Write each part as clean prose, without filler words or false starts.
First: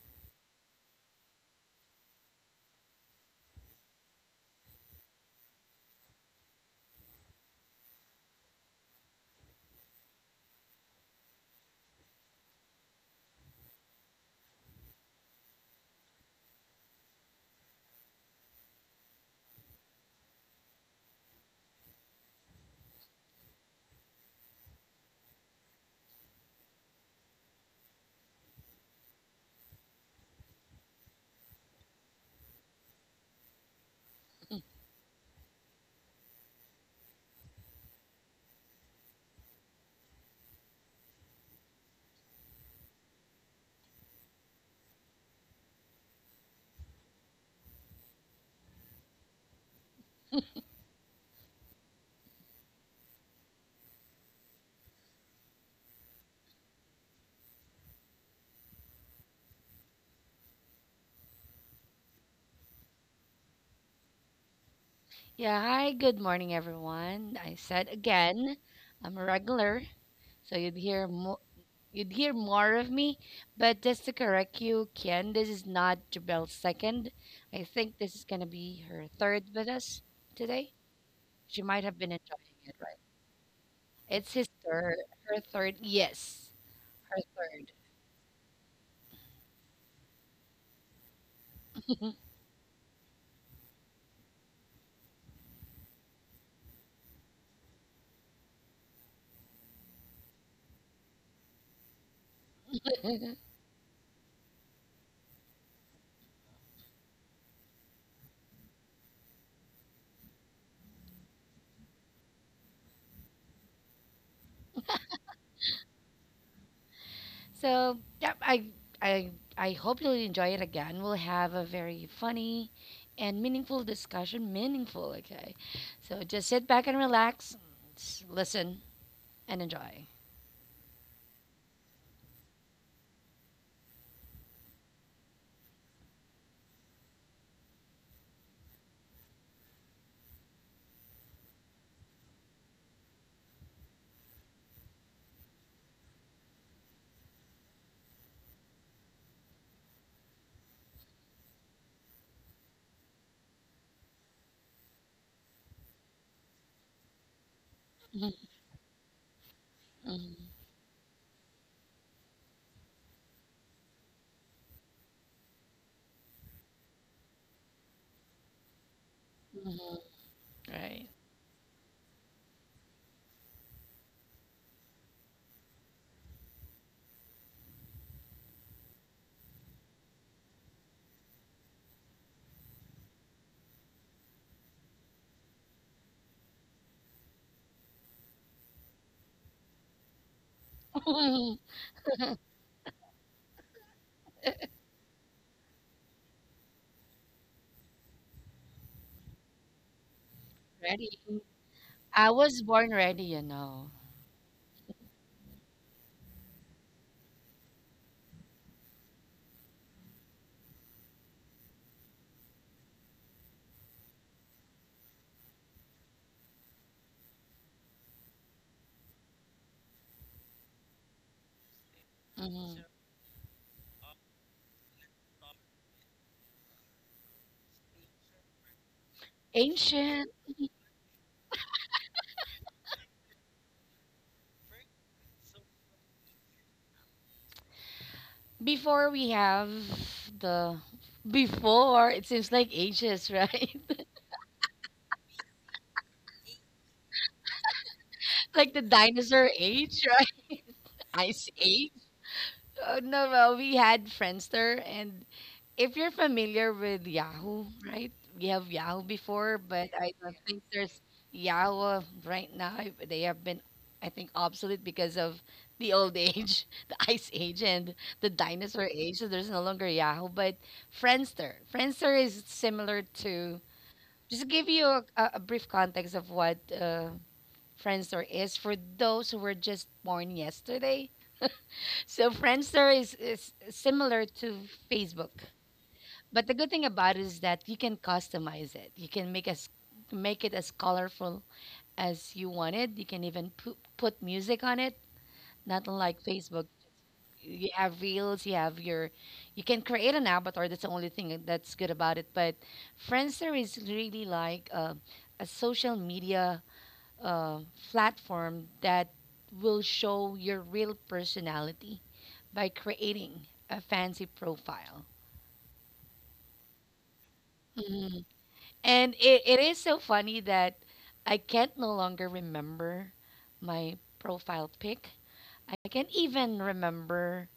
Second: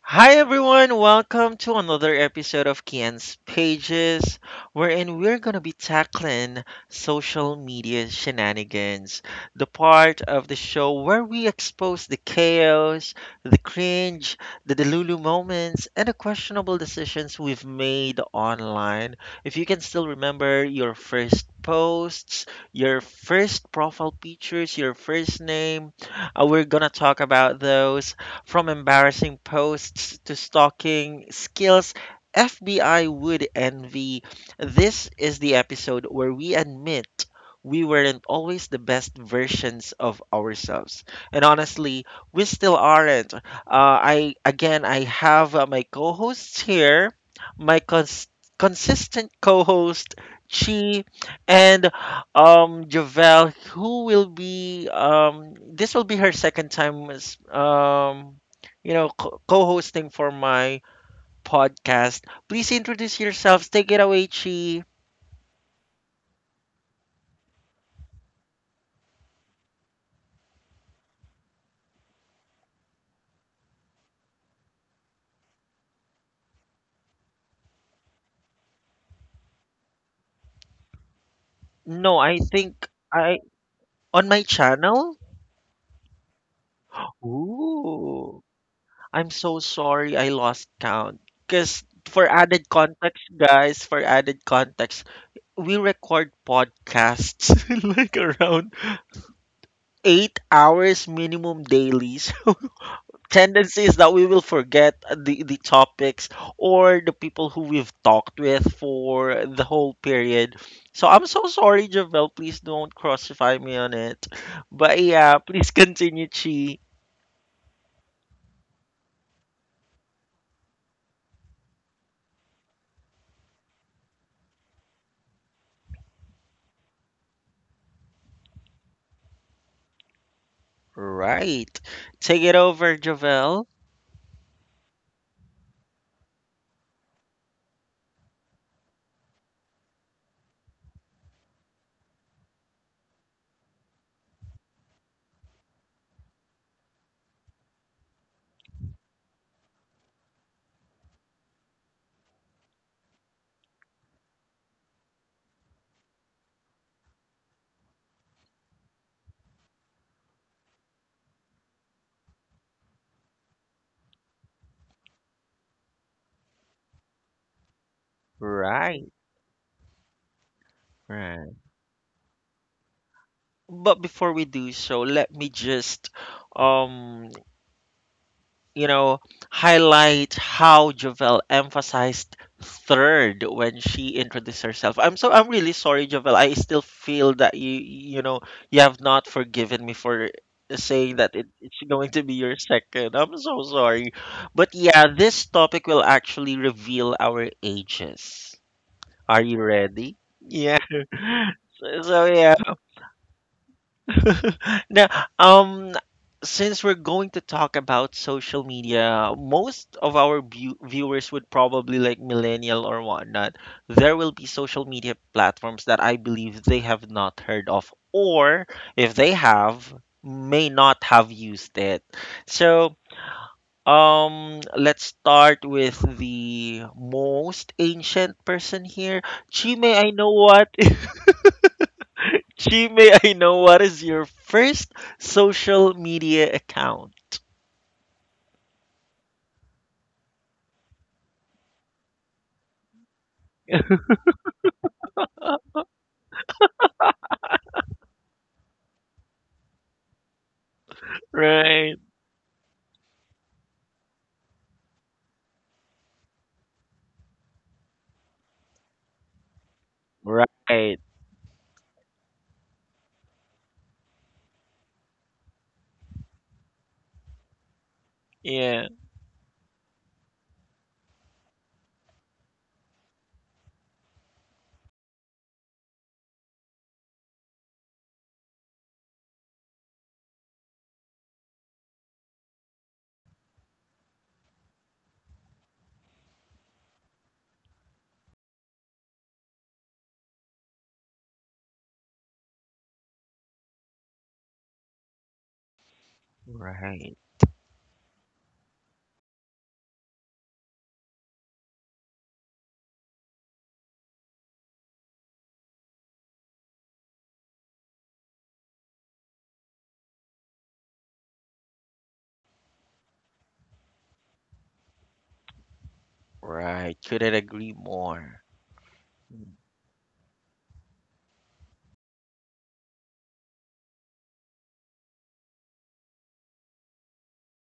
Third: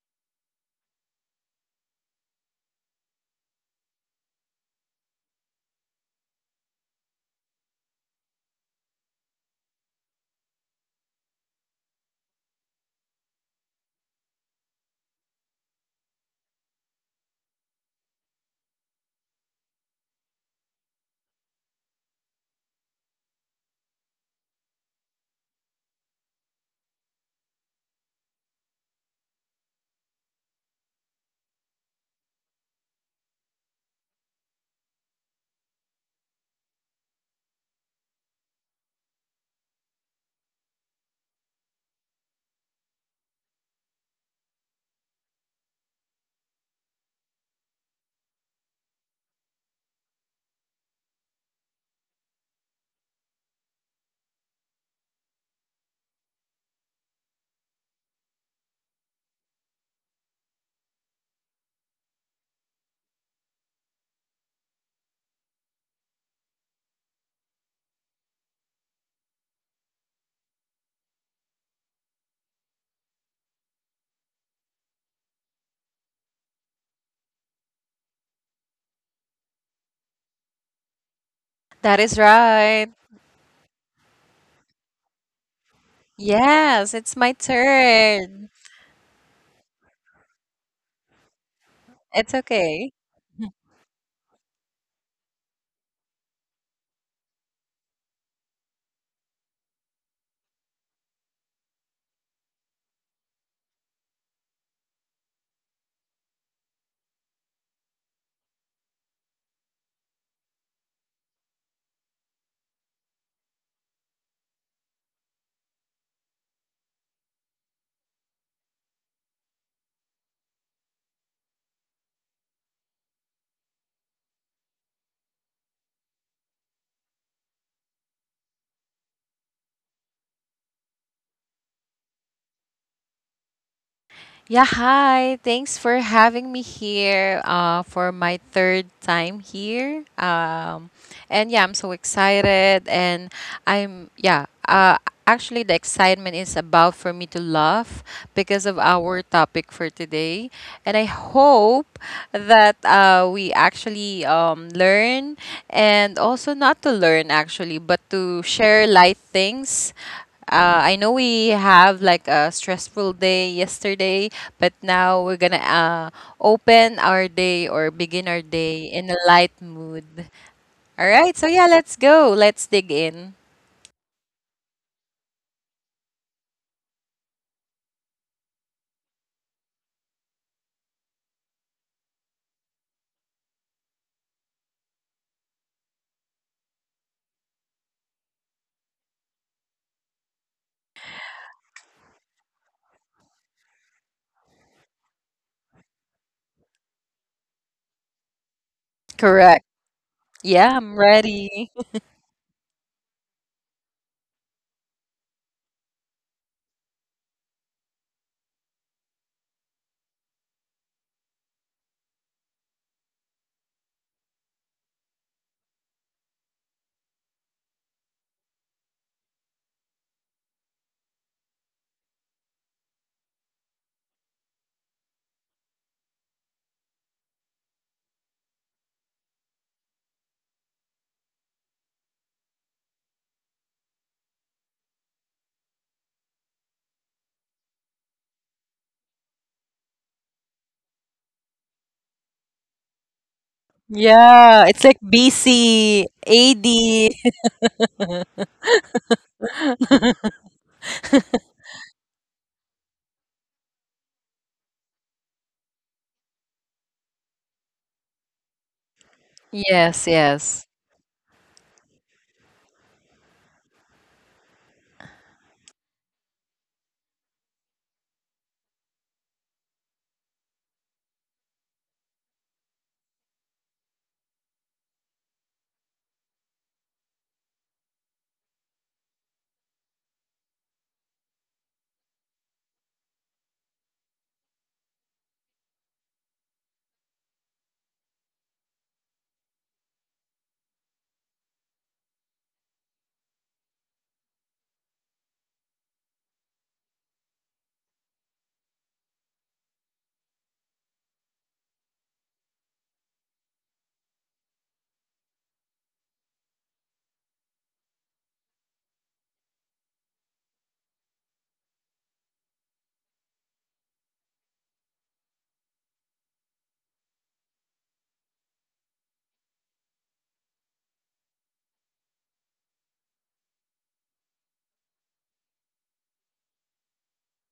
Hi everyone, welcome to another episode of Kian's Pages, wherein we're gonna be tackling social media shenanigans, the part of the show where we expose the chaos, the cringe, the delulu moments, and the questionable decisions we've made online. If you can still remember your first posts, your first profile pictures, your first name, we're gonna talk about those from embarrassing posts to stalking skills, FBI would envy. This is the episode where we admit we weren't always the best versions of ourselves. And honestly, we still aren't. I have my co-hosts here, my cons- consistent co-host Chi, and Javel, who will be this will be her second time as co-hosting for my podcast. Please introduce yourselves. Take it away, Chi. Yeah, hi, good morning, everyone. I said again, I'm a regular, so you'd hear more of me. But just to correct you, Kian, this is not Jabel's second. I think this is gonna be her third with us today. She might have That been is No, I enjoying it, right. think right? I It's on his my third channel. her third yes, Yes, it's her my turn. Ooh, I'm so sorry I lost count. Because third. It's for added okay. context, guys, for added context, we record podcasts like around 8 hours minimum daily. Tendency is that we will forget the topics or the people who we've talked with for the whole period. So I'm so sorry, Javel. Please don't crucify me on it. But yeah, please continue, Chi. So yeah, I I hope you'll enjoy it again. We'll have a very funny and meaningful discussion. Meaningful, okay. So just sit back and relax, listen and enjoy. Right. Take it over, Javel. Yeah, hi. Thanks for having me here for my third time here. And yeah, I'm so excited. And yeah, actually, the excitement is about for me to laugh because of our topic for today. And I hope that we actually, learn and also not to learn, actually, but Mhm, to share light things. mhm, I know we have like a stressful day yesterday, but now we're gonna open our day or begin our day in Right. a light mhm. mood. All Right. right, so Right. yeah, let's go. Let's dig in. But before we do so, let me just um you know, highlight how Jovel emphasized third when she introduced herself. I'm really sorry, Jovel. I still feel that you have not forgiven me for saying that it's going to be your second. I'm so sorry. But yeah, this topic will actually reveal our ages. Are you Correct. ready? Yeah, Yeah. I'm Ready. ready. So I yeah, was born ready, you know. now, um, since we're going to talk about social media, most of our viewers would probably like millennial or whatnot. There will be social media platforms that I believe they have not heard of, or if they have, may not have used it. Mhm. So, let's start with the most ancient person here. Chime, I know Ancient. what. She may I know what is your first social media account? Before we have the before, it seems like ages, right? Yeah, it's like BC, AD. Like the dinosaur age, right? Ice. Right. Oh, no, well, we had Friendster, and if you're familiar with Yahoo, right? We have Yahoo before, but Yes, I don't yes. think Right. there's Yahoo right now. They have been, I think, obsolete because of the old age, the ice age, and the Yeah. dinosaur age. So there's no longer Yahoo, but Friendster. Just to give you a brief context of what Friendster is for those who were just born yesterday, so Friendster is similar to Facebook, but the good thing about it is that you can customize it. You can make it as colorful as you want it. You can even put music on it. Not unlike Facebook, Right. you have reels. You have your, you can create an avatar. That's the only thing that's good about it. But Friendster is really like a social media uh, platform that will show your real personality by creating a fancy profile. Right. Couldn't agree Mhm. more. And it is so funny that I can't no longer remember my profile pic. I can't even remember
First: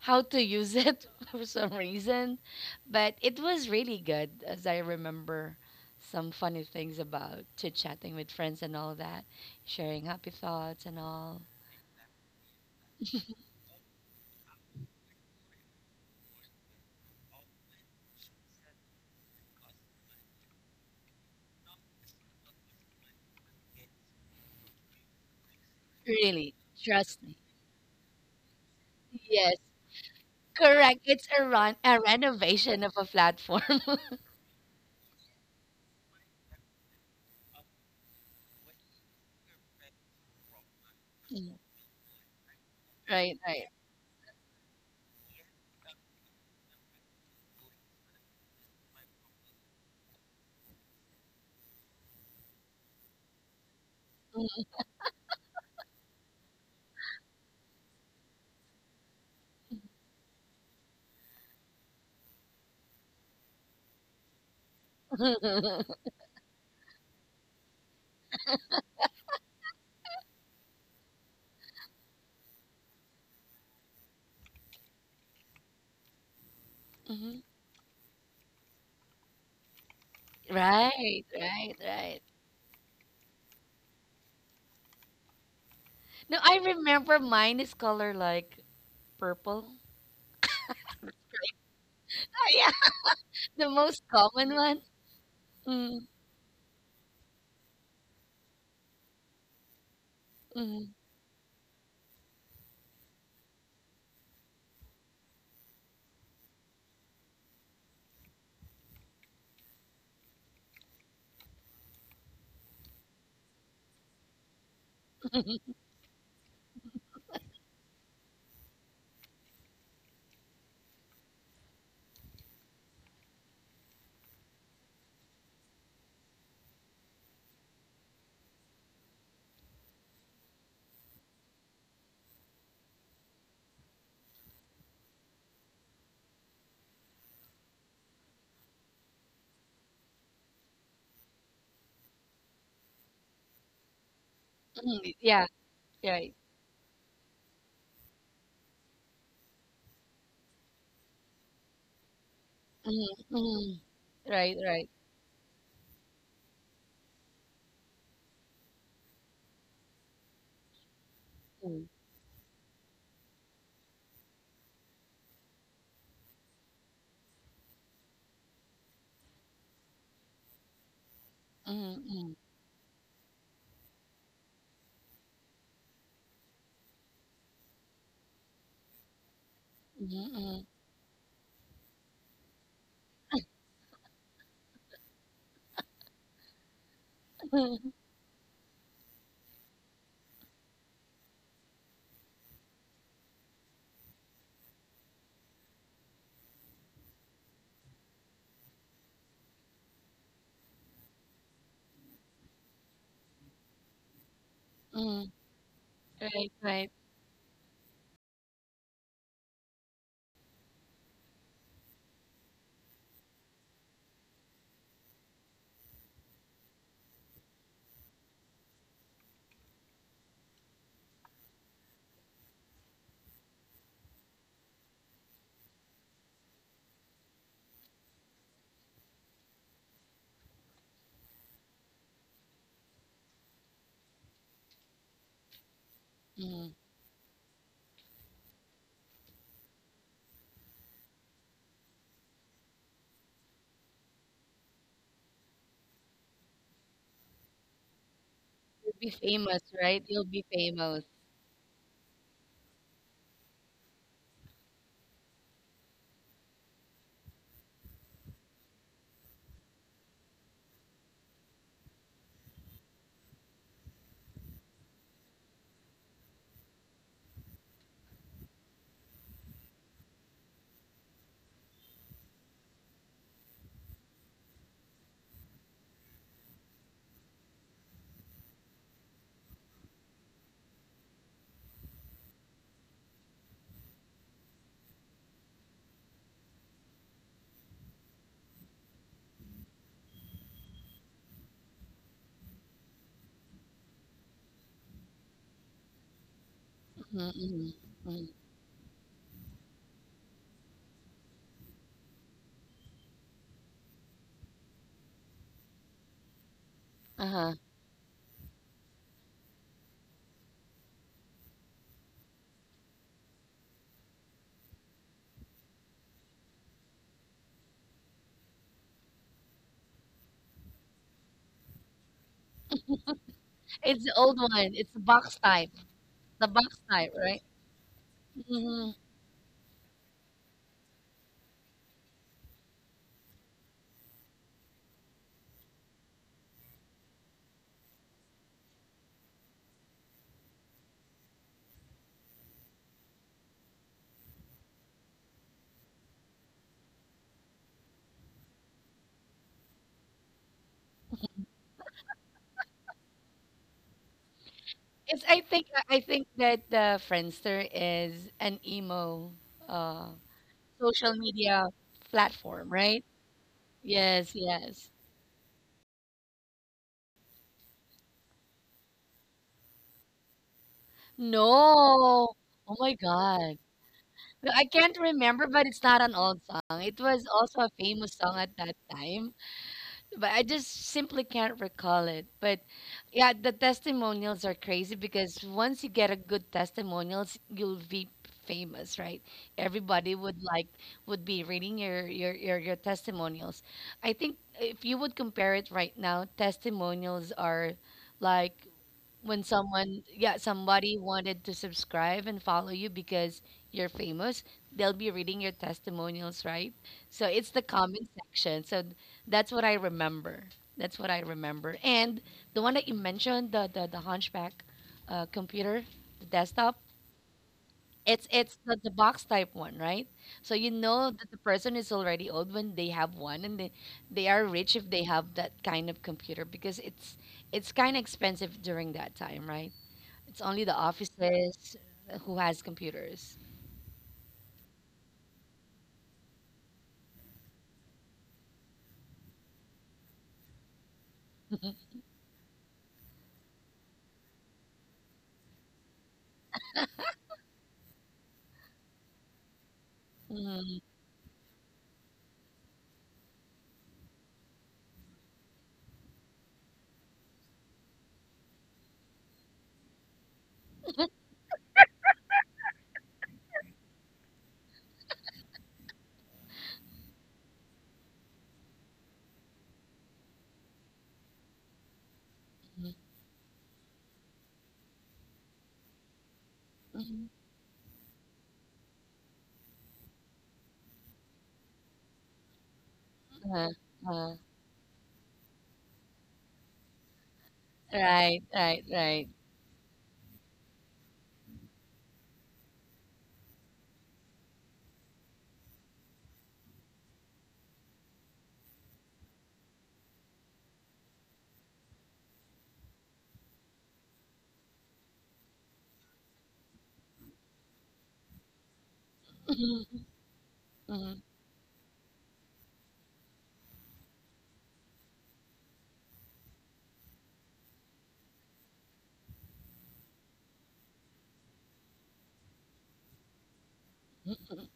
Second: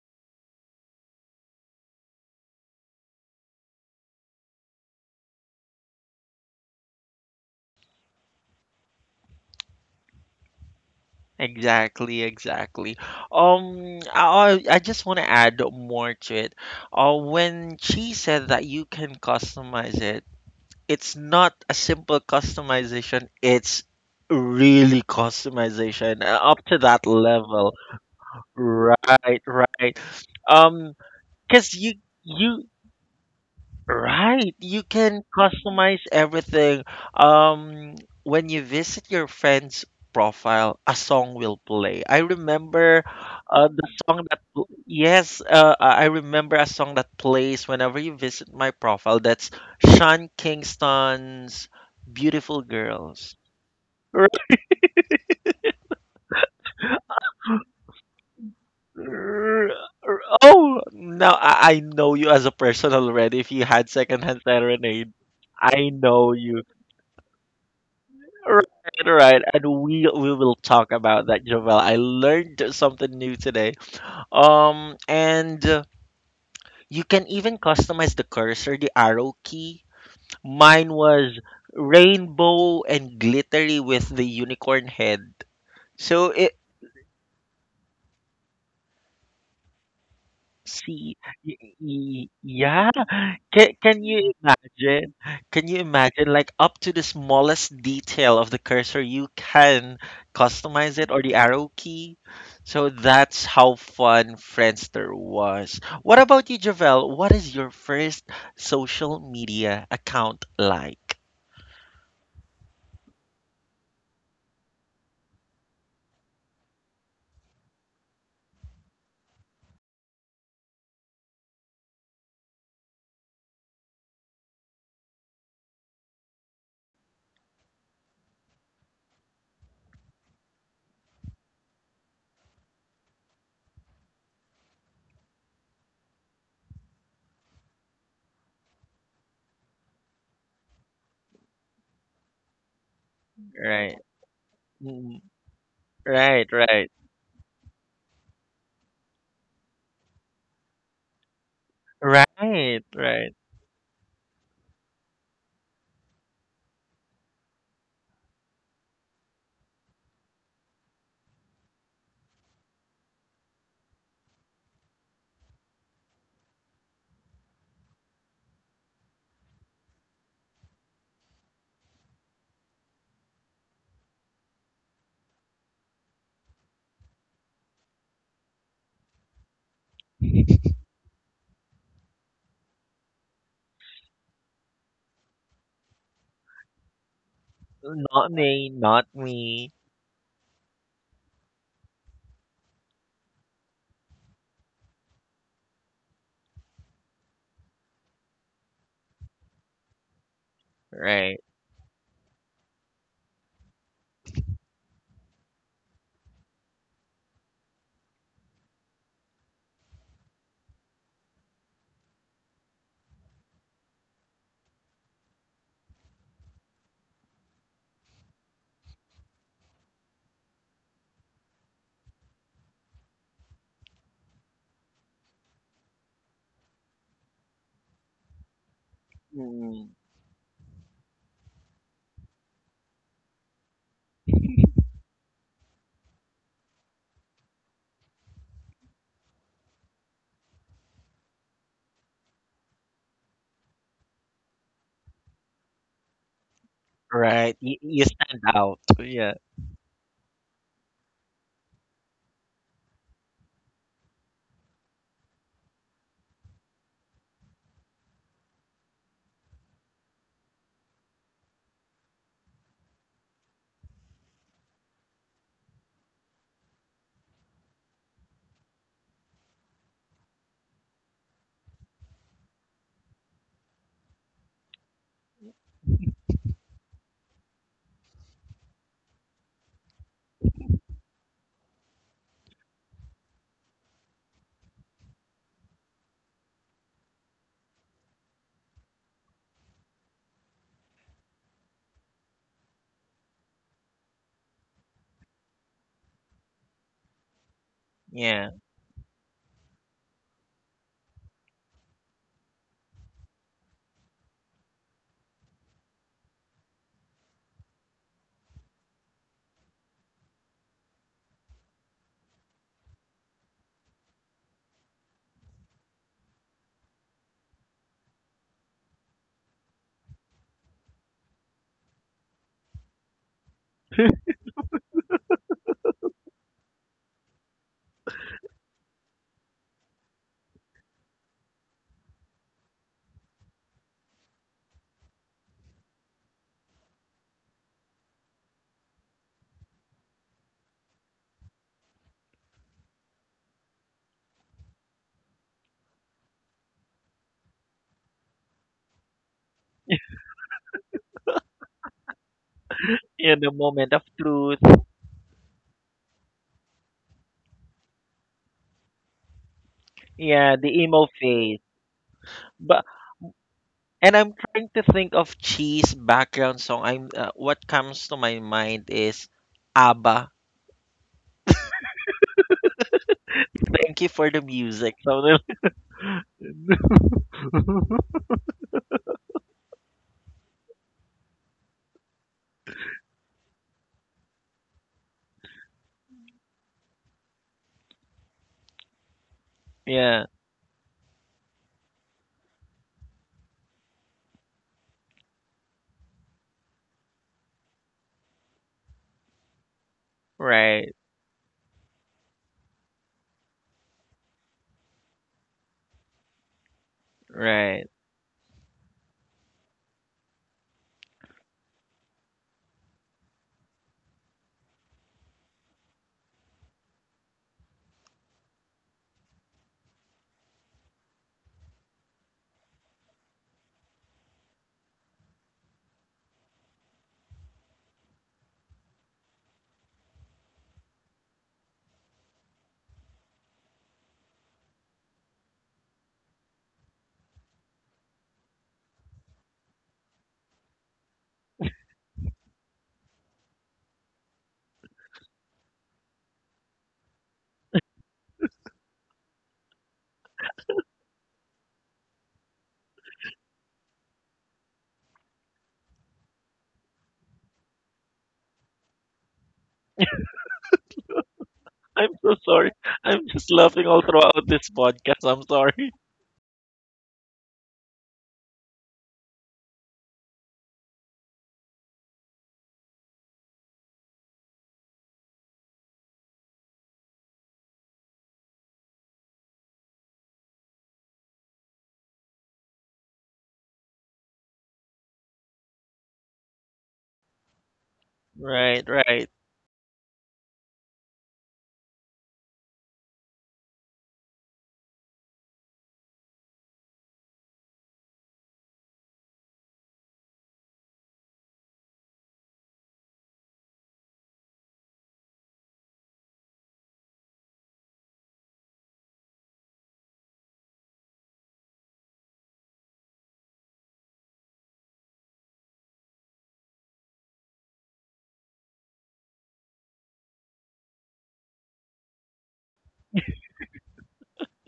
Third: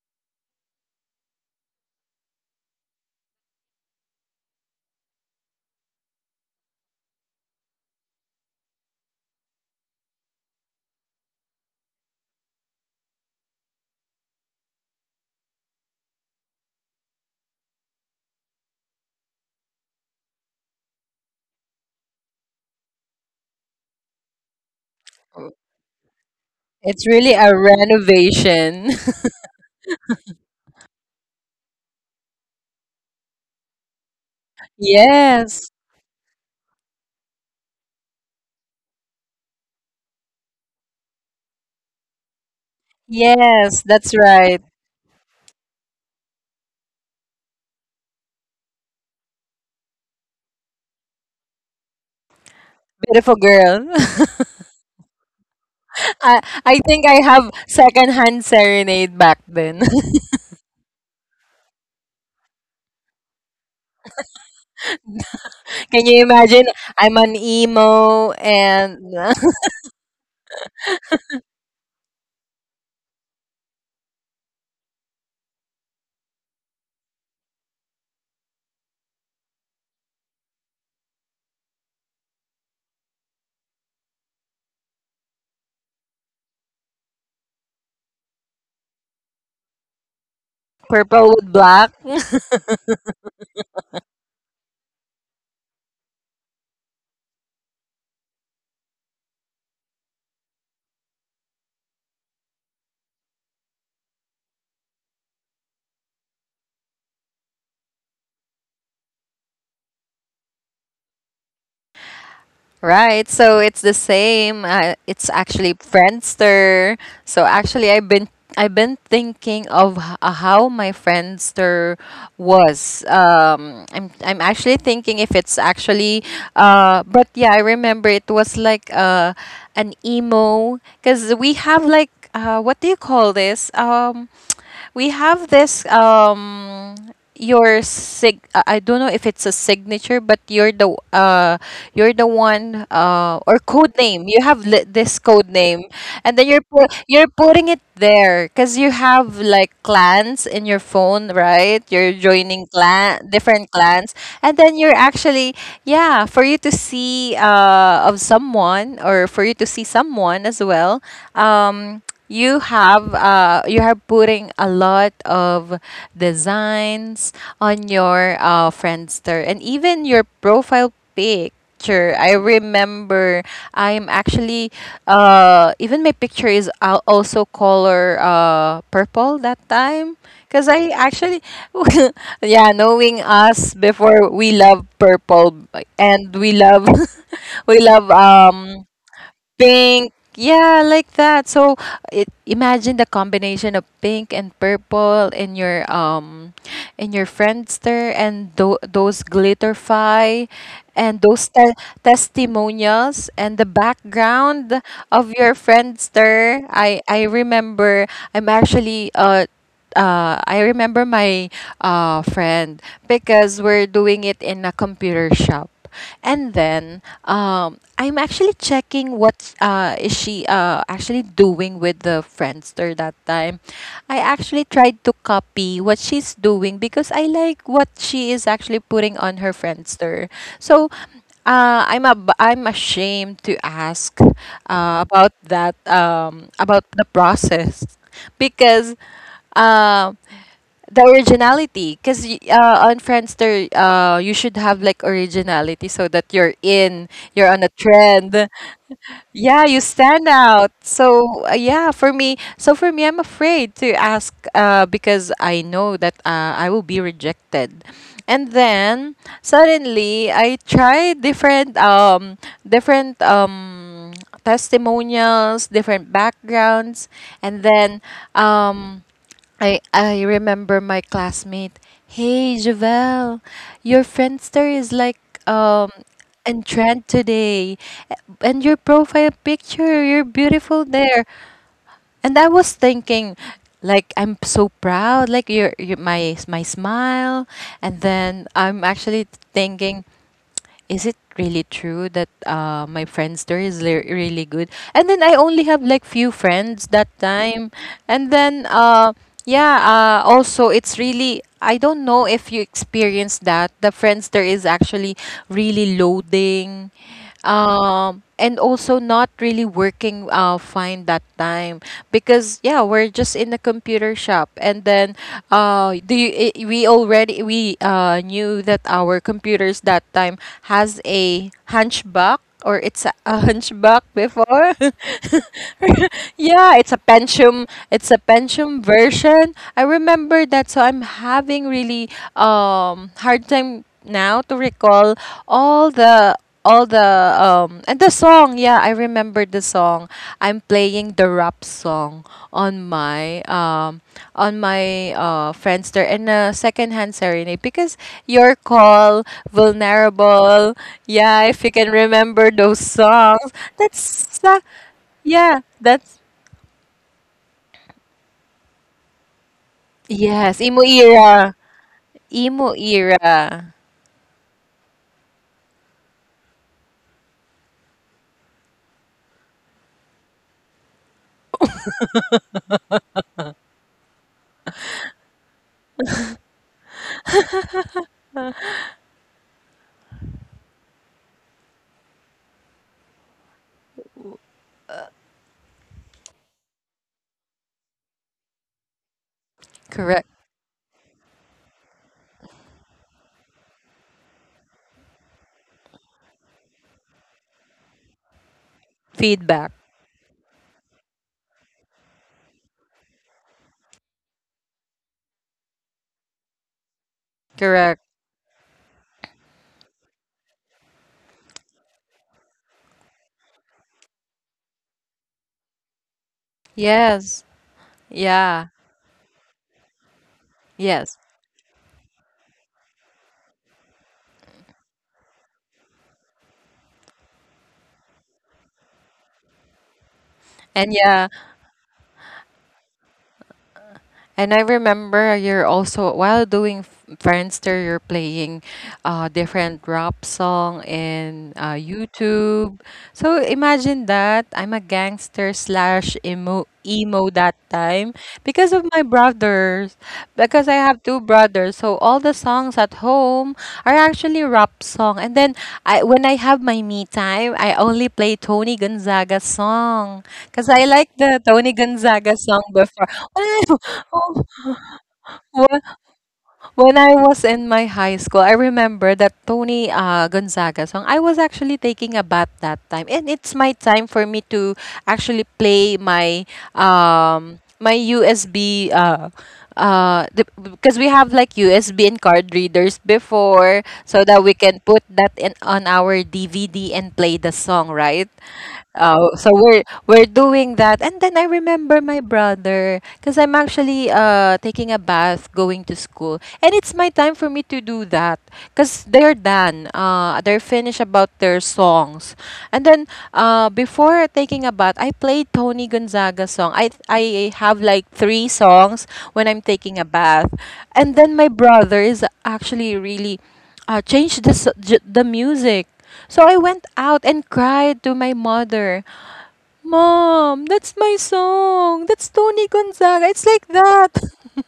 how to use it for some reason. But it was really good as I remember some funny things about chit chatting with friends and all that, sharing happy thoughts and all. Exactly, exactly. I just want to add more to it. When she said that you can customize it, it's not a simple customization. It's really customization Really, up to that It's trust me. really a level. renovation. Right, Yes. right. Um, Correct. It's a, run, Cause you a you renovation of a platform. right, you can Yes, customize everything. Um, when you visit your friend's profile, a song Mm. will play. I remember Right, right. Yes, the that's song that right. pl- yes, I remember a song that plays whenever you visit my profile. That's Sean Kingston's "Beautiful Beautiful Girls." girl. R- I, I think I have secondhand serenade back then. r- r- Oh, now I know you as a person already. If you had secondhand serenade, Mhm, I Can you know imagine? you. I'm an emo and Right, right. And we will talk about that, Jovel. I learned something new today. And you can mhm. even customize the cursor, the arrow key. Mine Right, was right, right. rainbow and glittery with the unicorn head. So No, I it, remember mine is color like purple. purple See, with y black. y Yeah, yeah. the Can most can you common one. imagine? Can you Mm, imagine like up to the smallest detail of the cursor, you can mm, customize it or the arrow key. So that's how fun Friendster was. What about you, Javel? What is your first social media account like? Right, so it's the same. It's actually Friendster. So actually, I've been thinking of how my Friendster was, I'm actually thinking if it's actually. But yeah, I remember it was like an emo, because we have like what do you call this, we have this, your sig, I don't know if it's a signature, but you're the, you're the one, or code Right. name. You have this mm, Mm. code yeah, name, and right. then Right, right. you're putting it there because you have like clans in your phone, right? You're joining Right, Mm, clan right. different mm, clans, and right, then you're right. actually, yeah, for you to see of someone or for you to see someone as well. Mm, You have you are putting a lot of designs on your friendster and even your profile picture. I mm, remember, I'm actually even my picture is also color, purple, that time, mm, because mm, I actually, yeah, knowing us before, we love purple, and we love, we mm, love Not me, not me. pink. Yeah, like that. So, imagine the combination of pink and purple in your, Friendster, and those glitterfy, and those Right. Testimonials, and the background of mm, your Friendster. right, I right. I remember, I remember my friend, because we're doing it in a computer shop. And then, I'm actually checking what, is she, actually doing with the Friendster that time. I actually tried to copy what she's doing because I like what she is actually putting on her Mm. Friendster. So, I'm ashamed to ask, about that, about Mm. the process, because, um, the originality. Because, on Friendster, you should have like originality so that you're on a Right. You trend. stand out. You'll be Yeah. Yeah, famous, you right? stand You'll be out. famous. So, yeah, for me, I'm afraid to ask, because I know that, I will be rejected. And then suddenly, I tried different, different um, testimonials, different backgrounds, and then, um I remember my classmate. "Hey, Javel, your friendster is like, um in trend today, and your profile picture, you're beautiful there." And I was thinking, like I'm so proud, like your my smile, and then I'm actually thinking, is it really true that, my friends there is really good? And then I only have like few friends that Mm, time. mm, And mm. then, Yeah. Yeah, also it's really, I don't know if you experience that the friends there is actually really loading, Uh-huh. And also not really working fine that time, because yeah, we're just in the computer shop, and then, we already, we knew that our computers that time has a hunchback, or it's a hunchback It's the old before. one. It's the box type. The yeah, box it's a type, Pentium. It's a Pentium right? version. I remember that, so I'm having really hard time now to recall all the, all the and the song. Yeah, I remember the song. I'm playing the rap song on my, friendster, and a secondhand serenade, because your call vulnerable. Yeah, if you can remember those Yeah, songs, the moment of that's. truth. It's Yeah, I think that's, that Friendster is an emo uh, Yeah, yes, the emo social emo era. media phase. platform, Emo But right? era. and Yes, I'm trying yes. to think of cheese background song. I'm what comes to my mind is ABBA. No. Oh my God. Thank you for No, the I can't music. remember, So but it's not an old song. It was also a famous song at that time, but I just simply can't recall it. But yeah, the testimonials are crazy because once you get a good testimonials, you'll be famous, right? Everybody yeah, Correct. would like would be reading your testimonials. I think if you would compare it right now, testimonials are like when Feedback. someone, yeah, somebody right, wanted to subscribe and follow you because you're famous, they'll be reading your testimonials, right? So it's the right. comment Correct. section. So th- that's what I remember that's what I remember and the one that you mentioned, the hunchback computer, the desktop, Yes. it's it's the, Yeah. the box type one, right? So you know Yes. that the person is already old when they have one, and they are rich if they have that kind of computer because it's kind of expensive during that time, right? It's only the And yeah, offices who has computers. and I remember you're also, while doing Friendster, you're playing different rap song in, YouTube. So imagine that I'm a gangster slash emo that time, because of my brothers, because I Mhm, have two brothers. So all the songs at home are actually rap song. And then, I when I have my me time, I only play Tony Gonzaga song because I like the Tony I'm Gonzaga so song sorry. before. I'm just laughing all throughout this podcast. I'm Well, sorry. when I was in my high school, I remember that Tony, Gonzaga song. I was actually taking a bath that mhm, time, and it's my time for me to actually play my, mhm, USB, uh because we have like USB and card readers uh uh-huh, before, so uh-huh. that we can put that in on our DVD and play the song, right? Right, right, Right, right. Oh, right. so we're doing that, and then I remember my brother, because I'm actually taking a bath, going to school, and it's my time for me to do that because they're done. They're finished about their songs, and then, before taking a bath, I played Tony Gonzaga song. I have like three songs when I'm taking a Mhm, bath, and mhm, then my brother is actually really, change the music. So I went out and cried to my mother, "Mom, that's my song. That's Tony Gonzaga." It's like that. mhm,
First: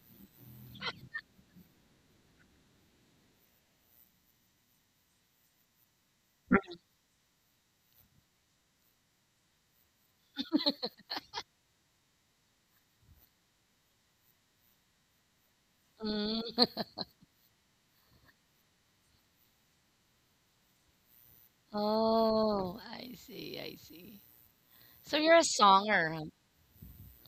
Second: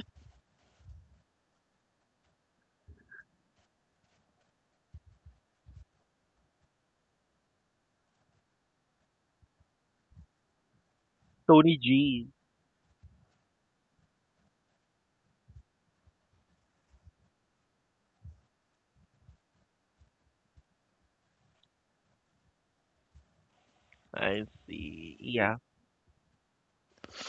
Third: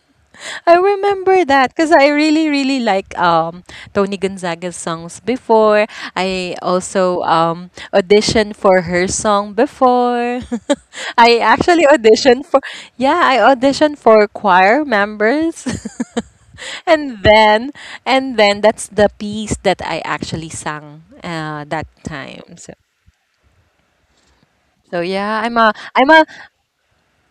I remember that because I really, really like Tony Gonzaga's songs before. I also auditioned for her song before. I Tony actually G. auditioned for yeah, I auditioned for choir members. mhm. and then and then that's the piece that I actually sang, that time. So. Oh, I see, I see. I So see. So you're yeah, a I'm Yeah. a I'm songer, a huh?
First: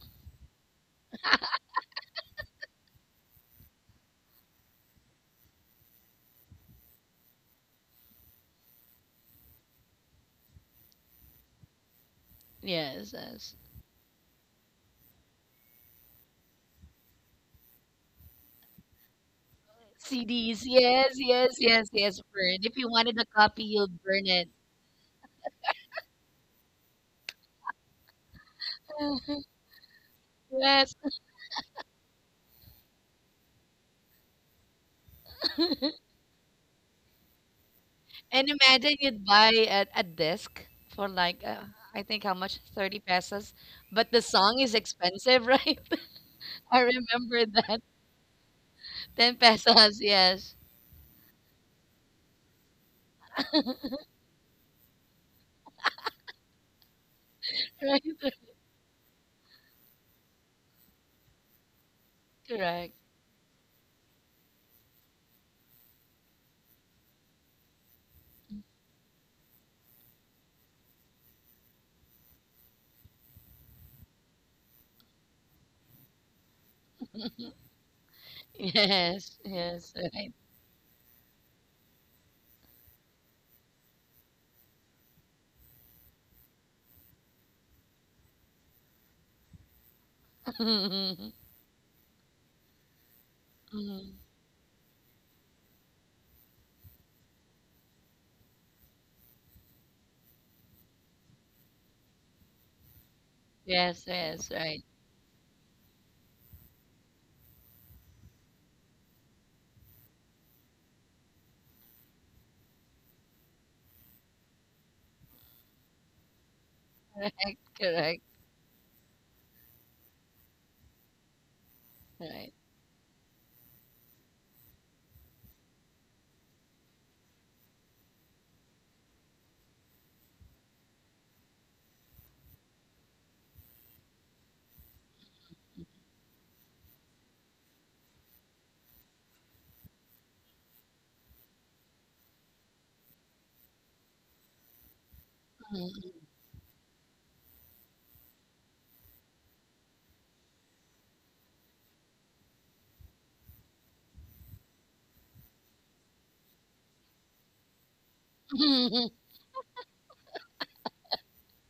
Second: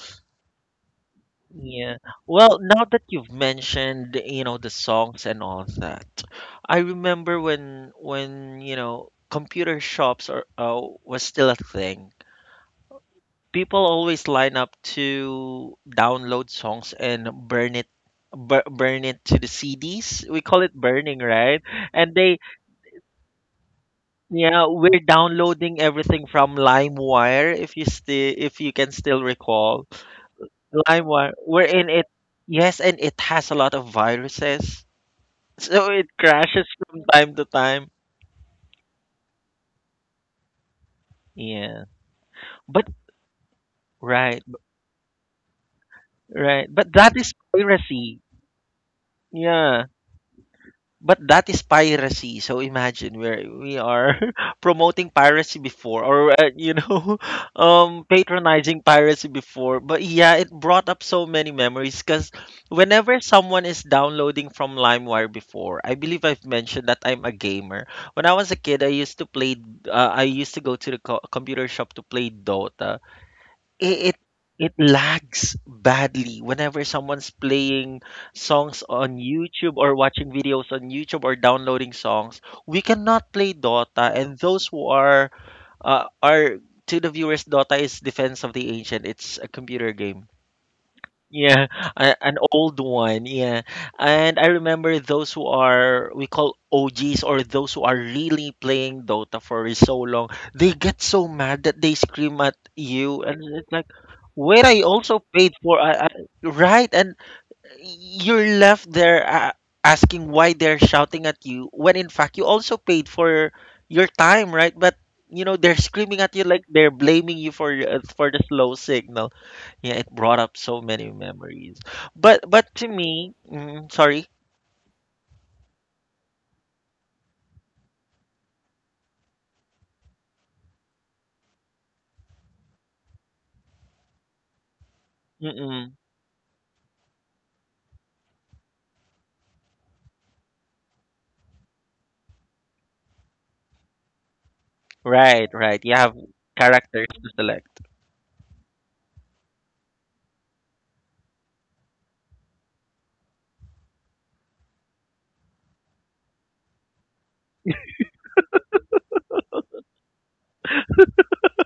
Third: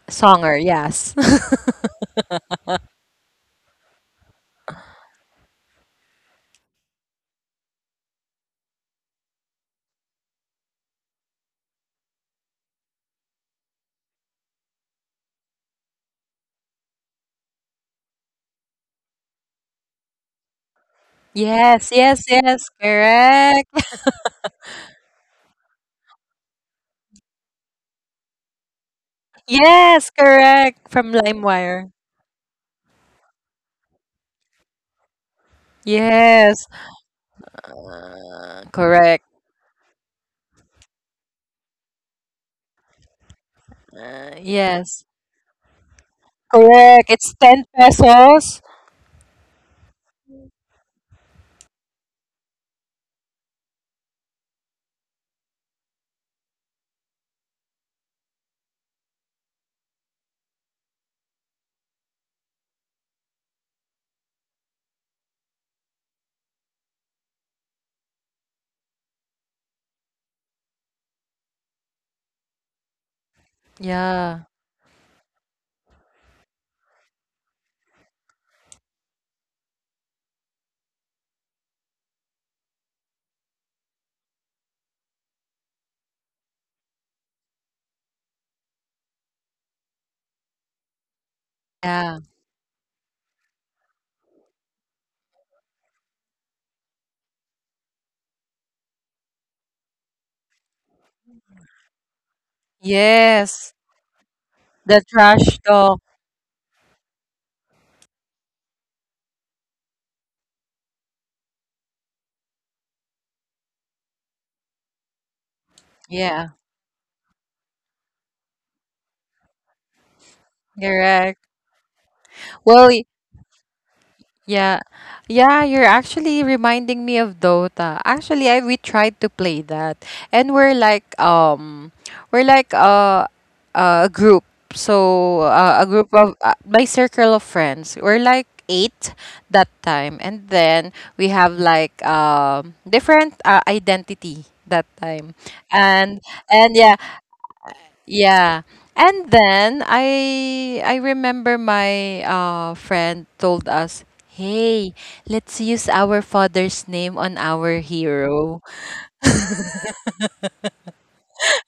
songer, yes. Yeah. Well, now that you've mentioned, the songs and all that, I remember when computer shops are was still a thing. Yes, yes. People always line up to download songs and burn it to the CDs. We call CDs, it yes, burning, yes, right? yes, And Yes, yes. they yes, Burn. If you yes, wanted a copy, you'll correct. burn it. yeah, we're downloading everything from LimeWire if you can still recall. Yes, Yes. LimeWire, correct. From we're in it. LimeWire. Yes, and it has a lot of viruses. So it crashes from Yes. time to time. And imagine Uh, you'd buy correct. A disc for like, Yeah. I think how much? But 30 pesos. But the right, song Uh, is yes. expensive, right? right. I But that is Correct. remember It's that. 10 piracy. pesos. 10 Yeah. pesos, yes. But that is piracy. So imagine where we are promoting piracy before or Right, right, patronizing piracy before. But yeah, it brought up so many memories cuz correct. whenever someone is downloading from LimeWire before, I believe I've mentioned that I'm a gamer. When I was a kid, I used to play I used to go to the computer shop to play Dota. it, Yeah. it lags badly whenever someone's playing songs on Yes, YouTube yes, or right. watching videos on YouTube or downloading songs. We cannot play Dota, and those who are to the viewers, Dota is Defense of the Ancient. It's a computer game. Yeah, Yeah. an old one. Yeah. Mhm. And I remember those who are, we call OGs or those who are really playing Dota for so long, they get so mad that they scream at you. And it's Yes. like, Yes, yes, where I right. The also paid trash for, talk. Right? And you're left there asking why they're shouting at you when in fact you also paid for your time, right? But you know they're screaming at you Yeah. like they're blaming you Correct, correct, for the slow signal yeah, it brought up so many Correct. memories. But right. but to Well, me, sorry. yeah. Yeah, you're actually reminding me of Dota. Actually, I we tried to play that, and we're like, a group. So, a Mm-mm. group of, my circle of friends. We're like 8 that time, and then we have like, different, identity that time. Right, right. You have And and yeah, characters to select. yeah. And then I remember my friend told us, "Hey, let's use our father's name on our hero." Mhm.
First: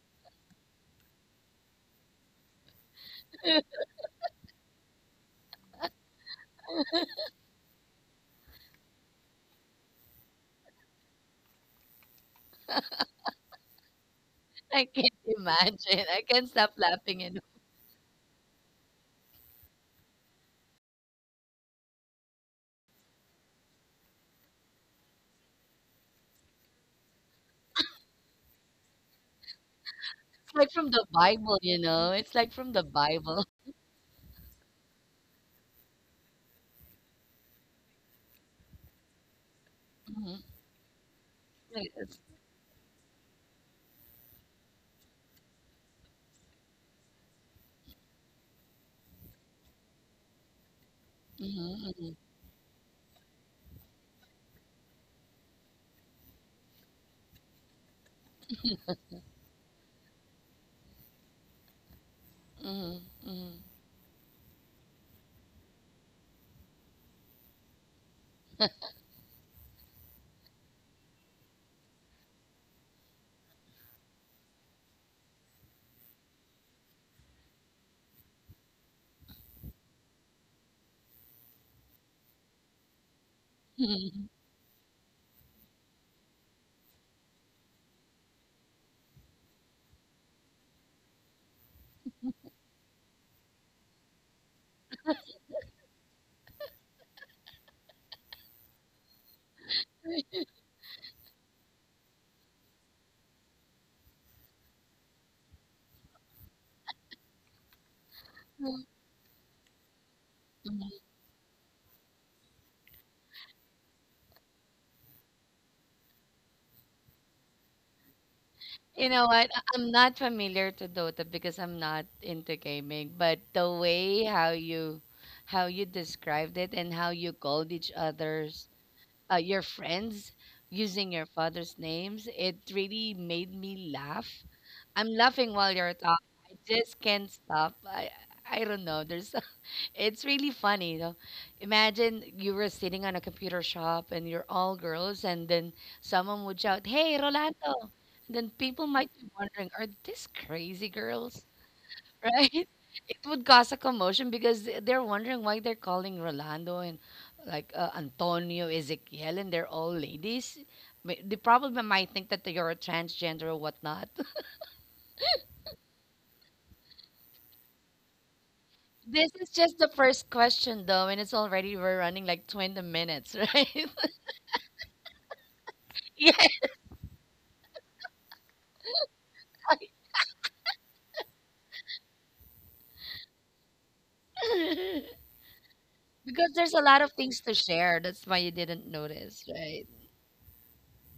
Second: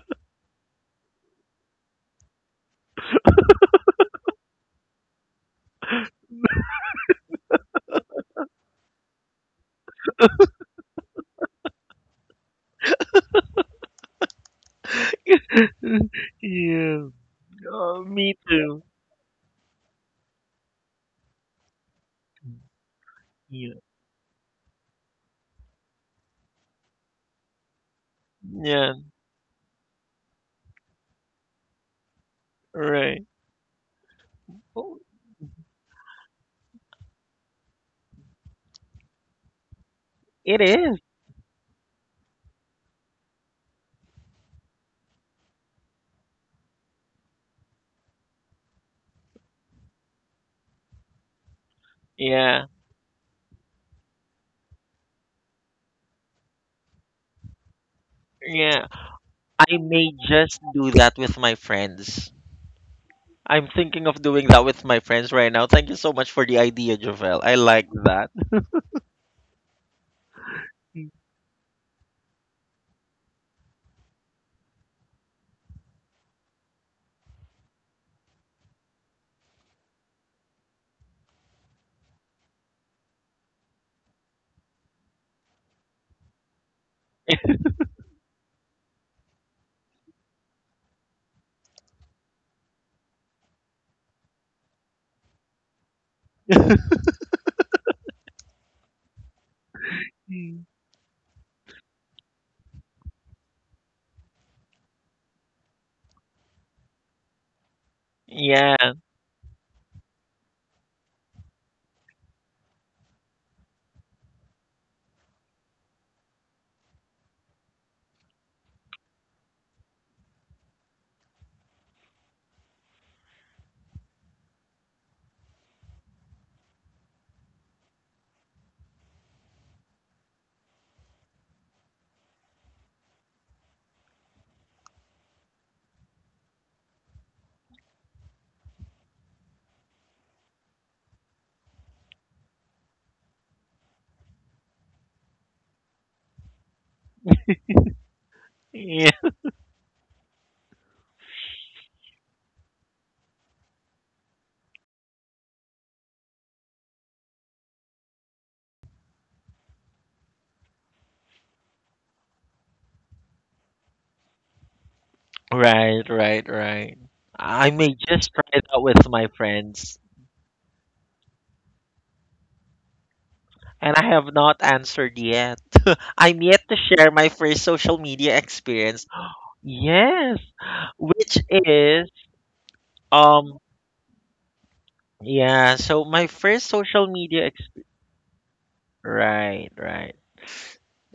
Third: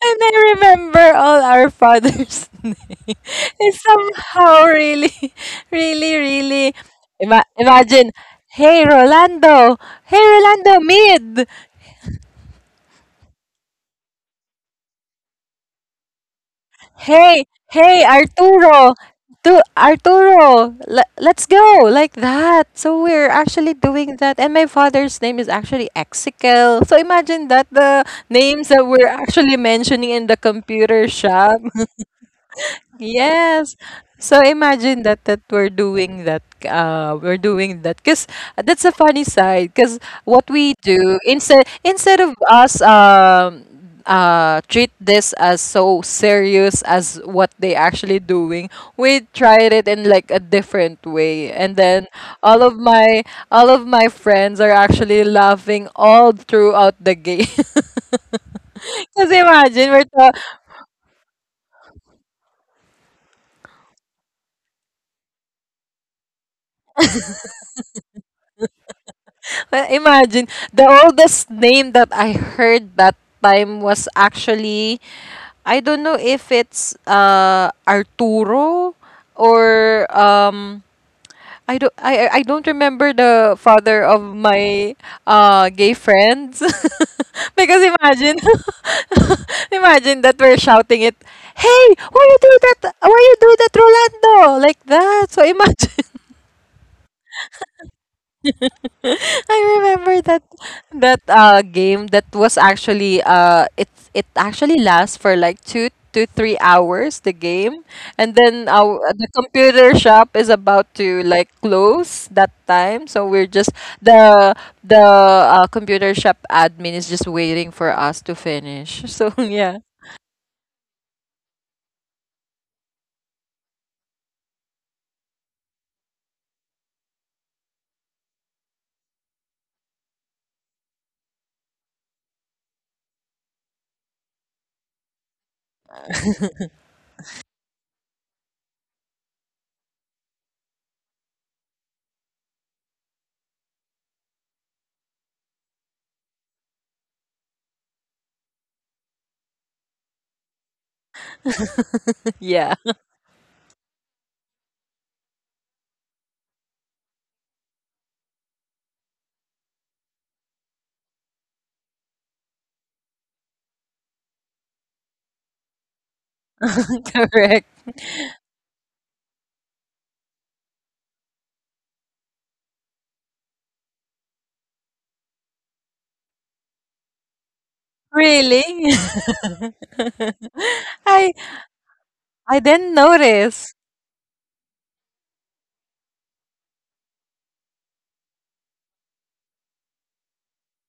And I remember all our father's name. It's somehow really, really really imagine, "Hey, Rolando, hey, Rolando Mid." I can't imagine. I can't stop Yeah. laughing. You know? Hey, Oh, hey, me too. Arturo, let's go, like that. So we're Yeah. actually doing that, and my father's name is actually Exical. So imagine that, the names that Yeah. we're actually mentioning in the It's like from the computer Bible, shop. you know? It's like from the Right. Bible. Yes. So Oh, imagine that, we're doing that, we're doing that, because that's a funny side. Because Mhm. what it we is. do, instead It is. instead of us um uh treat this as so serious as what they actually doing, we tried it in like a different way, and then Mhm, all Yeah. of my all of my friends are actually laughing all throughout the game, Yeah. because I imagine may just do that with my friends. mhm, mhm. I'm thinking of doing that with my friends right now. Thank you so much for the idea, Jovel. I like that. Imagine the oldest name that I heard that time was actually, I don't know if it's Arturo, or, I don't remember the father of my gay friends, because imagine, imagine that we're shouting it, "Hey, why you do that, Rolando," like that, so imagine. I remember that, that game, that was actually, it actually lasts for like 2 to 3 hours, the game, and then Yeah. our the computer shop is about Mhm. to like close that time, so we're just, the the, computer shop admin is just waiting for us to finish. You know So, what? Yeah, I'm not familiar to Dota because I'm not into gaming, but the way how you described it and how you called each other's, your friends using your father's names, it really made me laugh. I'm laughing while you're talking. I just can't stop. I don't know. There's it's really funny, though. Imagine you were sitting on a computer shop and you're all girls, and then someone would shout, "Hey, Rolando!" And then people might Yeah. be wondering, "Are these crazy girls?" Right? yeah, It would cause a commotion because they're wondering why they're calling Rolando and like Antonio, Ezekiel, and they're all ladies. They probably might think that you're a transgender or whatnot. Right, right, right. I correct, may just try it out with This my is just the friends. first question, though, and it's already we're running like 20 minutes, right? And I have not answered yet. Yeah, I'm yet to share my first social media really. experience. Yes, which I is I didn't um notice. yeah, so my because first there's a lot social of things media to ex- share. That's why you didn't notice, right, right? right.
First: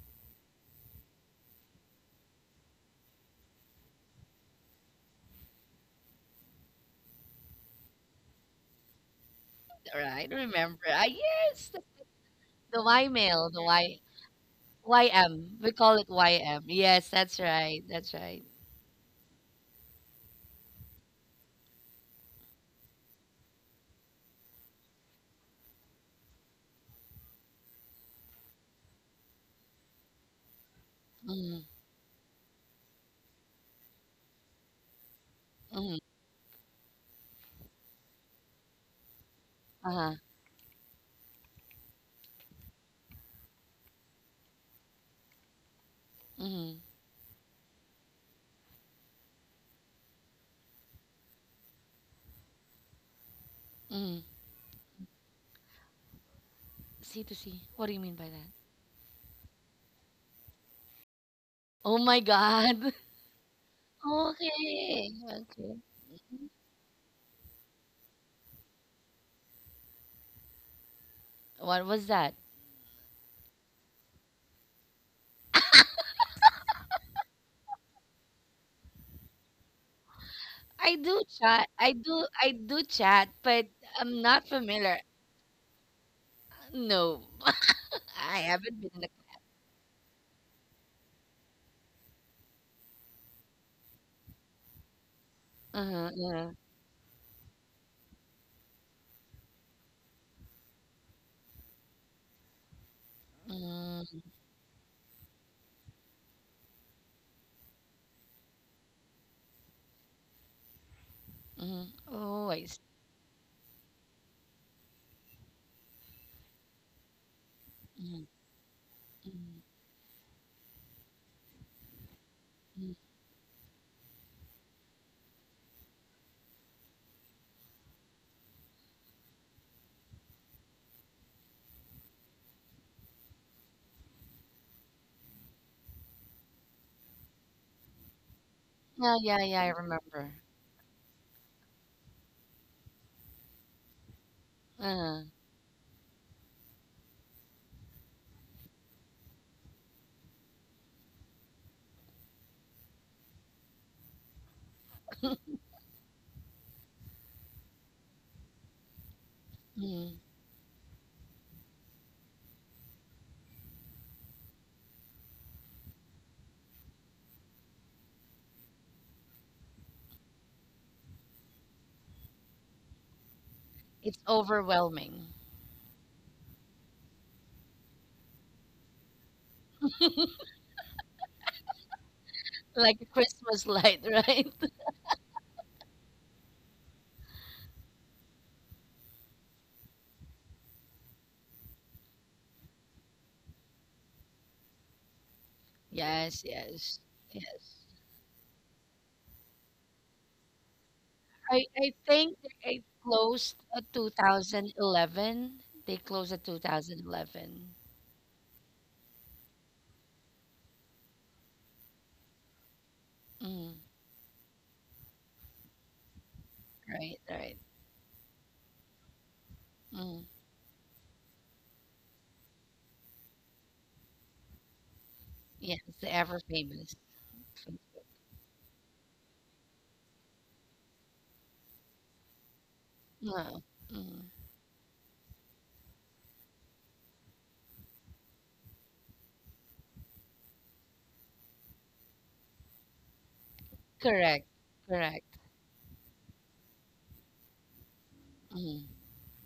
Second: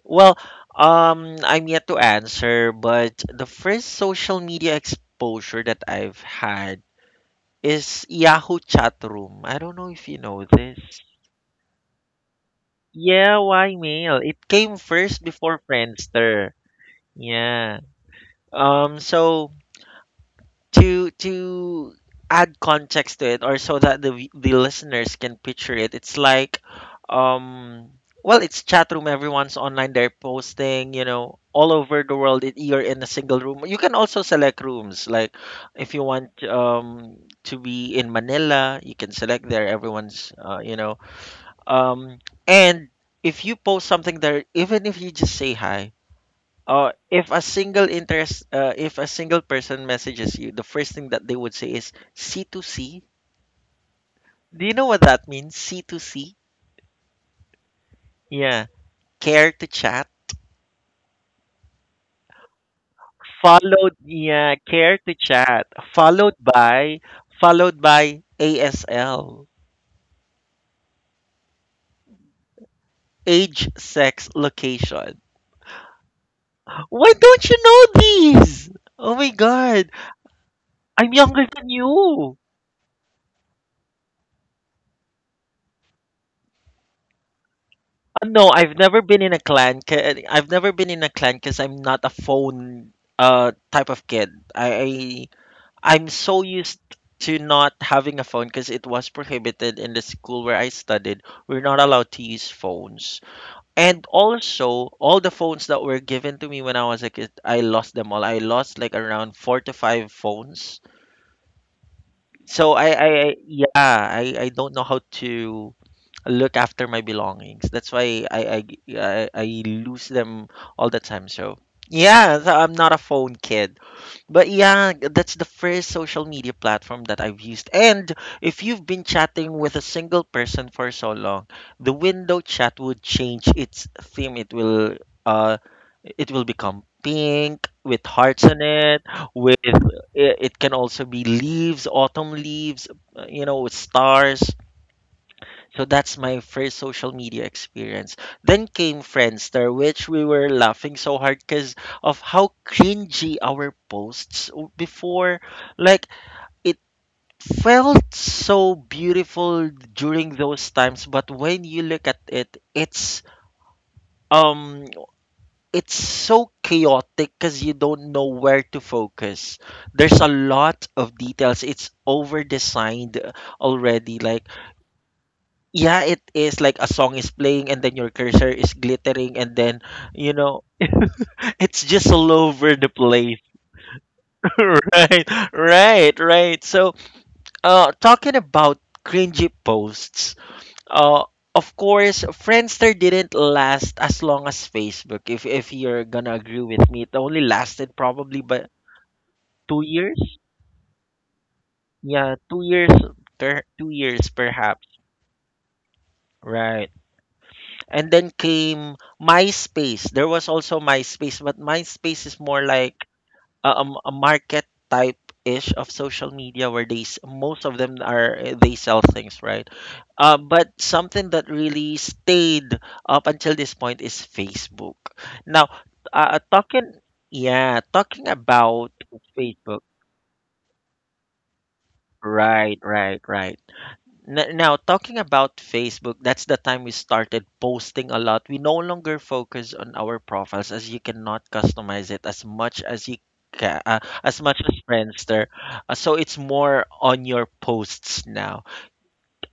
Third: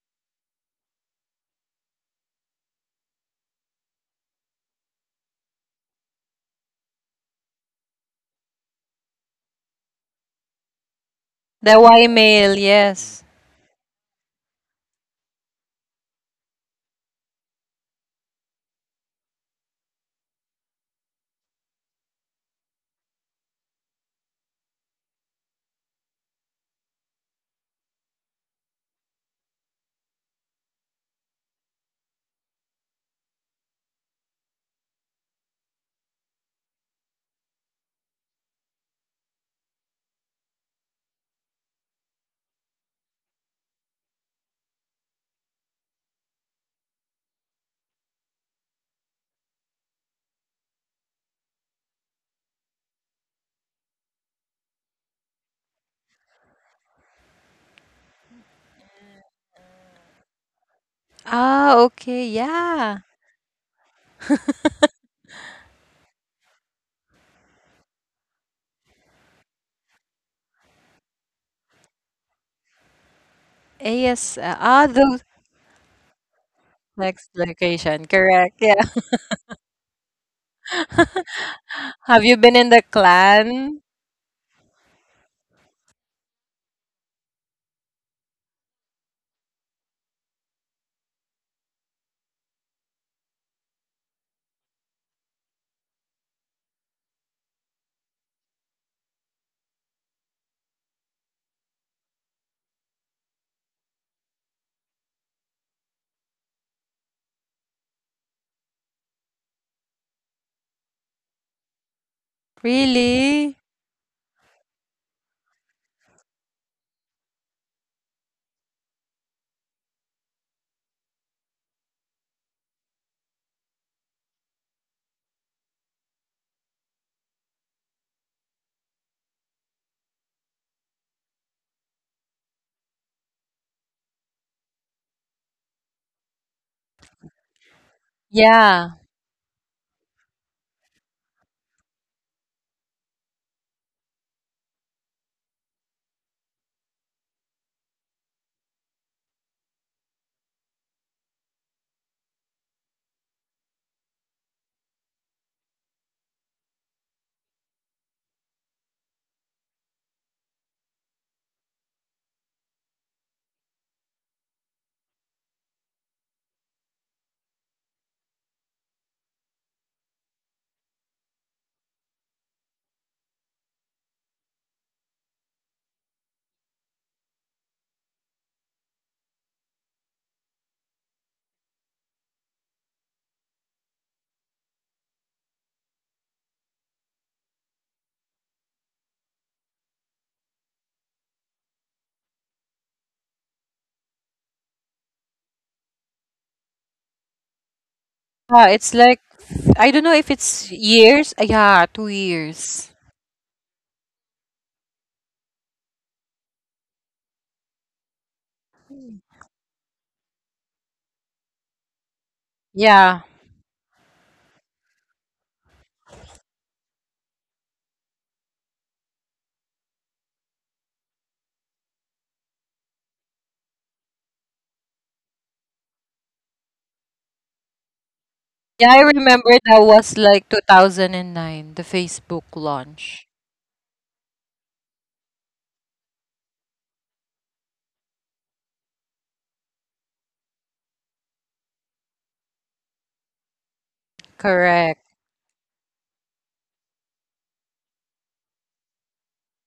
Well, I'm yet to answer, but the first social media exposure that I've had is Yahoo chat room. I don't know All if you right, know this. remember. Ah, The yes, the Y mail, Y yes. Yeah, mail, the why Y mail? It came Y first M. before We call it Friendster. YM. Yes, that's Yeah. right. That's right. So to add context to it, or so that the the listeners can picture it, it's like, um. Well, it's chat room. Everyone's online. They're posting. You know, Mm-hmm. all over the world. You're in a single room. You can also select rooms. Like, if Mm-hmm. you want to be in Manila, you can select there. Uh-huh. Everyone's you know um, and if you post something there, even if you just say hi, Mm-hmm. If a single person messages you, the first thing that they would say is c to c. Mm-hmm. Do you know what that means? C to c. C to C. What do you mean by that? Yeah. Care to chat? Ah, Oh okay, my yeah. God. Followed, yeah, care to Okay. chat. Okay. Followed by, followed by ASL. What was that? Age, AS, sex, ah, those location. Why next don't you know location, correct. Yeah. these? Oh my god. I I'm do younger than chat. I Have you do. you. been in I the do chat, clan? but I'm not familiar. No, I No, I've haven't been never in a. been in a clan. I've never been in a clan because I'm not a phone type of kid. I'm Uh-huh, so uh-huh. used to not having a phone because it was prohibited in the school where I studied. We're not allowed to use phones. And Mm, also, all the phones that were given to me when I was a kid, I lost them all. I lost like around four to five phones. mhm. Oh, I So see. I Really? yeah, I don't know how to look after my belongings. That's why Mhm, I mhm, lose them all the time. So yeah, so I'm not a mhm. phone kid, but yeah, that's the first social media platform that I've used. And if you've been chatting with a single person for so long, the window chat would change its theme. Uh it will become pink with hearts on Yeah. it Yeah, yeah, with yeah, I it remember. it can also be leaves, autumn leaves, with stars. Uh, So that's my first social media experience. Then came Friendster, which we were laughing so hard because of how cringy our posts before. Like it felt so beautiful mhm. during those times, but when you look at it, um it's so chaotic because you don't know where to focus. There's a lot of details. It's over designed already. It's overwhelming. Yeah, it is like a song is playing and then your cursor is glittering and then, you know, it's just all over the Like a place. Christmas light, right? Right, right, right. So, talking about cringy posts, uh, of course, Friendster didn't last as long as Facebook. If you're gonna Yes, agree with me, yes, it only yes. lasted probably Ah, but it's like, I two don't know if years. it's years. Yeah, I, two I Yeah, think two years. years, they closed two at years perhaps. 2011. They closed at Right. 2011. And then came MySpace. There was also MySpace, but MySpace is more Yeah. like a, a Mm, m- a market type ish of social media where right, most right. of them are they sell things, right? Mm, But something that really stayed up until this point is Facebook. Now, yeah, it's the uh, uh, ever talking, famous. yeah, talking Yeah, I about remember that Facebook. was like 2009, the Facebook Right, launch. right, right. No. Mm, Now talking about Facebook, that's the time we started posting a lot. We no longer focus on our profiles as you cannot customize it as much as you can, as correct, much as Correct. correct. Friendster. So it's more on your posts now. Mm-hmm.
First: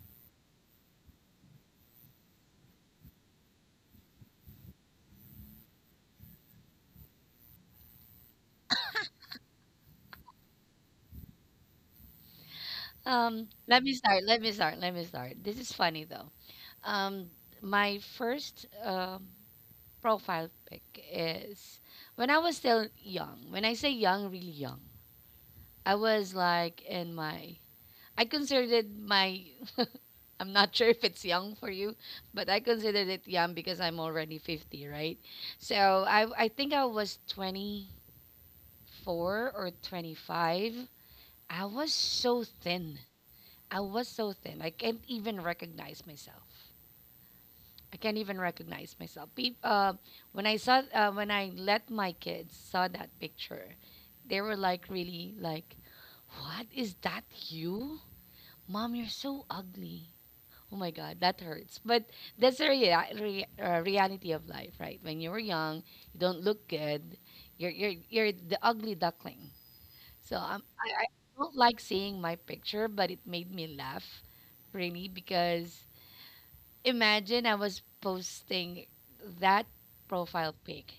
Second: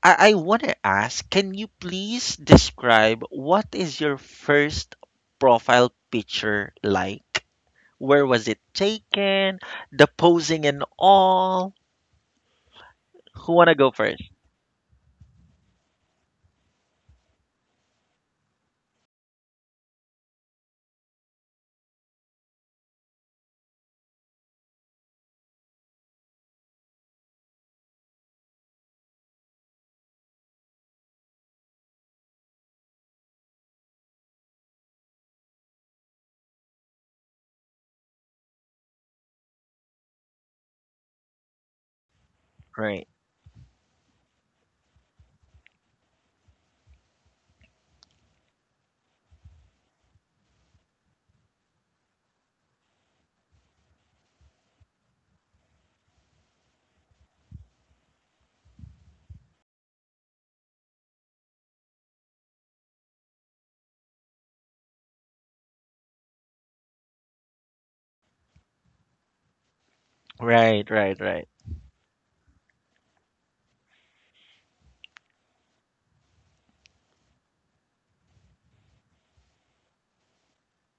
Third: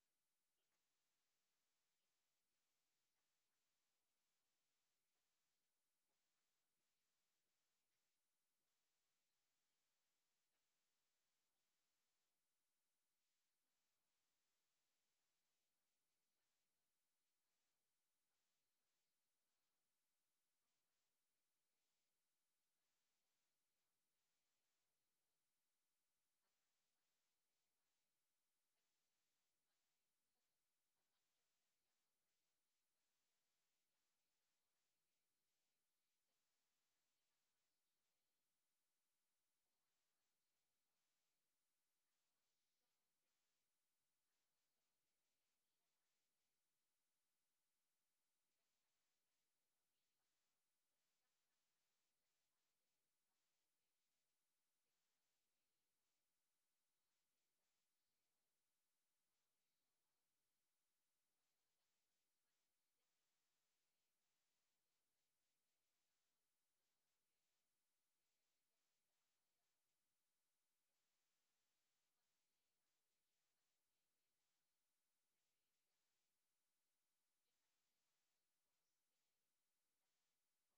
I want to ask, can you please describe what is your first profile picture like, where was it taken, the posing and all? Who want to go first? Let me start. This is funny though. Um, my first profile pic is when I was still young. When I say young, really young, I was like in my. I considered my. I'm not sure if it's young for you, but I considered it young because I'm already 50, right? So I think I was 24 or 25. I was so thin. Right, I was so thin. I can't even recognize myself. I can't even recognize myself. Peop When I saw, when I let my kids saw that picture, they were like really like, "What is that you, mom? You're so ugly." Oh my God, that hurts. But that's the reality of life, right? When you were young, you don't look good. You're you're the ugly duckling, so right, I right, right, don't like seeing my picture, but it made me laugh, really, because imagine I was posting that profile pic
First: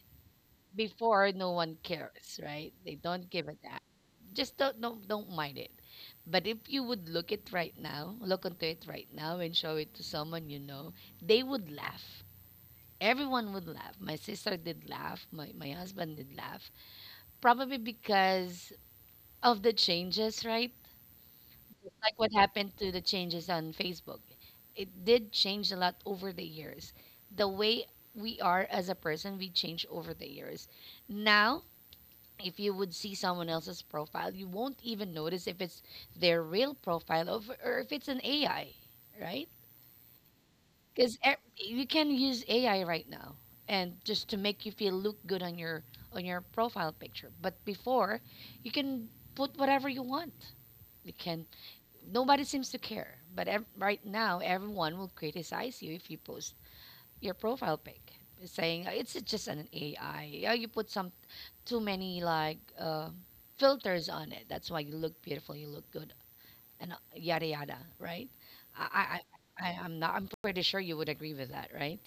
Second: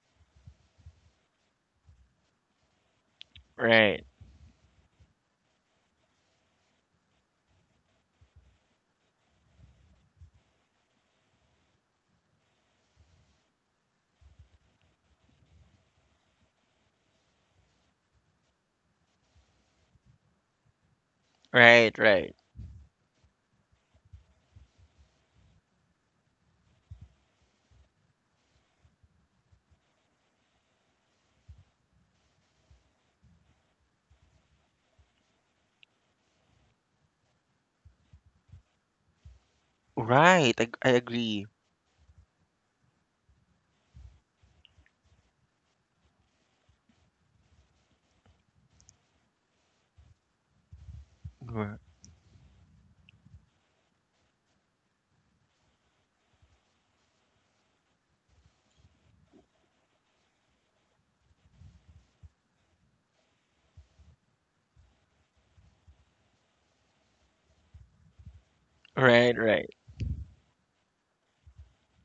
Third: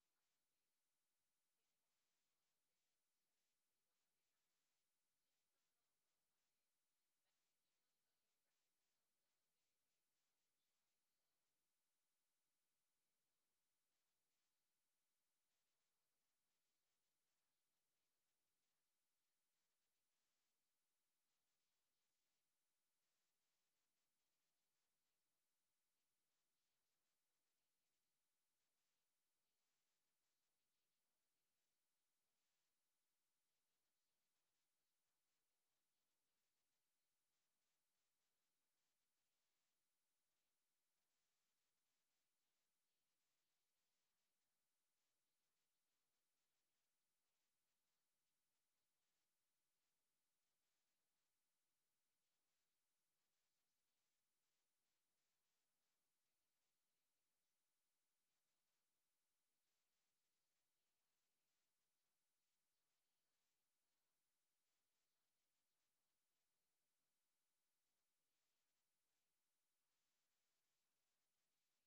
before, no one cares, right? They don't give a damn. right. Just don't don't mind it. But if you would look it right now, look into it right now, and show it to someone you know, they would laugh. Everyone would laugh. My sister did laugh. My husband did laugh. Probably because of the changes, right? Right, Just like what right. happened to the changes on Facebook. It did change a lot over the years. The way we are as a person, we change over the years. Now, if you would see someone else's profile, you won't even notice if it's their real profile, or if or if it's an AI, right? Right. I Because agree. you can use AI right now and just to make you feel look good on your profile picture. But before, you can put whatever you want, you can, R- nobody seems to care. But right now, everyone will criticize you if you post your profile pic, saying, it's just an AI. Yeah, you put some too many like filters on it. That's why you look beautiful, you look good, and yada yada," right? I, I, Right, I, right. I'm not. I'm pretty sure you would agree with that, right?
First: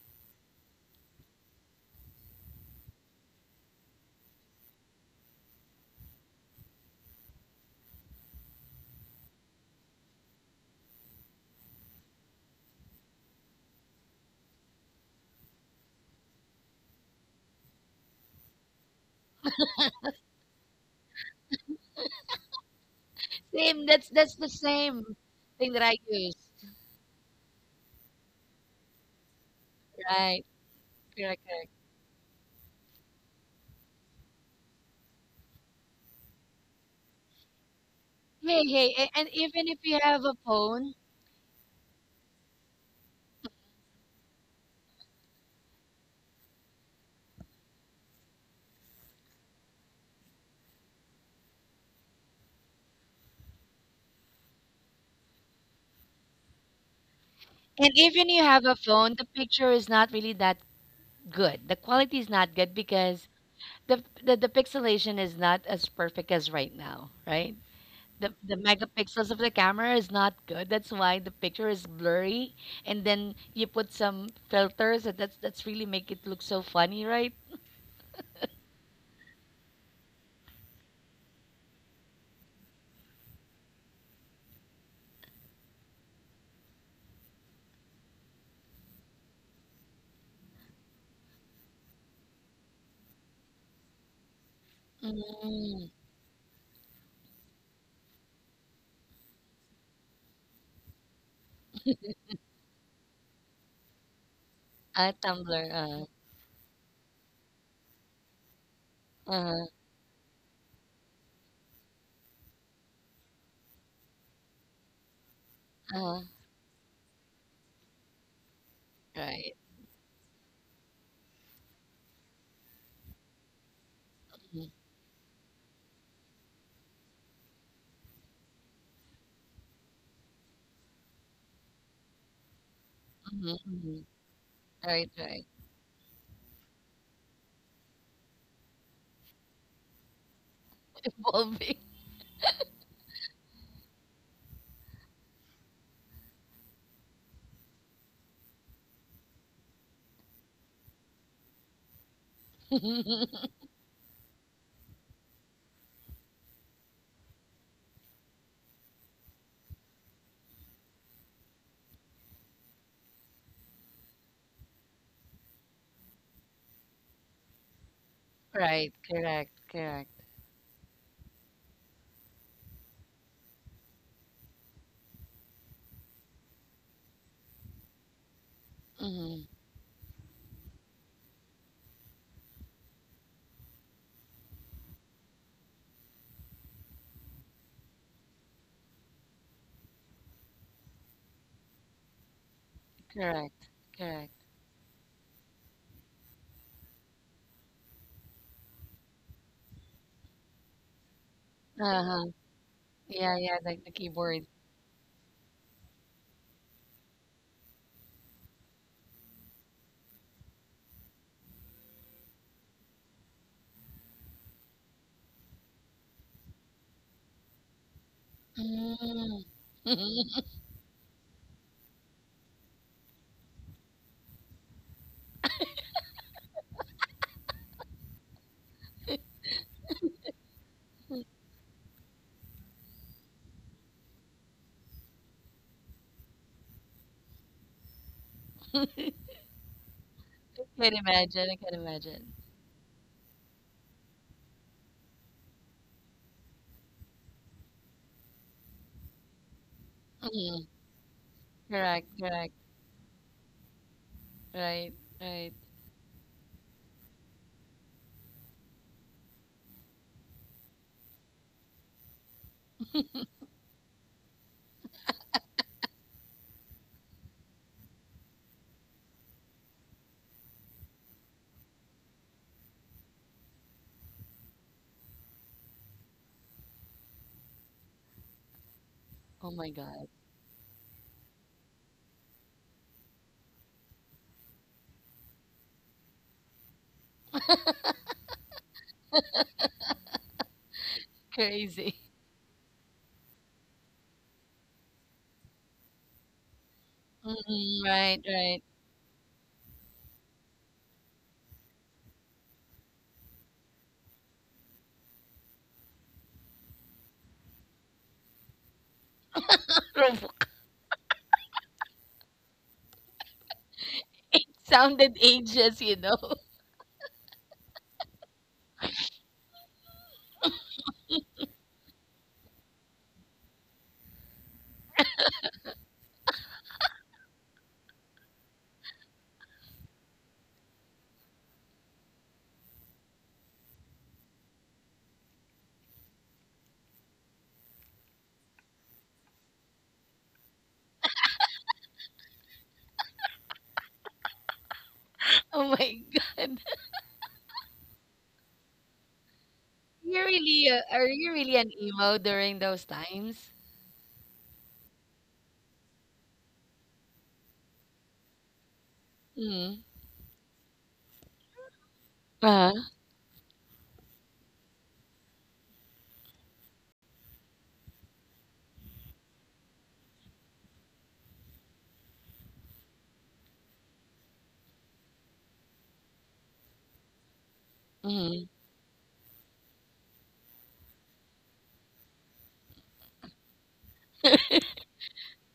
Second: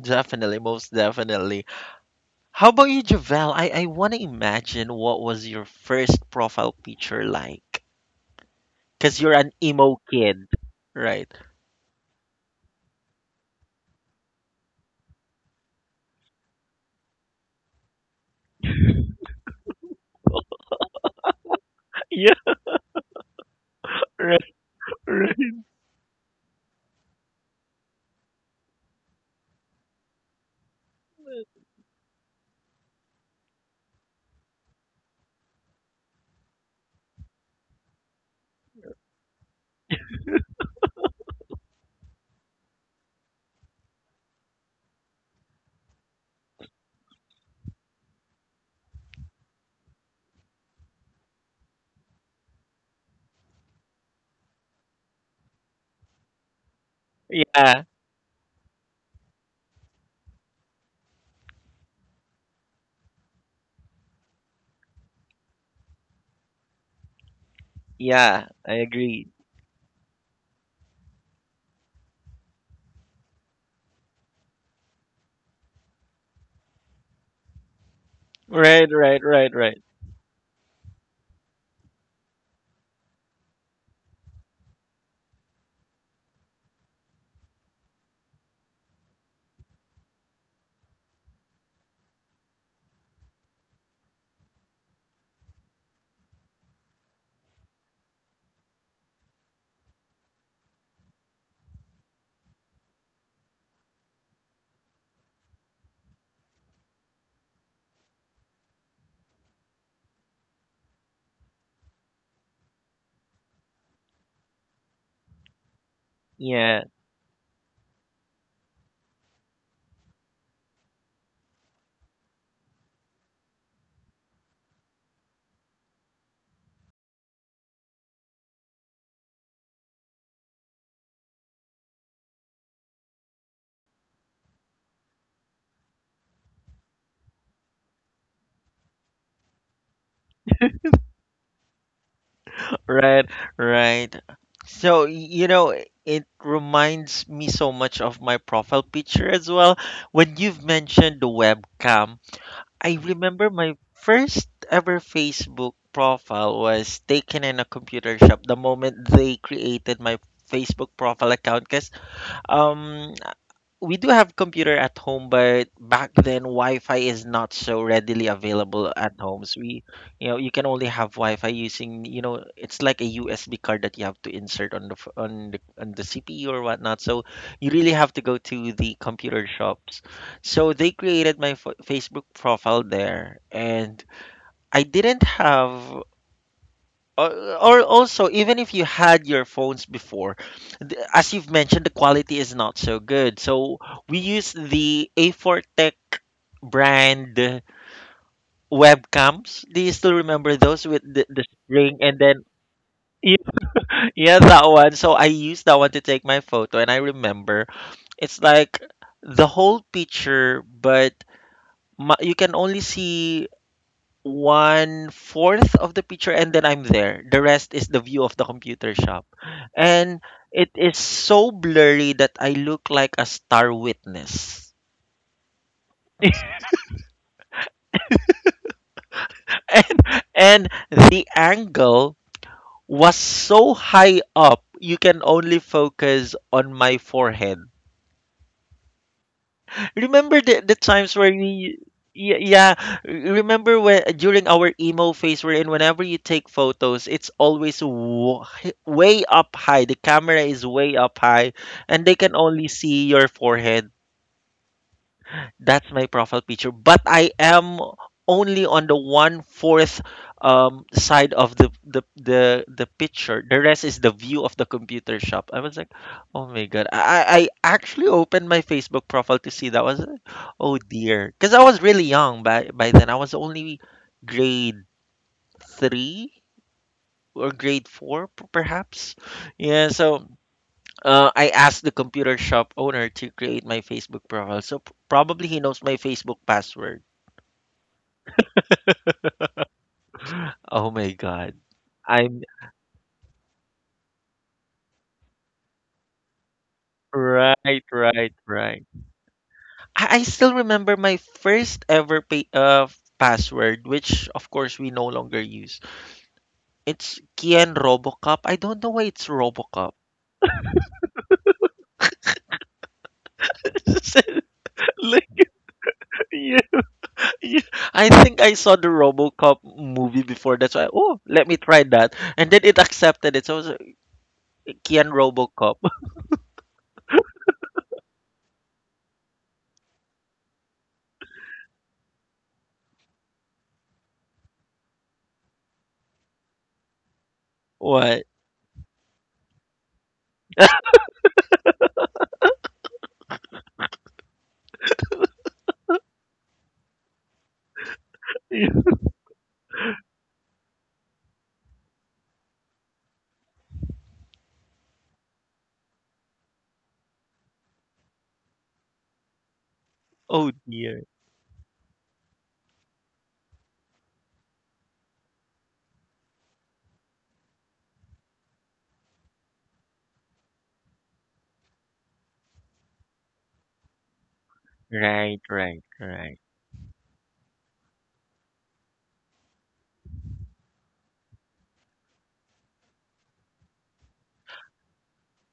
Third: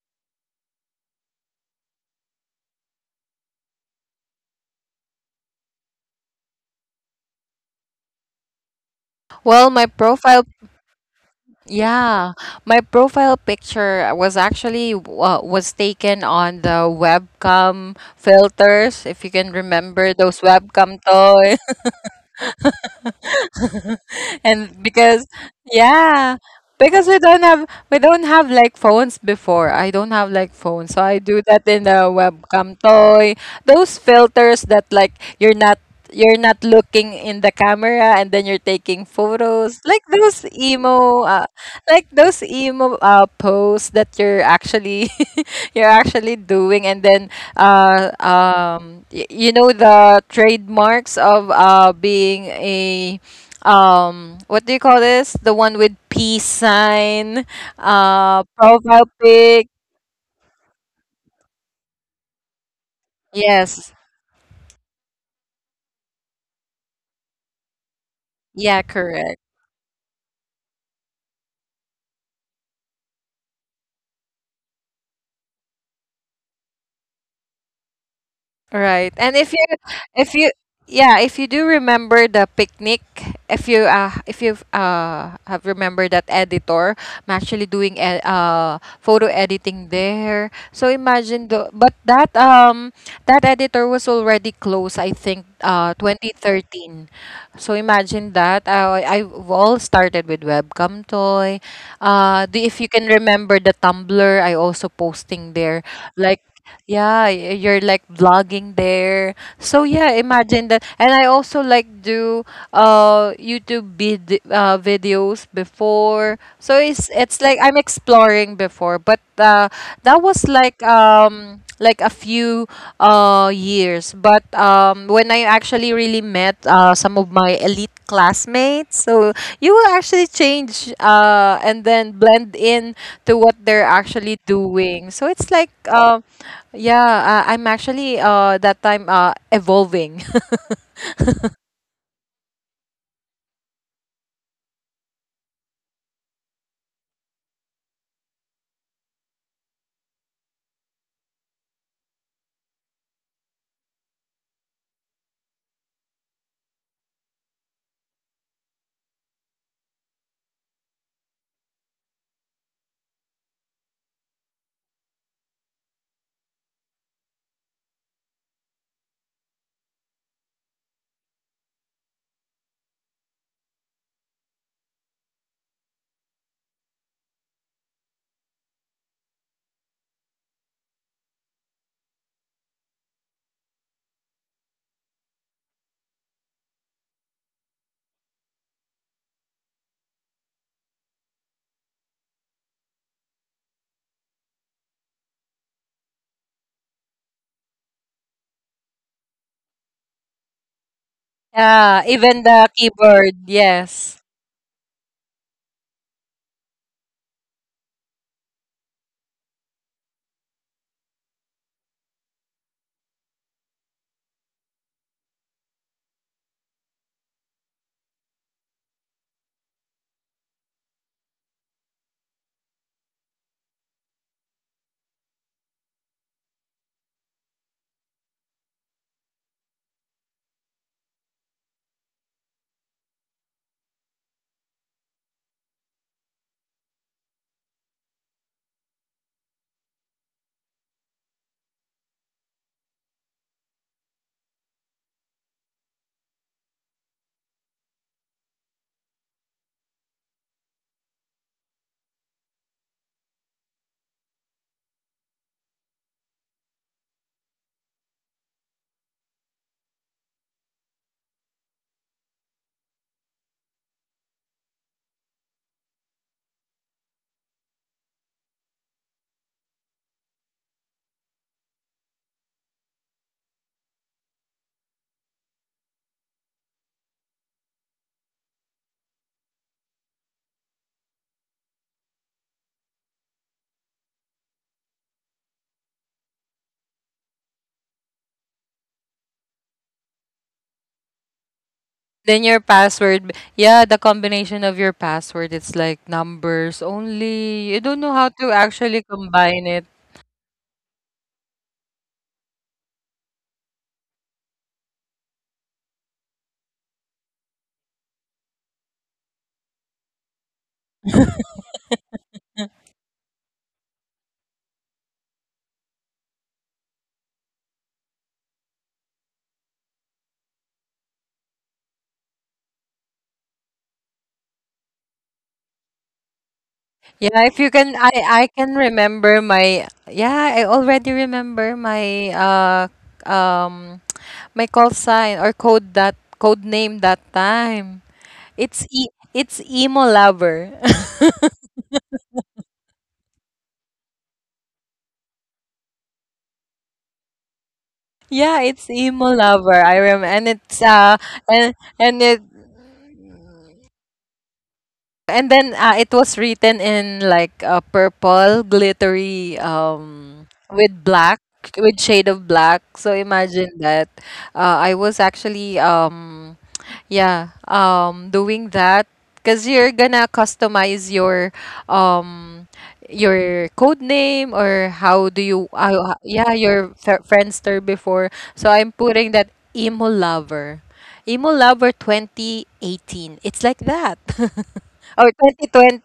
Definitely, most definitely. How about you, Javel? I want to imagine, what was your first profile picture like? Because you're an Well, my emo kid, profile right? Yeah, my profile picture was actually, was taken on the webcam filters, if you can remember those webcam toy. Yeah, Same. That's right, the and same because right. thing that I yeah, use, because we don't have like phones before. I don't have right? like phones, so I do Correct, that correct. in the webcam toy, those filters that like you're not you're not looking in the camera, and then you're Hey, hey, taking a- and even photos if like you have those a phone, emo posts that you're actually you're actually doing. And then you know the trademarks of being a, what do you call this, the one with peace sign, Yeah, and even you have profile a phone, the pic. picture is not really that good. The quality is not good because Yes. The pixelation is not as perfect as right now, right? Yeah, yeah, The I correct. agree. megapixels of the camera is not good. That's why the picture is blurry, and then you put some filters. That's really make it look so funny, right? Right. Right, And if right, you right, right. if you yeah, if you do remember the picnic, if you have remembered that editor, I'm actually doing photo editing there. So imagine the but that that editor was already closed, I think Mm, 2013. So imagine that I all started with webcam toy. If you can remember the Tumblr, I also posting there Tumblr. like, yeah, you're like vlogging there. So yeah, uh, imagine that. And I also like do YouTube videos before. uh, So it's Yeah, it's like I'm exploring before, but right. that was like, like a few years. But when I actually really met some of my elite classmates, so you will actually change and then blend in to what they're Mm-hmm, hmm. actually doing. So Right, it's like, right. Yeah, I'm actually that time evolving. Evolving. right, right. So, it reminds me so much of my profile picture as well. When you've mentioned the webcam, I remember my first ever Facebook profile was taken in a computer shop the moment they created my Facebook profile account, because um we do have computer at home, but back then Wi-Fi is not so readily Right, available at correct, homes. We, correct. you know, you can only have Wi-Fi using, it's like a USB card that you have to insert on the f- on the CPU or whatnot. So you really have to go to the Mm, computer shops. So they created my Facebook profile there, and I didn't have, or, or also, even if you had your phones before, as you've mentioned, the quality is not so good, correct, so we correct. use the A4 tech brand webcams. Do you still remember those, with the Yeah, even string the and Uh-huh, then, keyboard, Y- yeah, yeah, yes. like the yeah, keyboard. that one? So I used that one to take my photo, and I remember it's like the whole picture, but you can only see one fourth of the picture, and then I'm there. The rest is the view of the computer shop. Mm. And I it is so blurry that I look like a star witness. and and the angle was so high up, you can only focus on my forehead. Remember the can times where imagine. I can we, imagine. Yeah, remember when during our emo phase we're in. Whenever you take photos, it's always way up high. The camera is Mm. way up high, and Correct, they can correct, only see your forehead. right, right. That's my profile picture. But I am only on the one fourth side of the picture. The rest is the view of the computer shop. I was like, oh my god! I actually opened my Facebook profile to see that. Was like, oh dear, because I was really young by then. I was only grade three or grade four perhaps. Oh my Yeah. God, So, I asked the computer shop owner to create my Facebook profile. So probably he knows my Facebook password. Oh my god. crazy. Then your I'm password, yeah, the combination of your password, it's like numbers only. You don't know right, Mm, how to right, right, actually right. right. combine it. I still remember my first ever password, which of course we no longer use. It's Kian Robocop. I don't know why it's Robocop. Robot sounded Like, ages, you know. yeah, yeah. I think I saw the Robocop movie before. That's why, oh, let me try that. And then it accepted it. So it was like, Kian Robocop. Yeah, if you can, I can remember my, yeah, I already remember um my call sign, or code, that code name that time. What? It's e it's emo lover. Oh my God. Yeah, it's emo lover. I remember, and You it's really, are and you really and an it emo during those times? and then it was written in like a purple glittery, Mm. With Oh black, dear. with shade of black. So Uh-huh. imagine that. I was actually, yeah, doing that, because you're gonna customize um your code name, or how do you, Right, right, yeah, your right. Friendster before. So I'm Mm. putting that emo lover, emo lover 2018. It's like that. Or 2020,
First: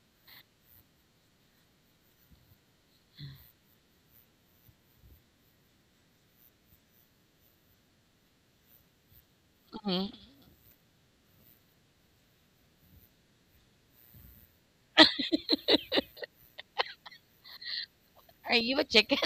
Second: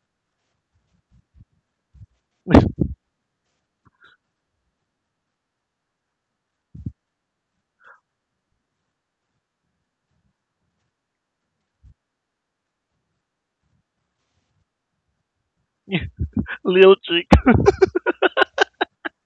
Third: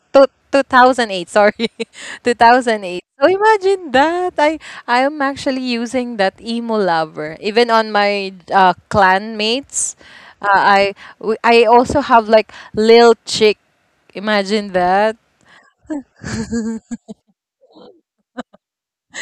2008, sorry. 2008. So imagine that. I am actually using that emo lover. Even on my clan mates, Mm. uh, I I also have like Lil Chick. Imagine that. Little chick. Are you a chicken?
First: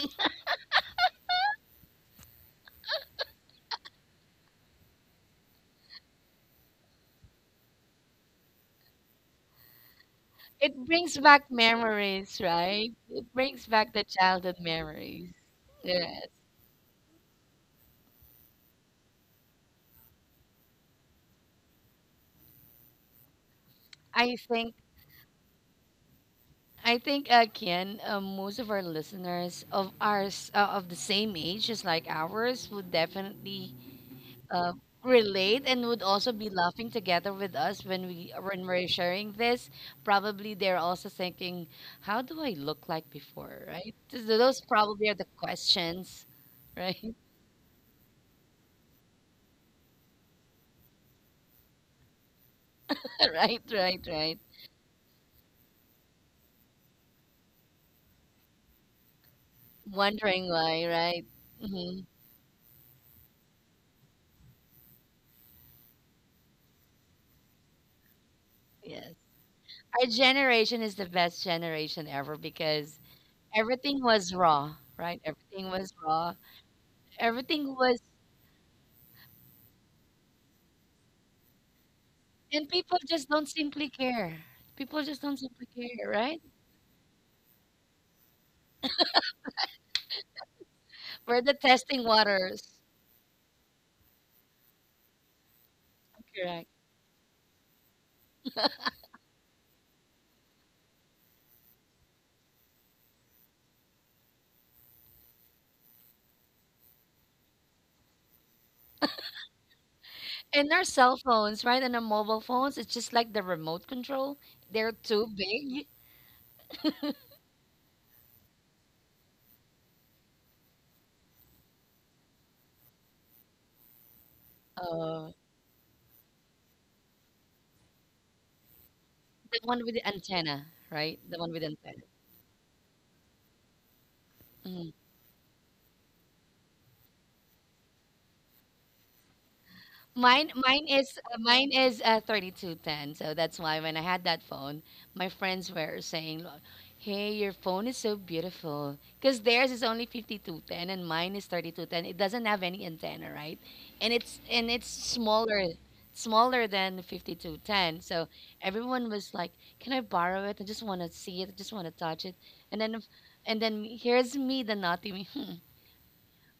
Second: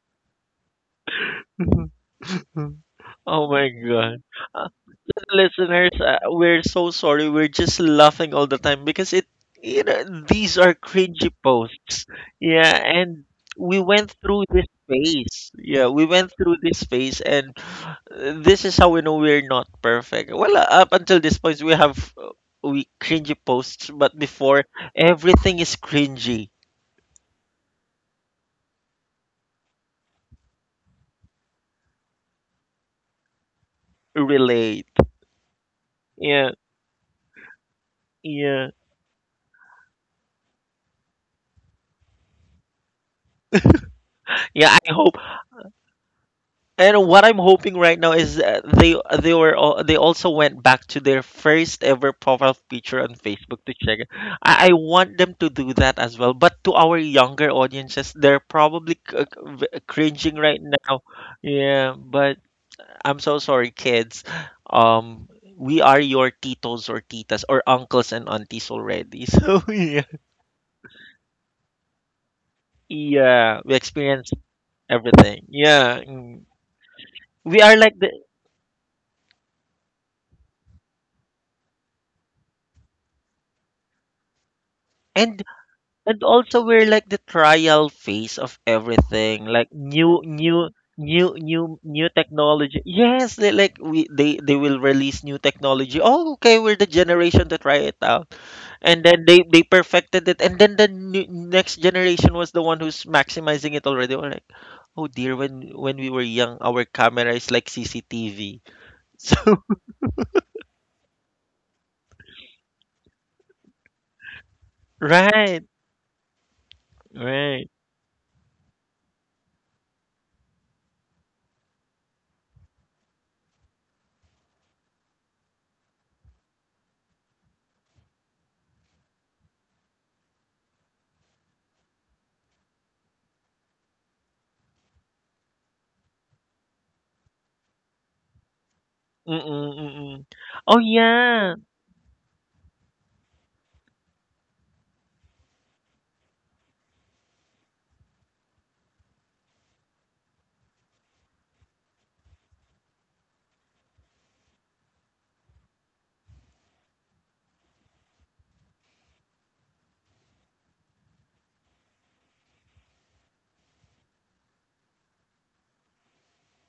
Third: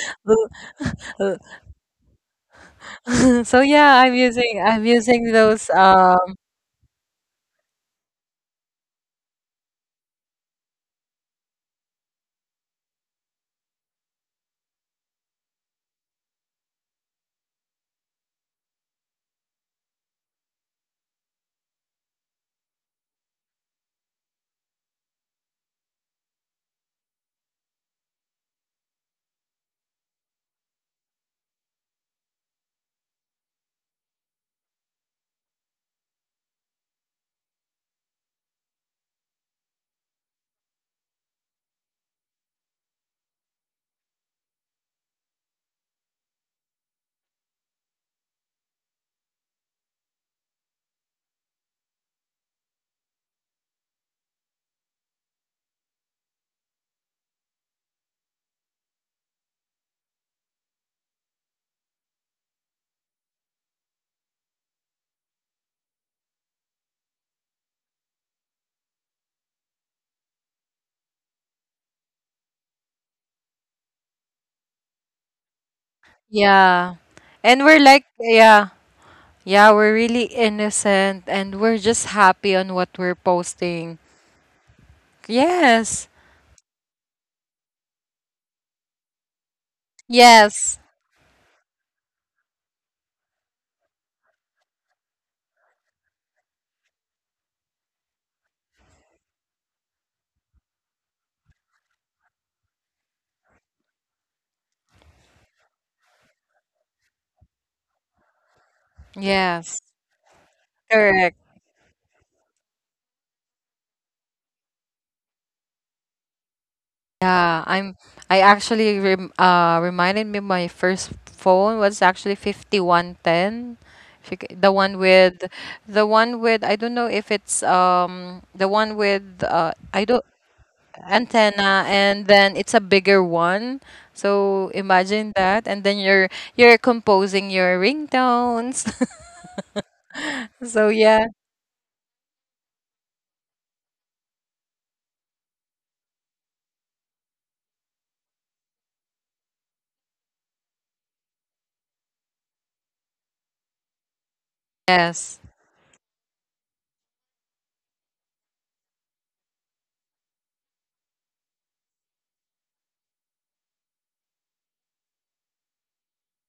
Oh So my yeah, I'm god. using Uh, I'm using those, Listeners, we're so sorry. We're just laughing all the time because, these are It brings cringy back posts. memories, Yeah, right? and It brings we back the went through childhood this memories. phase. Yeah, we Yes, went through this phase, and this is how we know we're not perfect. Well, up until this point, we have, we cringy posts, but I before, think everything is cringy. I think again, most of our listeners of ours of the same age as like ours would definitely uh, Relate. relate and would also be Yeah, laughing together with us when we when yeah, we're sharing this. Probably they're also thinking, "How do I look like before?" Right? Those yeah. I probably are hope. the questions, And right? what I'm hoping right now is, they also went back to their first ever profile picture on Facebook Right, to right, check it. right. I want them to do that as well. But to our younger audiences, they're probably, cringing Wondering right why, now. right? Hmm. Yeah, but I'm so sorry, kids. We are your titos or titas or uncles and aunties Yes. already. So yeah, Our generation is the best generation ever because yeah, we everything experience was raw, right? everything. Everything was Yeah, raw. mm. yeah. We And Everything are we're like was, like, the, yeah, yeah, we're really innocent, and we're just happy and on what people we're just don't simply posting. care. People just don't and simply Yes. care, and right? also we're like the trial phase of everything, like new new Yes. new We're the new testing new waters. technology. Yes, they like we they will release new technology. Oh, okay, Correct. we're the generation to try it out. And then they perfected it, and then the next generation was the one who's maximizing it already. We're like, "Oh dear, when we were young, our camera is like CCTV." So, Yes. And our cell Correct. phones, right? And our mobile phones, it's just like the remote control. They're too right. big. Yeah, Right. I actually reminded me, my first phone was actually 5110. The one Uh, with, I don't know if it's, the one with, the one with the I don't, antenna, right? The one with antenna. antenna, and then it's a bigger one. Mm-hmm. So imagine that, and then you're composing your ringtones. Mm-mm, mm-mm. Mine, Oh mine So is uh, yeah. yeah. mine is uh, 3210. So that's why when I had that phone, my friends were saying, "Hey, your phone is so beautiful." Because theirs is only 5210 and mine is 3210. It doesn't have any antenna, right? And it's Yes. smaller, smaller than 5210. So everyone was like, "Can I borrow it? I just want to see it. I just want to touch it." And then, if- And then here's me, the naughty me. "Hmm,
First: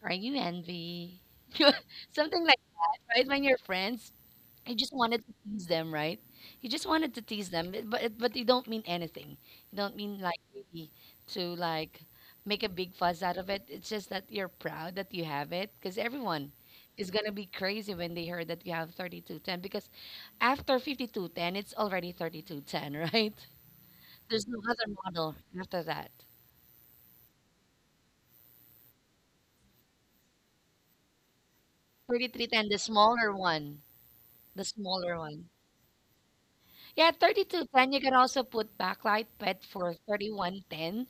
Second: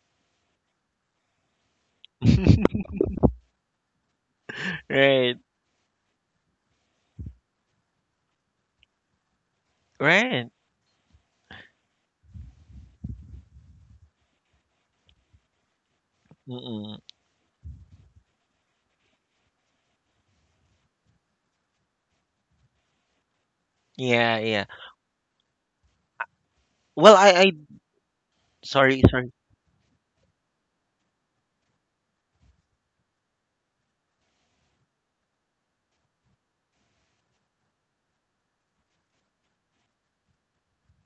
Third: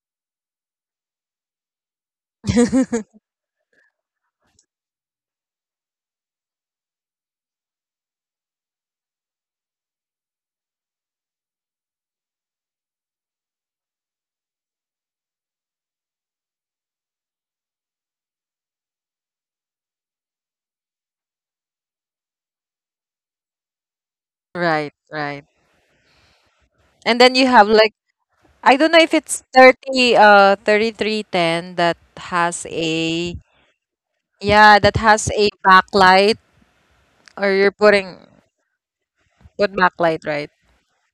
are you envy? Something like that, right?" When you're friends you just wanted to Right. tease them, right? You just wanted to tease them, but you don't mean anything. You don't mean like Right. maybe to like make a big fuss out of it. It's just that you're proud that you have it because everyone Mm-mm. is gonna be crazy when they heard that you have 3210 because after 5210 it's already 3210, right? Yeah, There's no yeah. other Right, model right. after that. Well, And then you have like, I don't know sorry, if sorry. it's 30 uh 3310 that has 3310, the a, smaller one, the yeah, that smaller has a one. backlight, Yeah, or you're 3210 you can putting, also put backlight, but put for backlight, right? 3110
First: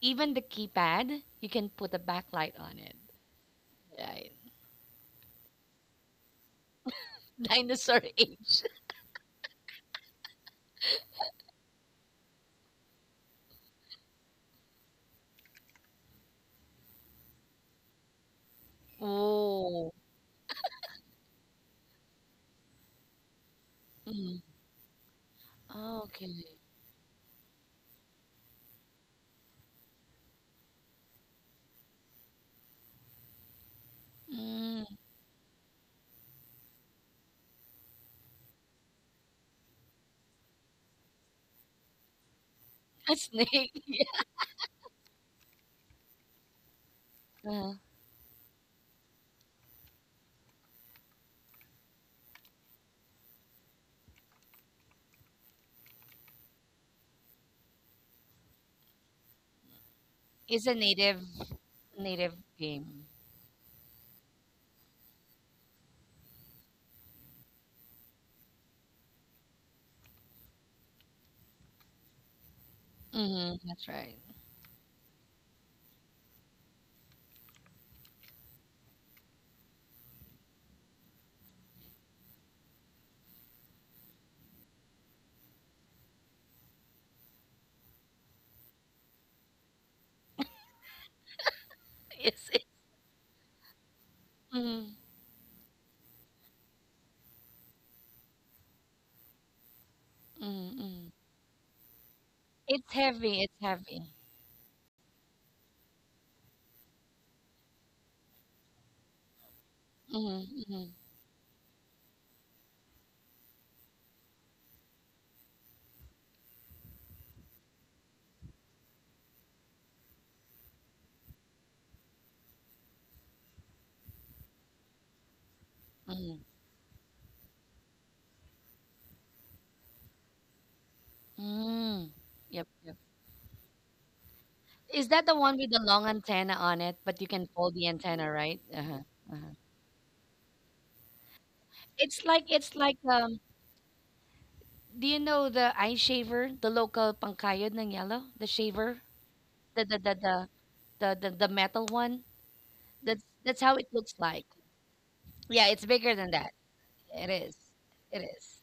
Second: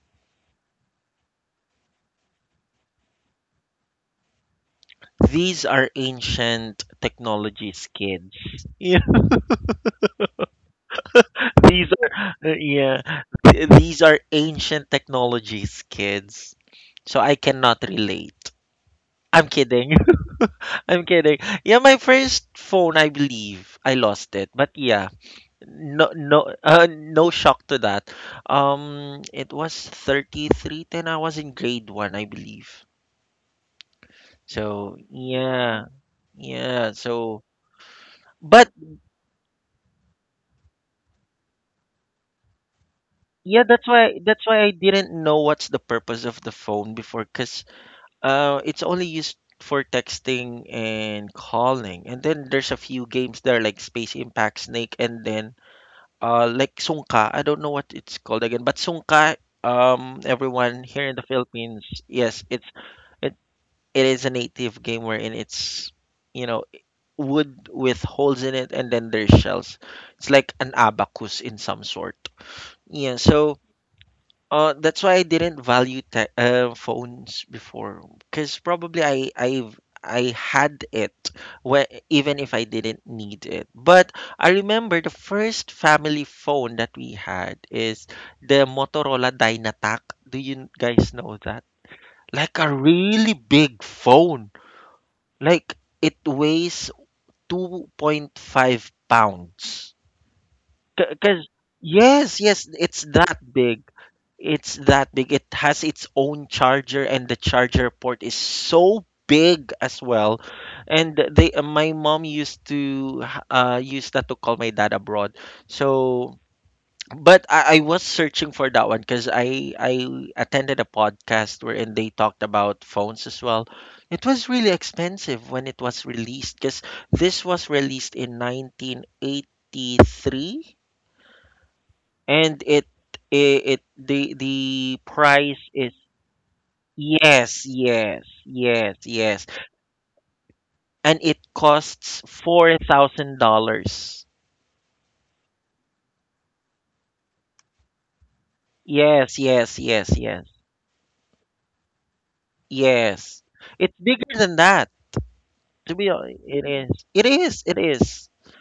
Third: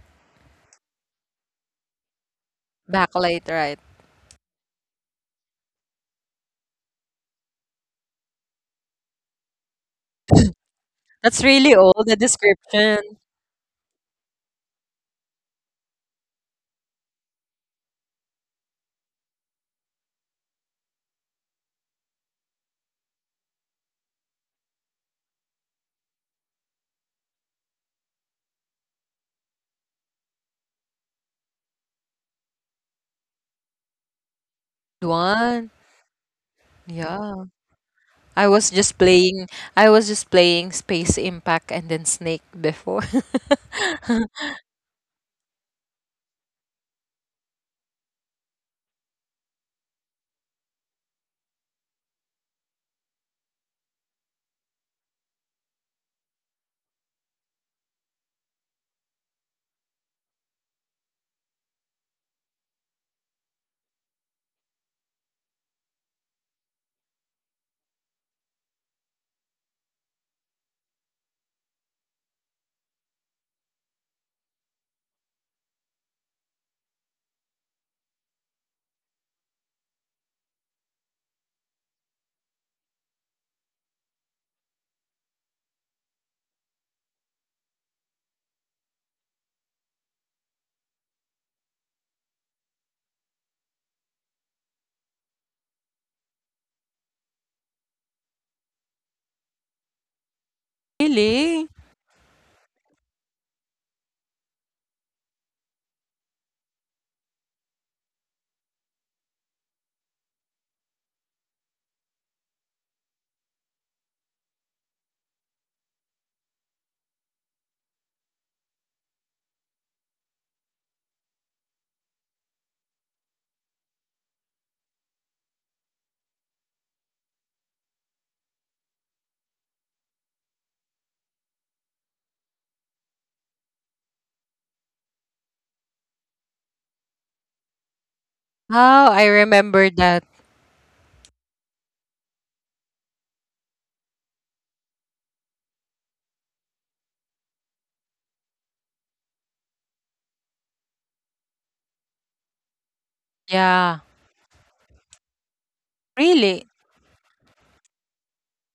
even the keypad, you can put a backlight on it. Backlight, right. Right. These are ancient technologies, Dinosaur kids. age. Yeah, That's really these old, are, the uh, description. yeah, these are ancient technologies, kids. So I cannot relate. I'm kidding. Oh. I'm kidding. Yeah, my first phone, I believe I lost Mm. it. But yeah, Oh, no, okay. no, no shock to that. It was 3310. I was in grade one, I believe. Mm. So One. yeah, yeah. Yeah. I was But just playing I was just playing Space Impact, and then Snake before. A yeah, snake. that's why I didn't know what's the purpose of the phone before, Yeah. cause Uh, it's only used for texting and calling. And then there's a few games there, like Space Impact, Snake, and then, like Sungka. I don't know what it's called again, but Sungka. It's a Everyone here in native the Philippines, native yes, game. it, it is a native game, wherein it's, you know wood with holes in it, and then there's shells. It's like an abacus in some sort. Yeah, Hmm, so. that's right. That's why I didn't value, te phones before, because probably I had it when, even if I didn't need it. But I remember the first family phone that we had is the Motorola Dynatac. Do you guys know that? Yes. Like It, a really big phone. mm, Like it weighs 2.5 pounds. mm, mm. Because Really? yes, yes, It's it's that heavy. It's big. heavy. It's that big. It has its own charger, and the charger port is so big as well. Mm-hmm, And my mom used to, use that to call my dad abroad. So, but I was searching for that one because I attended a podcast wherein they talked about phones as well. It was really expensive when it was mm-hmm, released, because this was released in 1983, mm. and Yep, it yep. it, it the Is that the one price with the is— long antenna on it? But you can Yes, fold the yes, antenna, right? Oh, yes, Uh-huh, I yes. uh-huh. remember that. And it costs It's like um, $4,000. do you know the eye shaver, the local pangkayod ng yellow, the shaver, Yes, yes, the the the yes, yes, the the metal one? Yes. That's how it Yeah. It's looks bigger like. than that. Yeah, it's To be bigger than honest, that. Really? it is. It It is. is, it It is. is.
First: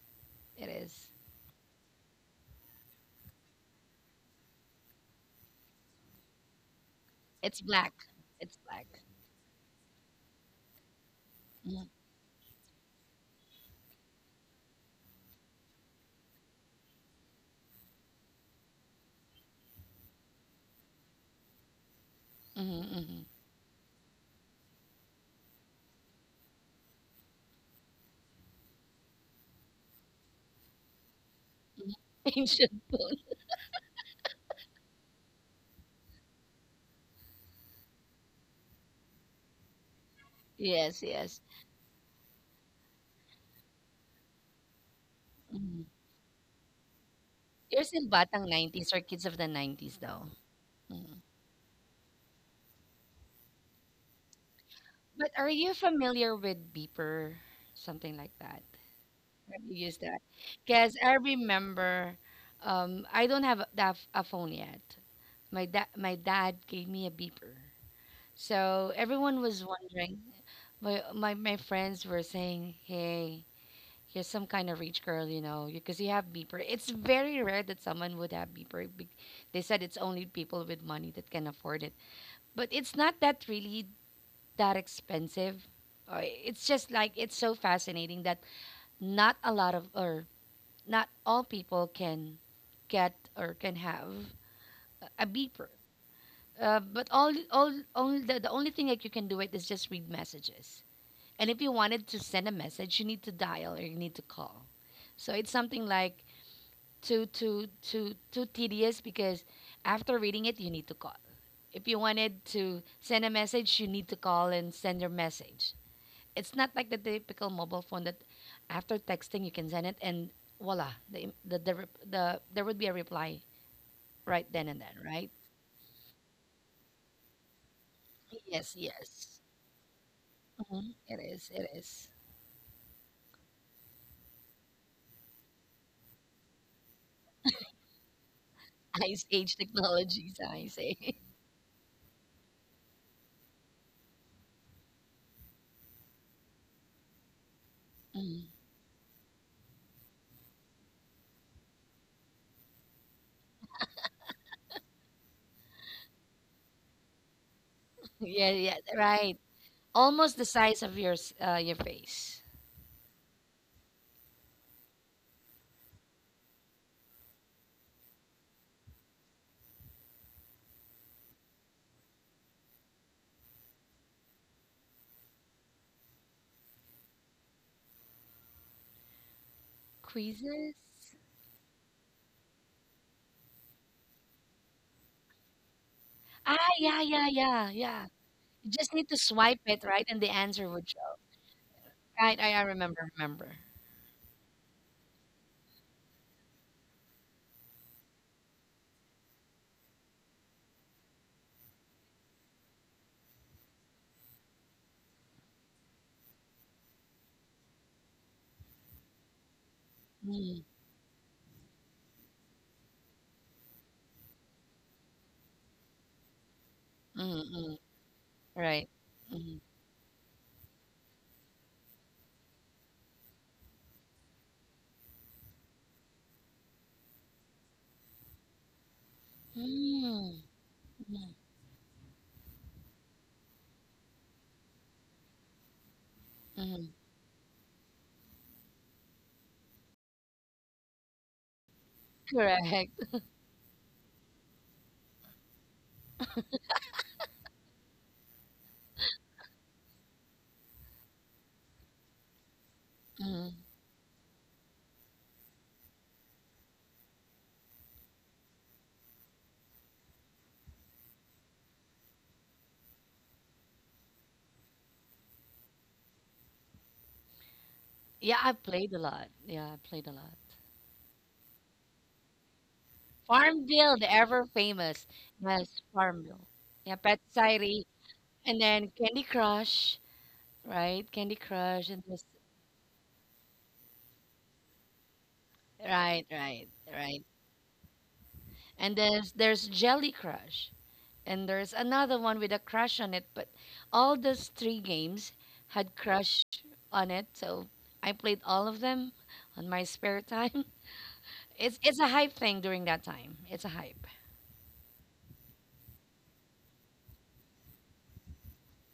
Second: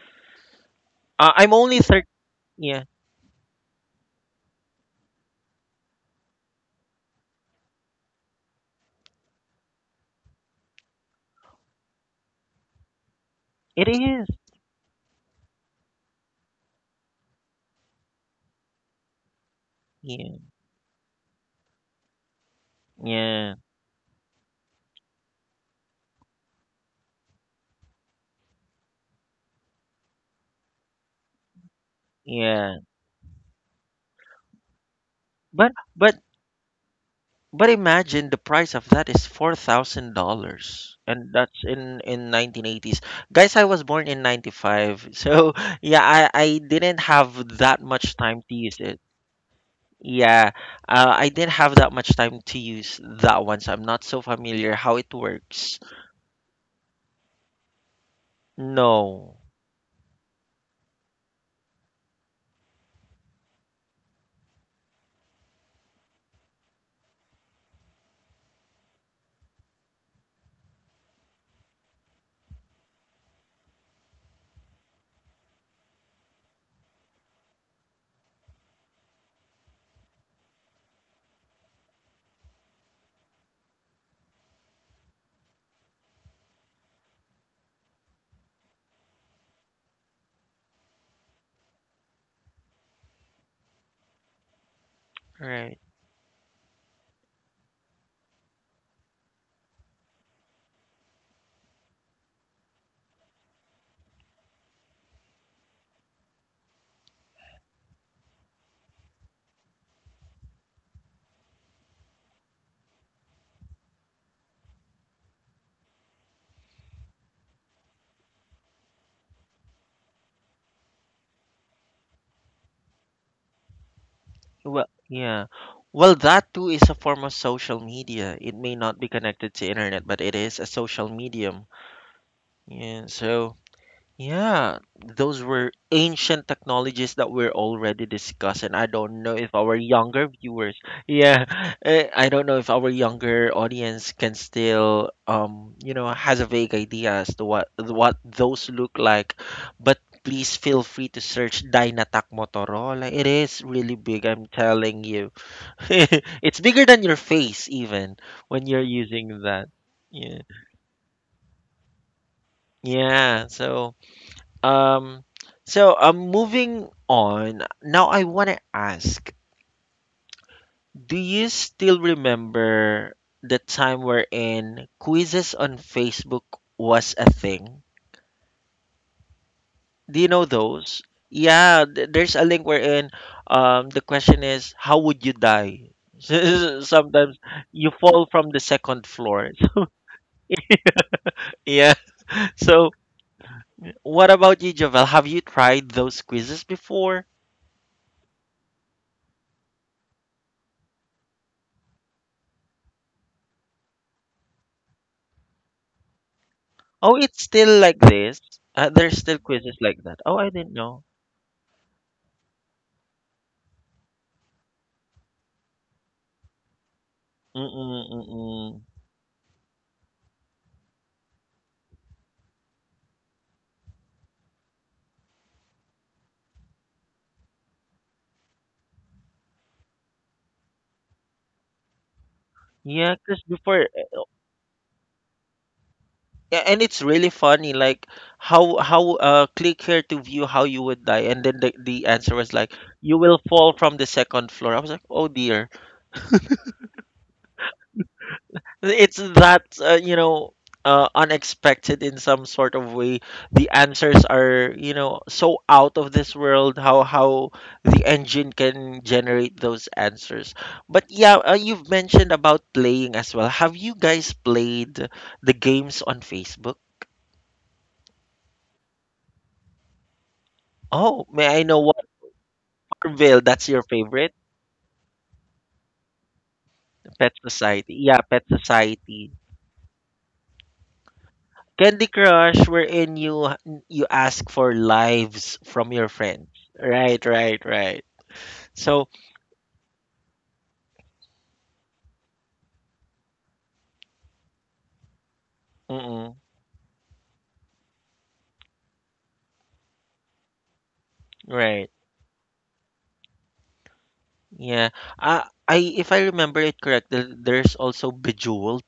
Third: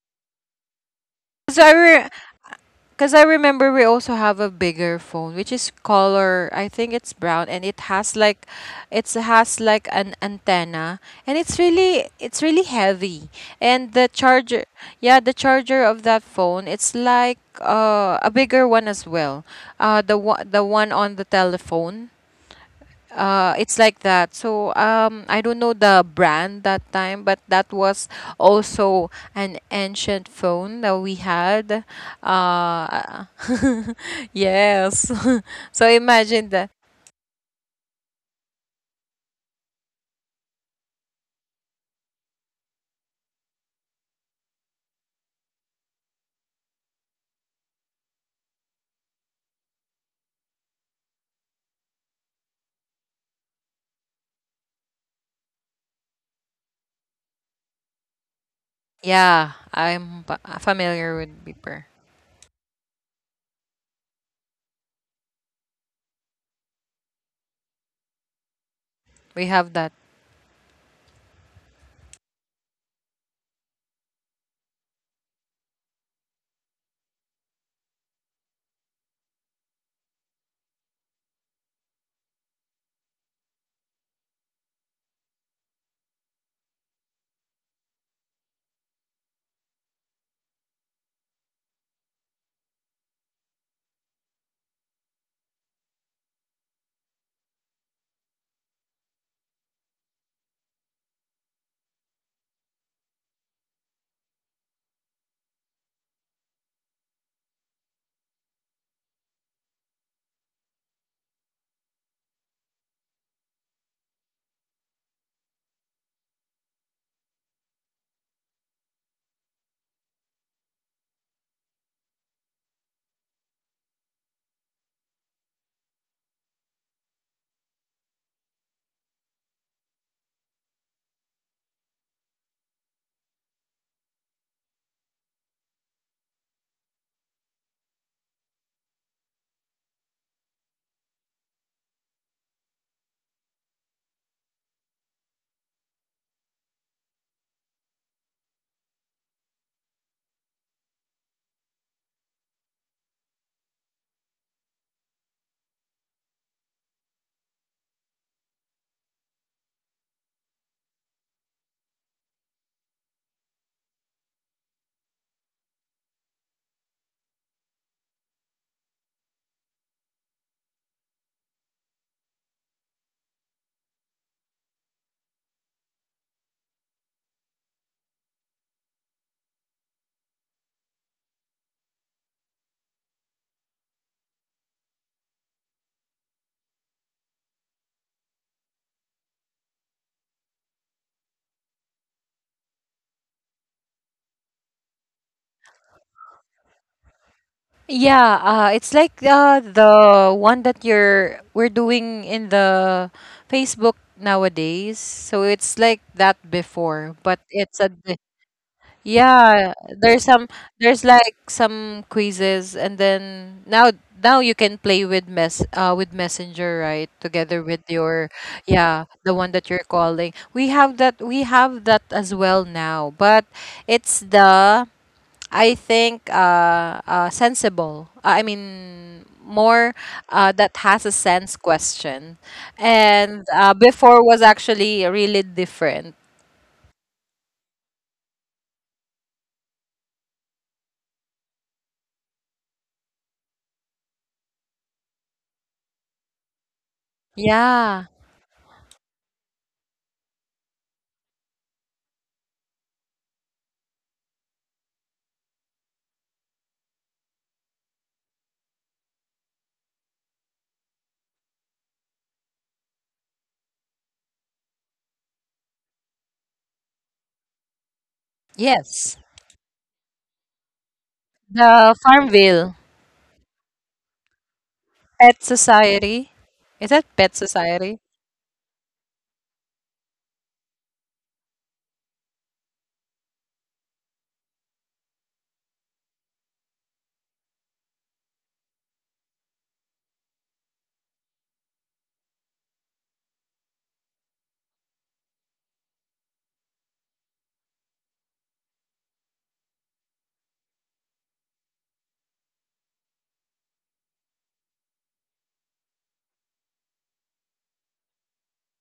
It is. I'm So I, only 30. re- Yeah, Because I remember we also have a bigger phone, which is color. I think it's brown, It's and it black. has like, It's black. it has like an antenna, and it's Mm-hmm, really, it's really heavy. it And the is. charger, yeah, the charger of that phone, it's like, a bigger one as well. Yeah, The one on the telephone, mm-hmm. Yeah, it's like that. So I don't know the brand that time, but that was also an ancient phone that we had. Ancient yeah. bone. Uh, yes. But So but imagine that. But imagine the price of that is $4,000, Yes, and yes. that's in 1980s. Guys, I was born in ninety five, so Mm. yeah, I didn't have You're that still much time batang to use 90s or it. kids of the 90s though. Yeah, Mm. I didn't have that much time to use that one, so I'm not so familiar how it But are you works. familiar with beeper, something like that? No, Yeah, Never use that I'm because I familiar with beeper. remember I don't have a, a phone yet. My dad gave me a beeper, so everyone We was have that. wondering. My friends were saying, "Hey, you're some kind of rich girl, you know, because you have beeper." It's very rare that someone would have beeper. They said it's only people with money that can afford it, but it's not that really that expensive. It's just like it's so fascinating that not a lot of or not all people can get or can have a beeper. right. But only the only thing that you can do it is just read messages. And if you wanted to send a message, you need to dial or you need to call. So it's something like too tedious because after reading it, you need to call. If you wanted to send a message, you need to call and send your message. It's not like the typical mobile phone that after texting you can send it and voila there would be a reply right then and Well, then right. yeah. Well, that too is a form of social media. It Yes, may not be yes. connected to internet, but it is a Mhm. social medium. It is Yeah, so. Yeah, those were ancient technologies that we're already discussing. I don't ice know if age our younger technologies I viewers, say. yeah, I don't know if our younger audience can still, has a vague idea as to what Mm. those look like. But please feel free to search Dynatac Motorola. It is really big, I'm telling you. It's bigger than your face even Yeah, when yeah, you're using right. that. Almost Yeah. the size of your your face. Yeah, so, Um, so, moving on. Now I want to ask, do you still remember the time wherein quizzes on Facebook was a thing? Do you know Quizzes. those? Yeah, there's a link wherein, the question is, how would you die? Ah, yeah, yeah, Sometimes yeah, you yeah. fall from the You just second need to floor. swipe it right and the answer would show Yeah. right. I So, remember remember. what about you, Javel? Have you tried those quizzes before? Yeah, it's like, the one that you're we're doing in the Facebook nowadays. So it's like that before, Oh, but it's it's a, still like this? There's still yeah, quizzes like that. Oh, I Mm, didn't there's know. like some quizzes, and then now you can play with mess with Messenger, right? mm, Together with mm. Mm-mm, your, mm-mm. Right. yeah, the one that you're calling. We have that as well now, but it's the, I think sensible. I mean, more Mm, that has a mm, sense question. Yeah, And because before, before was actually really different. And mm. it's really funny, like, how click here to view how you would die, and then the answer was like, Correct. you will fall from the second floor. I was like, oh dear. Yeah. It's that, unexpected in some sort of way. Mm. The answers are, so out of this world. How the engine can generate those answers. But yeah, you've mentioned about playing as well. Have you guys played the games on Facebook? Yeah, I played a Yes. lot. Yeah, I played a lot. Oh, may I know The what. Farmville. Orville? That's your Farmville, the favorite. ever famous. Pet Yes, Society. Farmville. Is that Yeah, Pet Pet Pet Society, Society? Society. Yeah, Pet and then Candy Society. Crush, right? Candy Crush, and Candy this, Crush, wherein you ask for lives from your right, friends. right, Right, right. right, right. And So, there's Jelly Crush, and there's another one with a crush on it. But all those three games had mm crush on it, so I played all of them on my spare time. Right. It's a hype thing during that time. It's a hype. Yeah. I if I remember it correctly, there's also Bejeweled,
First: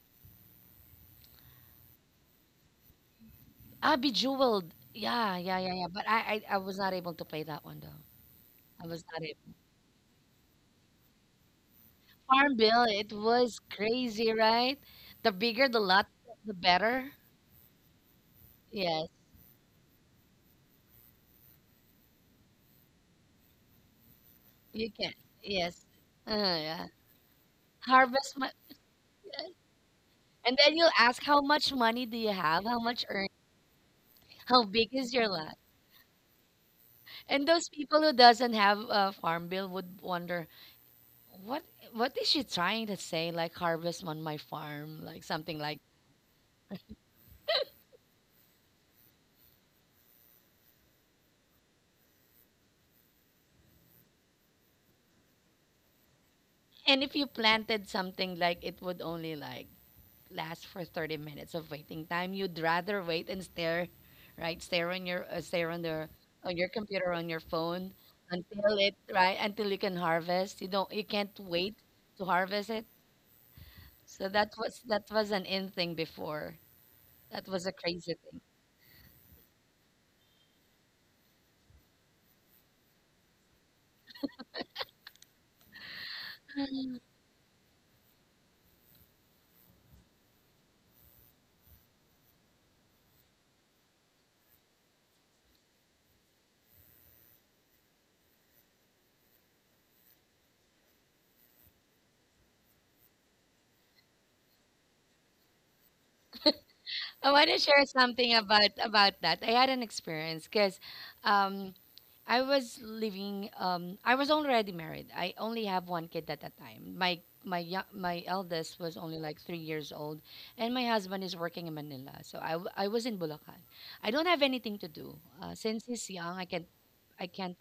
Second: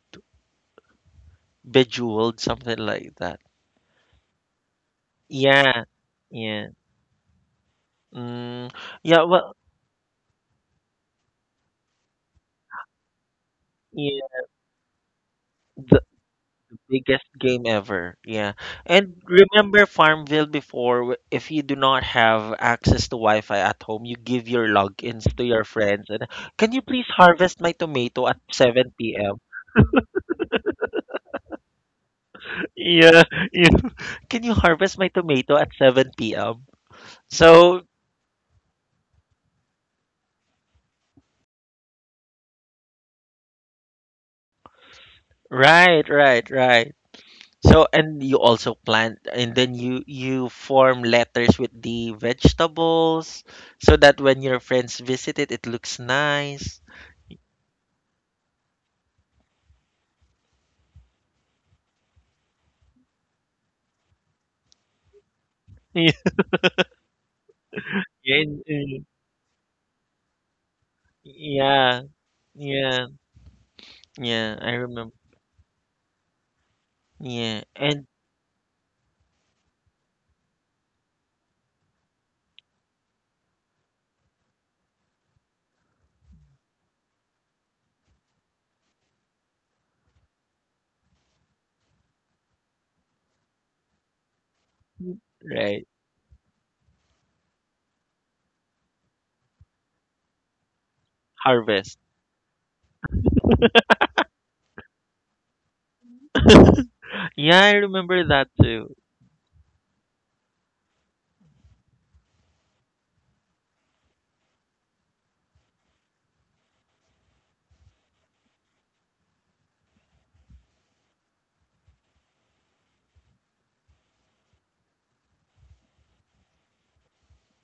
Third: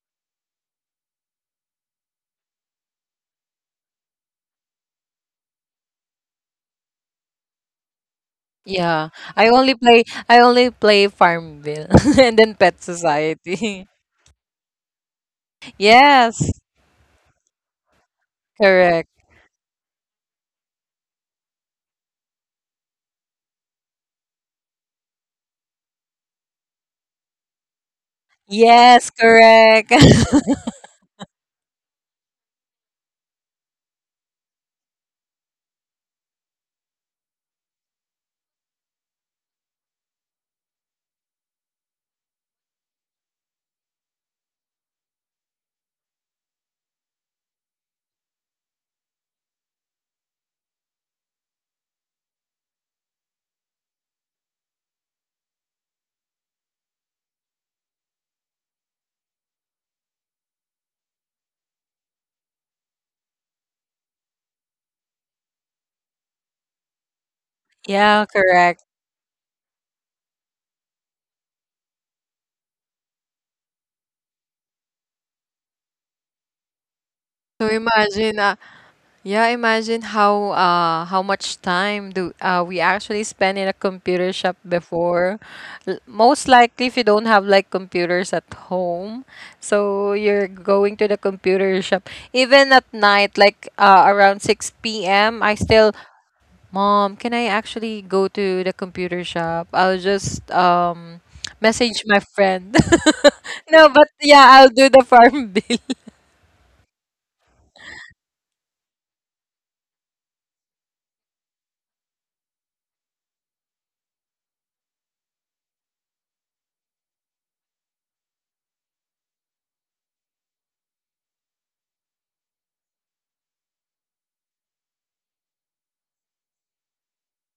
Bejeweled, something like that. Ah, Bejeweled. Yeah, yeah, yeah, Yeah, yeah. But I yeah. was not able to play that one though. Mm, I was Yeah. not yeah, I able. well, only play I only play Farmville and then Farmville. Pet It was Society. crazy, yeah, right? The bigger the the lot, Yes, the better. biggest game ever. Yeah. Yes, correct. And remember Farmville before, if you do not have access to Wi-Fi at home, you give your you can. logins to your Yes. friends and can you Yeah. please harvest my tomato Harvest at my. Yes, 7 p.m.? correct. And then you'll ask how much money do you have? How much Yeah, earn? yeah. Can you How big harvest my is your tomato lot? at 7 p.m.? And those So people who doesn't have a farm bill would wonder what what is she trying to say like harvest on my farm like something like. right, right, right. So and you also plant and then you form letters with the vegetables so that when your friends visit it looks nice. And if you planted something like it would only like last for 30 minutes of waiting time, you'd rather wait and stare right, stare on your stare on the Yeah, on your computer on your phone Yeah, and, until correct. it right until you can harvest, you don't you can't wait yeah, to harvest it. yeah, So yeah, I that remember. was an in thing before. That Yeah, So was a and crazy imagine, thing. Yeah, imagine how, how much time do, we actually spend in a computer shop before. Most likely if you don't have like computers at home, so you're going to the computer shop even at night, like, around 6 p.m. I right, still, "Mom, can I actually go to the computer shop? I'll just, harvest. message my friend." No, but yeah, I'll do the farm bill. I want to Yeah, I share remember something that too. about that. I had an experience because I was living. I was already married. I only have one kid at a time. My eldest was only like 3 years old, and my husband is working in Manila. So I, I was in Bulacan. I don't have anything to do since he's young. I can't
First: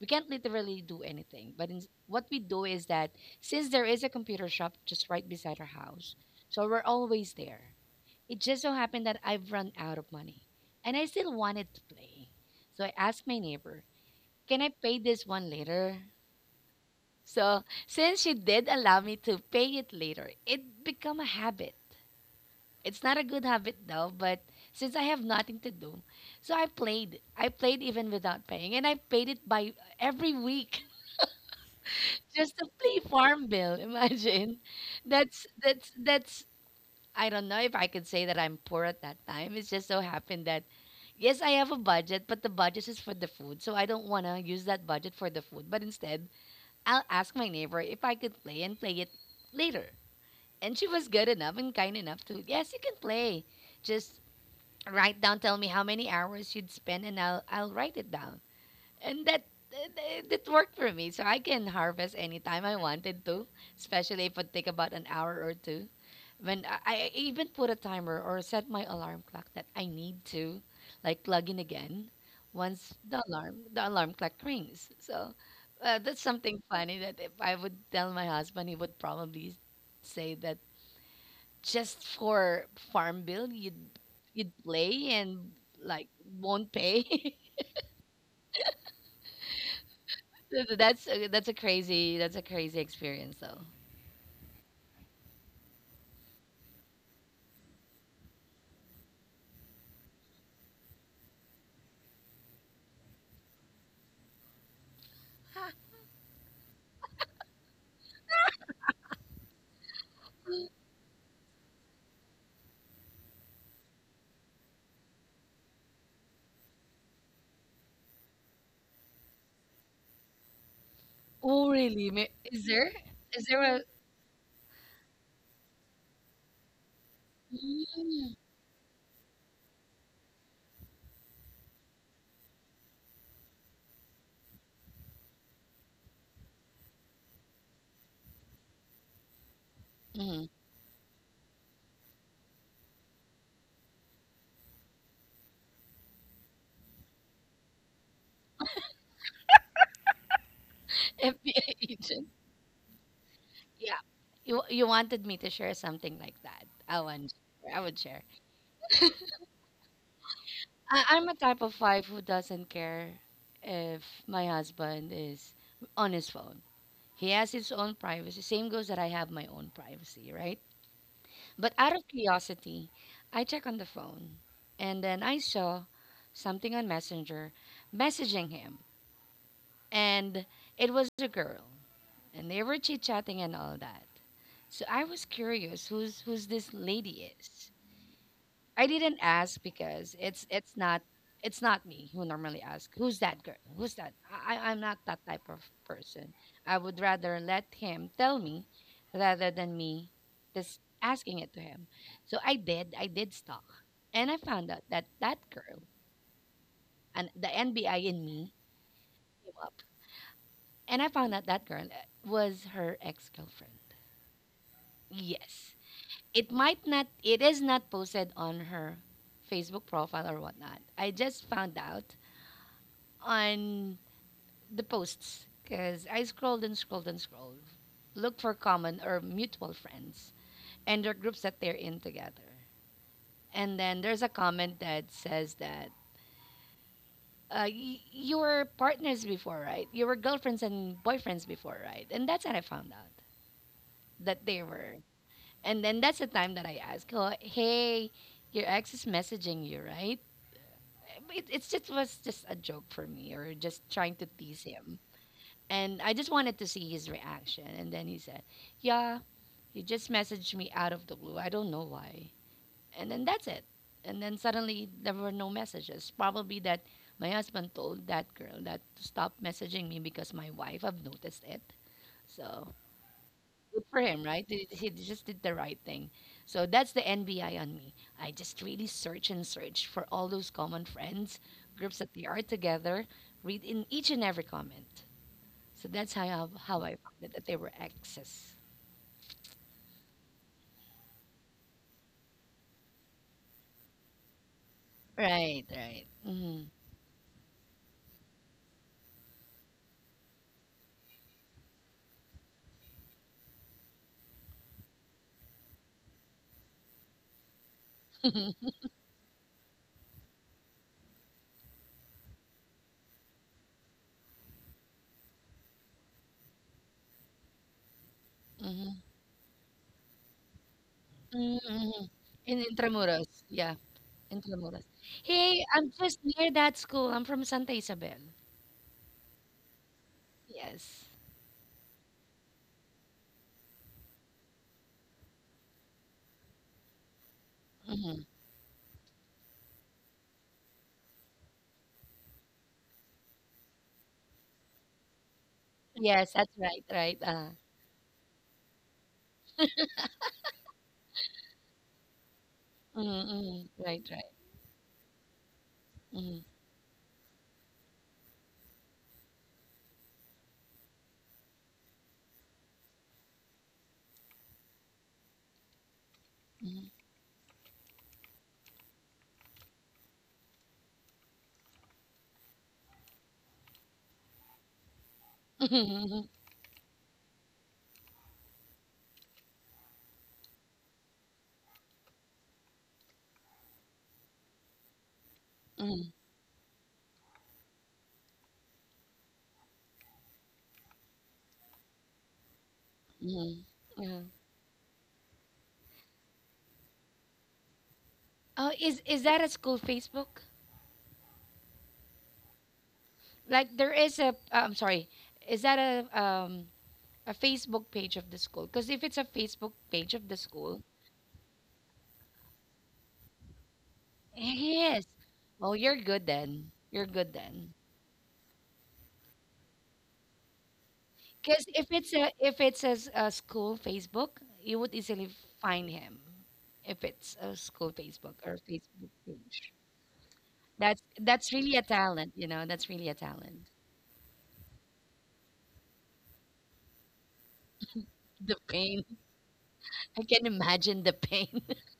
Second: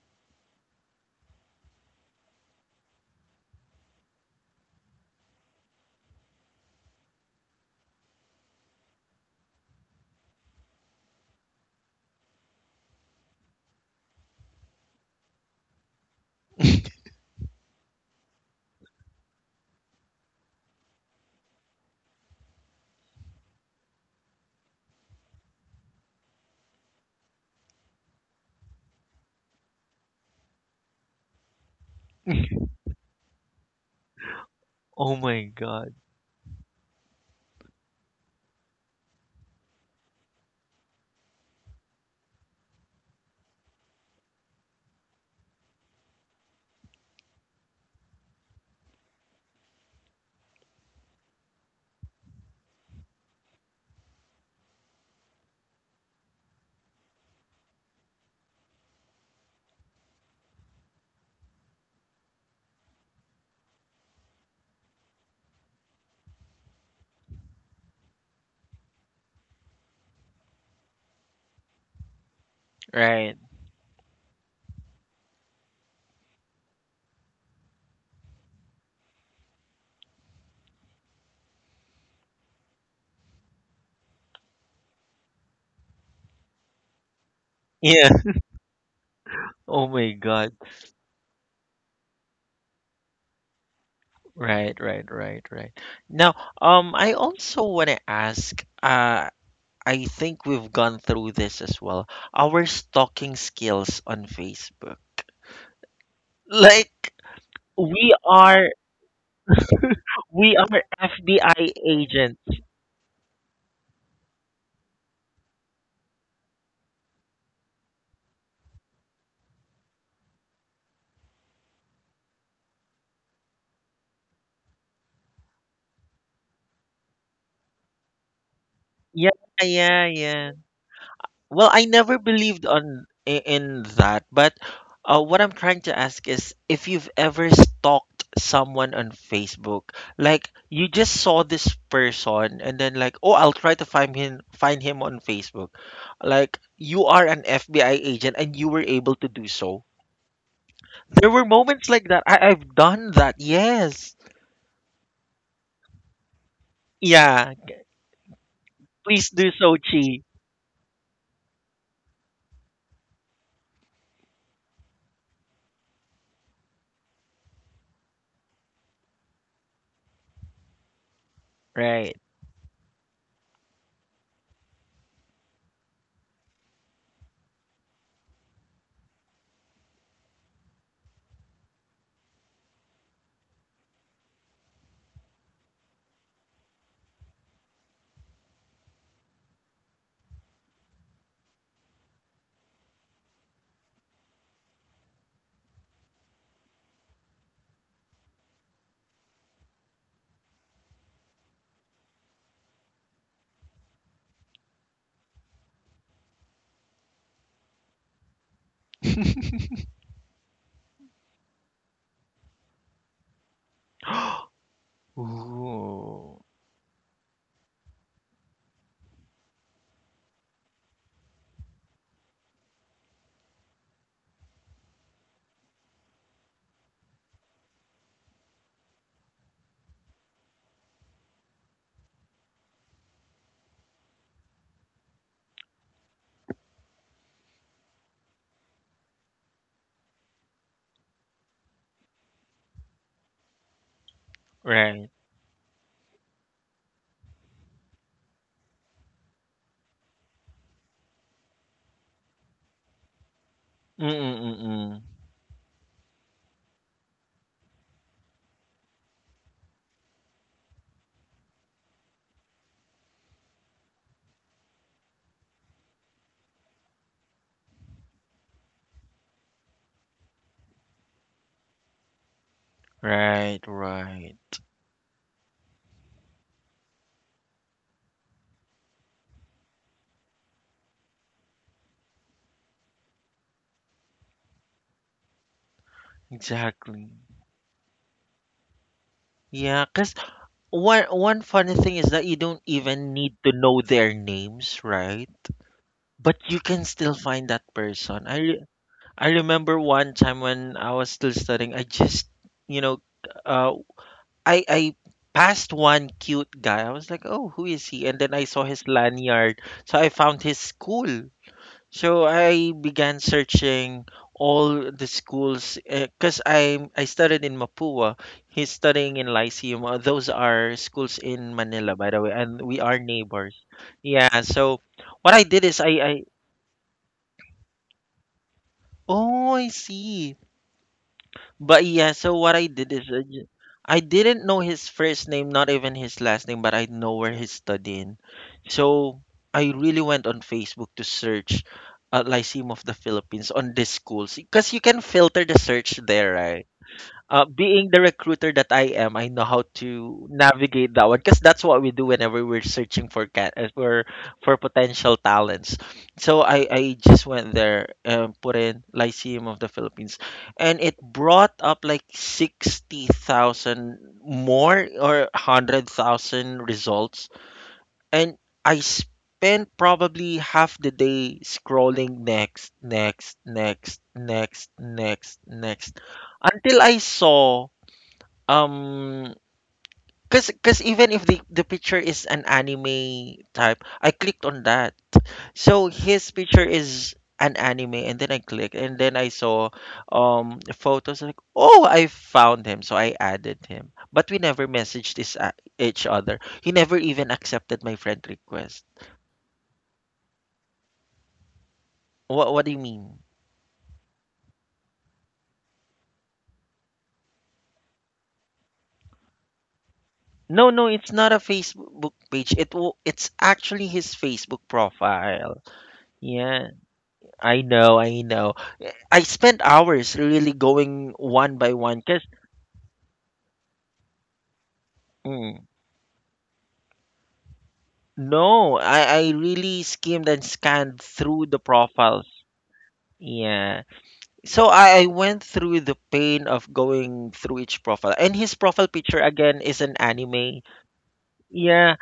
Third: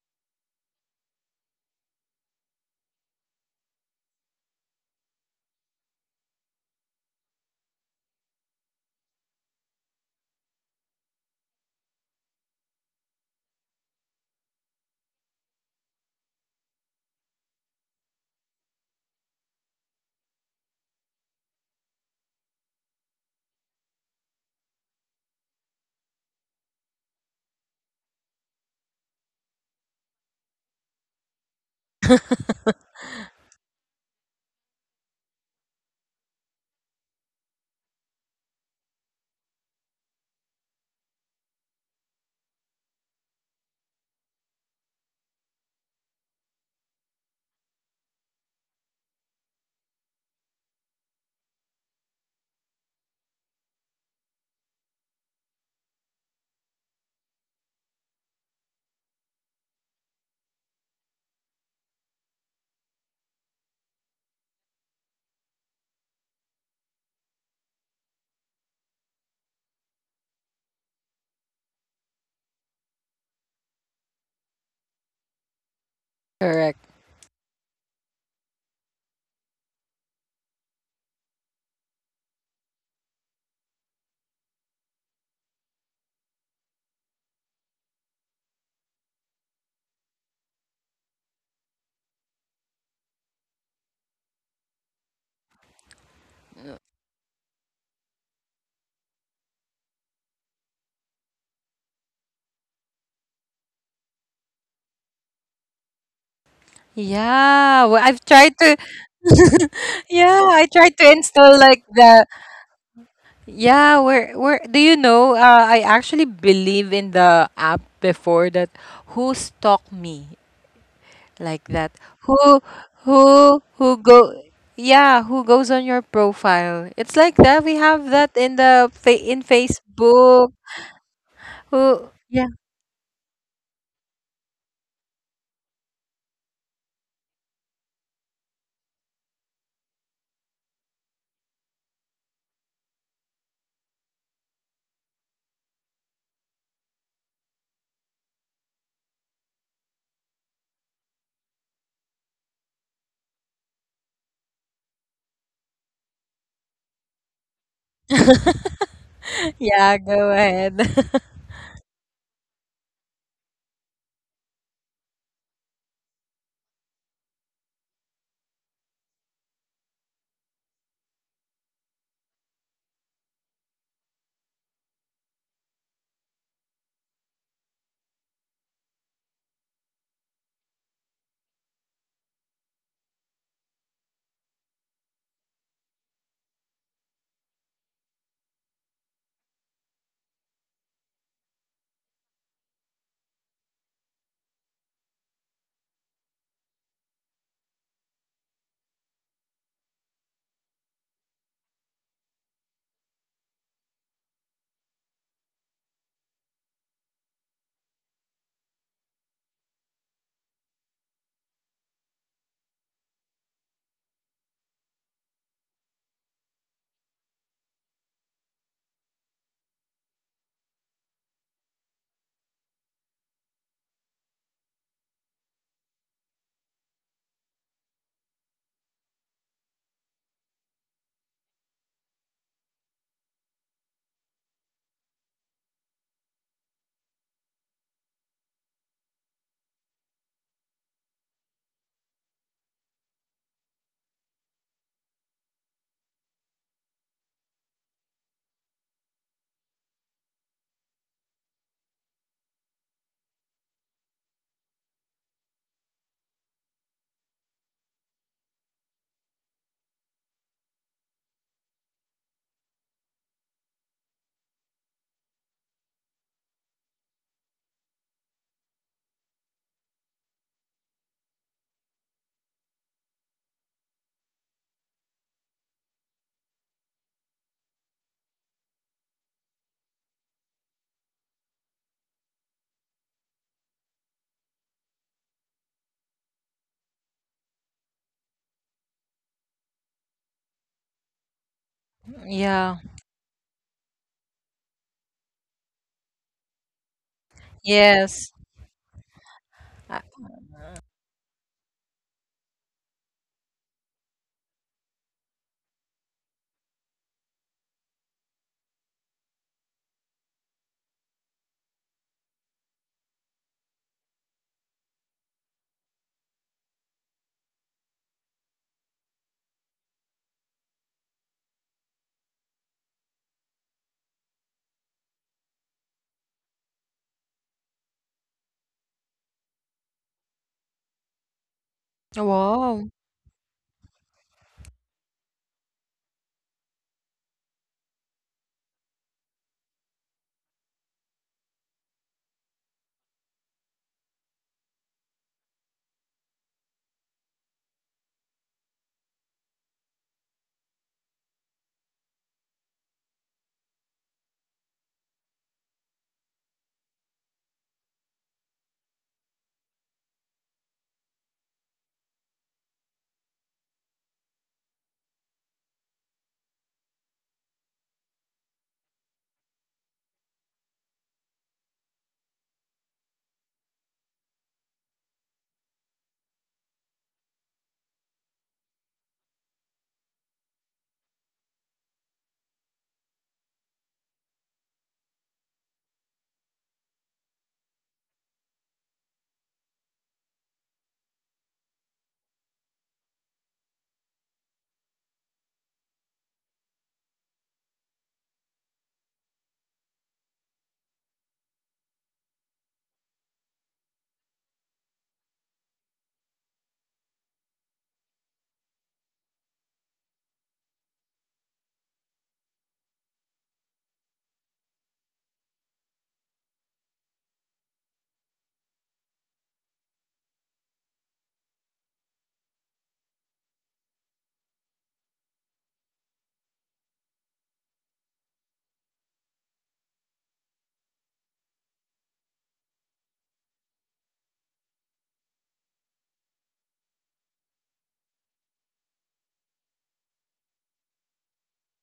we can't literally do anything. But in, what we do is that since there is a computer shop just right beside our house, so we're always there. It just so happened that I've run out of money, and I still wanted to play. So I asked my neighbor, can I pay this one later? So since she did allow me to pay it later, it become a habit. It's not a good habit though, but since I have nothing to do, so I played. I played even without paying, and I paid it by every week just to play farm bill. Imagine, Oh my that's god. that's. I don't know if I could say that I'm poor at that time. It's just so happened that yes, I have a budget, but the budget is for the food, so I don't want to use that budget for the food. But instead, I'll ask my neighbor if I could play and play it later. And she was good enough and kind enough to, yes, you can play. Just write down, tell me how many hours you'd spend, and I'll write it down and that that that worked for me so I can harvest anytime I wanted to, especially if it take about an hour or two. When I even put a timer or set my alarm clock that I need to like plug in again once the Right. alarm the alarm clock rings. So that's something Correct. funny that if I would tell my husband he would probably say that just for farm bill you'd you'd play and like won't pay. Yeah. Oh my god. That's a crazy, that's a crazy experience though. Right, right, right, right. Now, I also want to ask. I think we've gone through this as well. Our stalking skills on Facebook. Like Yeah, well, we I've tried are to. Yeah, we I are tried to install FBI like the. agents. Yeah, where do you know? I actually believe in the app before that. Who stalk me like Oh that? really? Who Is who there a who go? Yeah, who goes on your profile? It's like that. We have that mm, in the fa Yeah, in yeah, Facebook. yeah. Well, I Who? never Yeah. believed in that, but what I'm trying to ask is if you've ever stalked someone on Facebook, mhm. like you just saw this person and then like, oh, I'll try to find him on Facebook. Like you are an FBI agent and you were able to do so. There were FBI moments like that. agent? I've done that. Yeah. Yes. You wanted me to share something like that. I want Yeah. I would share. Please do so, Yeah. Chi. Go ahead. I, I'm a type of wife who doesn't care if my husband is on his phone. He has his own privacy. Same goes that I have my own privacy, right? But out of Right. curiosity, I check on the phone and then I saw something on Messenger messaging him. And it was a girl. And they were chit chatting and all that. So I was curious who's who's this lady is. I didn't ask because it's not me who normally ask who's that girl who's that I'm not that type of person. I would rather let him tell me rather than me just asking it to him. So I did stalk and I found out that that girl and the NBI in me came up, and I found out that girl was her ex girlfriend. Yes, Ooh. it might not, it is not posted on her Facebook profile or whatnot. I just found out on the posts because I scrolled and scrolled and scrolled. Look for common or mutual friends and their groups that they're in together. And then there's a comment that says that you were partners before, right? You were girlfriends and boyfriends before, right? And that's when I found out that they were. Right. And then that's the time that I asked, oh, hey, your ex is messaging you, right? It, it's just was just a joke for me or just trying to tease him. Mm-mm-mm. And I just wanted to see his reaction. And then he said, yeah, he just messaged me out of the blue. I don't know why. And then that's it. And then suddenly there were no messages. Probably that my husband told that girl that to stop messaging me because my wife have noticed it. So good Right, for him, right? right. He just did the right thing. So that's the NBI on me. I just really search and search for all those common friends, groups that they are together, read in each and every comment. So that's how I found it Exactly. that they were exes. Yeah, cause one funny thing is that you don't Yeah. even need to know their names, right? Right, right. But Mm-hmm. you can still find that Yes. person. I remember Uh, one time when I was still studying, I just, you know, uh I passed one cute guy. I was like, "Oh, who is he?" And then I saw his lanyard. So I found his school. So I began searching all the schools because I studied in Mapua. He's Mm-hmm. studying in Lyceum. Those are schools in Manila, Mm-hmm. by the way, In and we are Intramuros. neighbors. Yeah, Yeah. So Intramuros. what I Hey, did is I'm I just I near that school. I'm from Santa Isabel. oh I see. Yes. But yeah, so what I did Wow. is I didn't know his first name, not even his last name, but I know where he's studying. Mm-hmm. So I really went on Facebook to search Lyceum of the Philippines on these schools because you can filter the search there, Yes, that's right? right, right. Uh, being the recruiter that I am, I know how to navigate that one because that's what we do whenever we're searching for mm-hmm, cat mm-hmm. Right, right. for potential talents. Mm-hmm. So I just went there and put in Lyceum of the Philippines, and it brought up like 60,000 more or 100,000 results, and I spent probably half the day scrolling next, next, next, next, next, next Mm-hmm. until I saw um, cause even if the picture is an anime type, I clicked on that. So his picture is an anime, and then I clicked, and then I saw photos like, oh, I found him, so I added Mm-hmm. him. Yeah. But we never messaged this each other. He never even accepted my friend Oh, request. Is that a school Facebook? What do you mean? Like there is a, I'm sorry, is that a Facebook page of the school. Because if it's a Facebook page of the No, school, no, it's not a Facebook page. It's actually his Facebook yes. profile. Well, you're good Yeah, then. You're good I then. know, I know. I spent hours really going one Because by if one it's because a if it's a school Facebook, you would easily mm, find him. If it's a school Facebook or no, I, Facebook I page, really skimmed and scanned through that's the really a profiles. talent. You know, that's really a talent. Yeah. So I went through the pain of going through each profile. And his The profile pain. picture again is an I can anime. imagine the pain. Yeah,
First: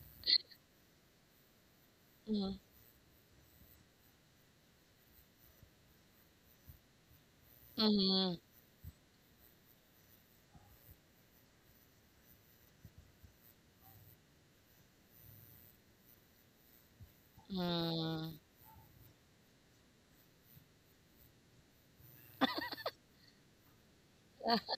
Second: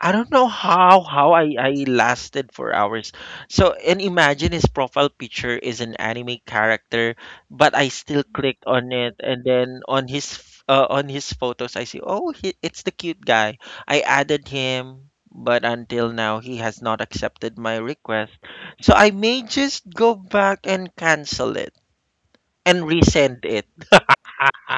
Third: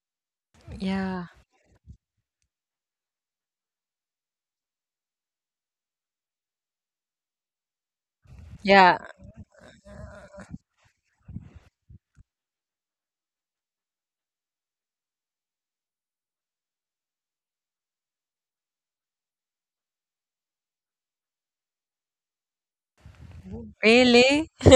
I don't know how Yeah. how I, I lasted Mm, for hours. So and imagine his profile picture is an anime character, but I still mm, clicked on Yeah. it, and then on his on his photos I see oh it's the cute guy. I added him, but until now he has not accepted my request. mm. So I may just go back and cancel it and resend it. Really?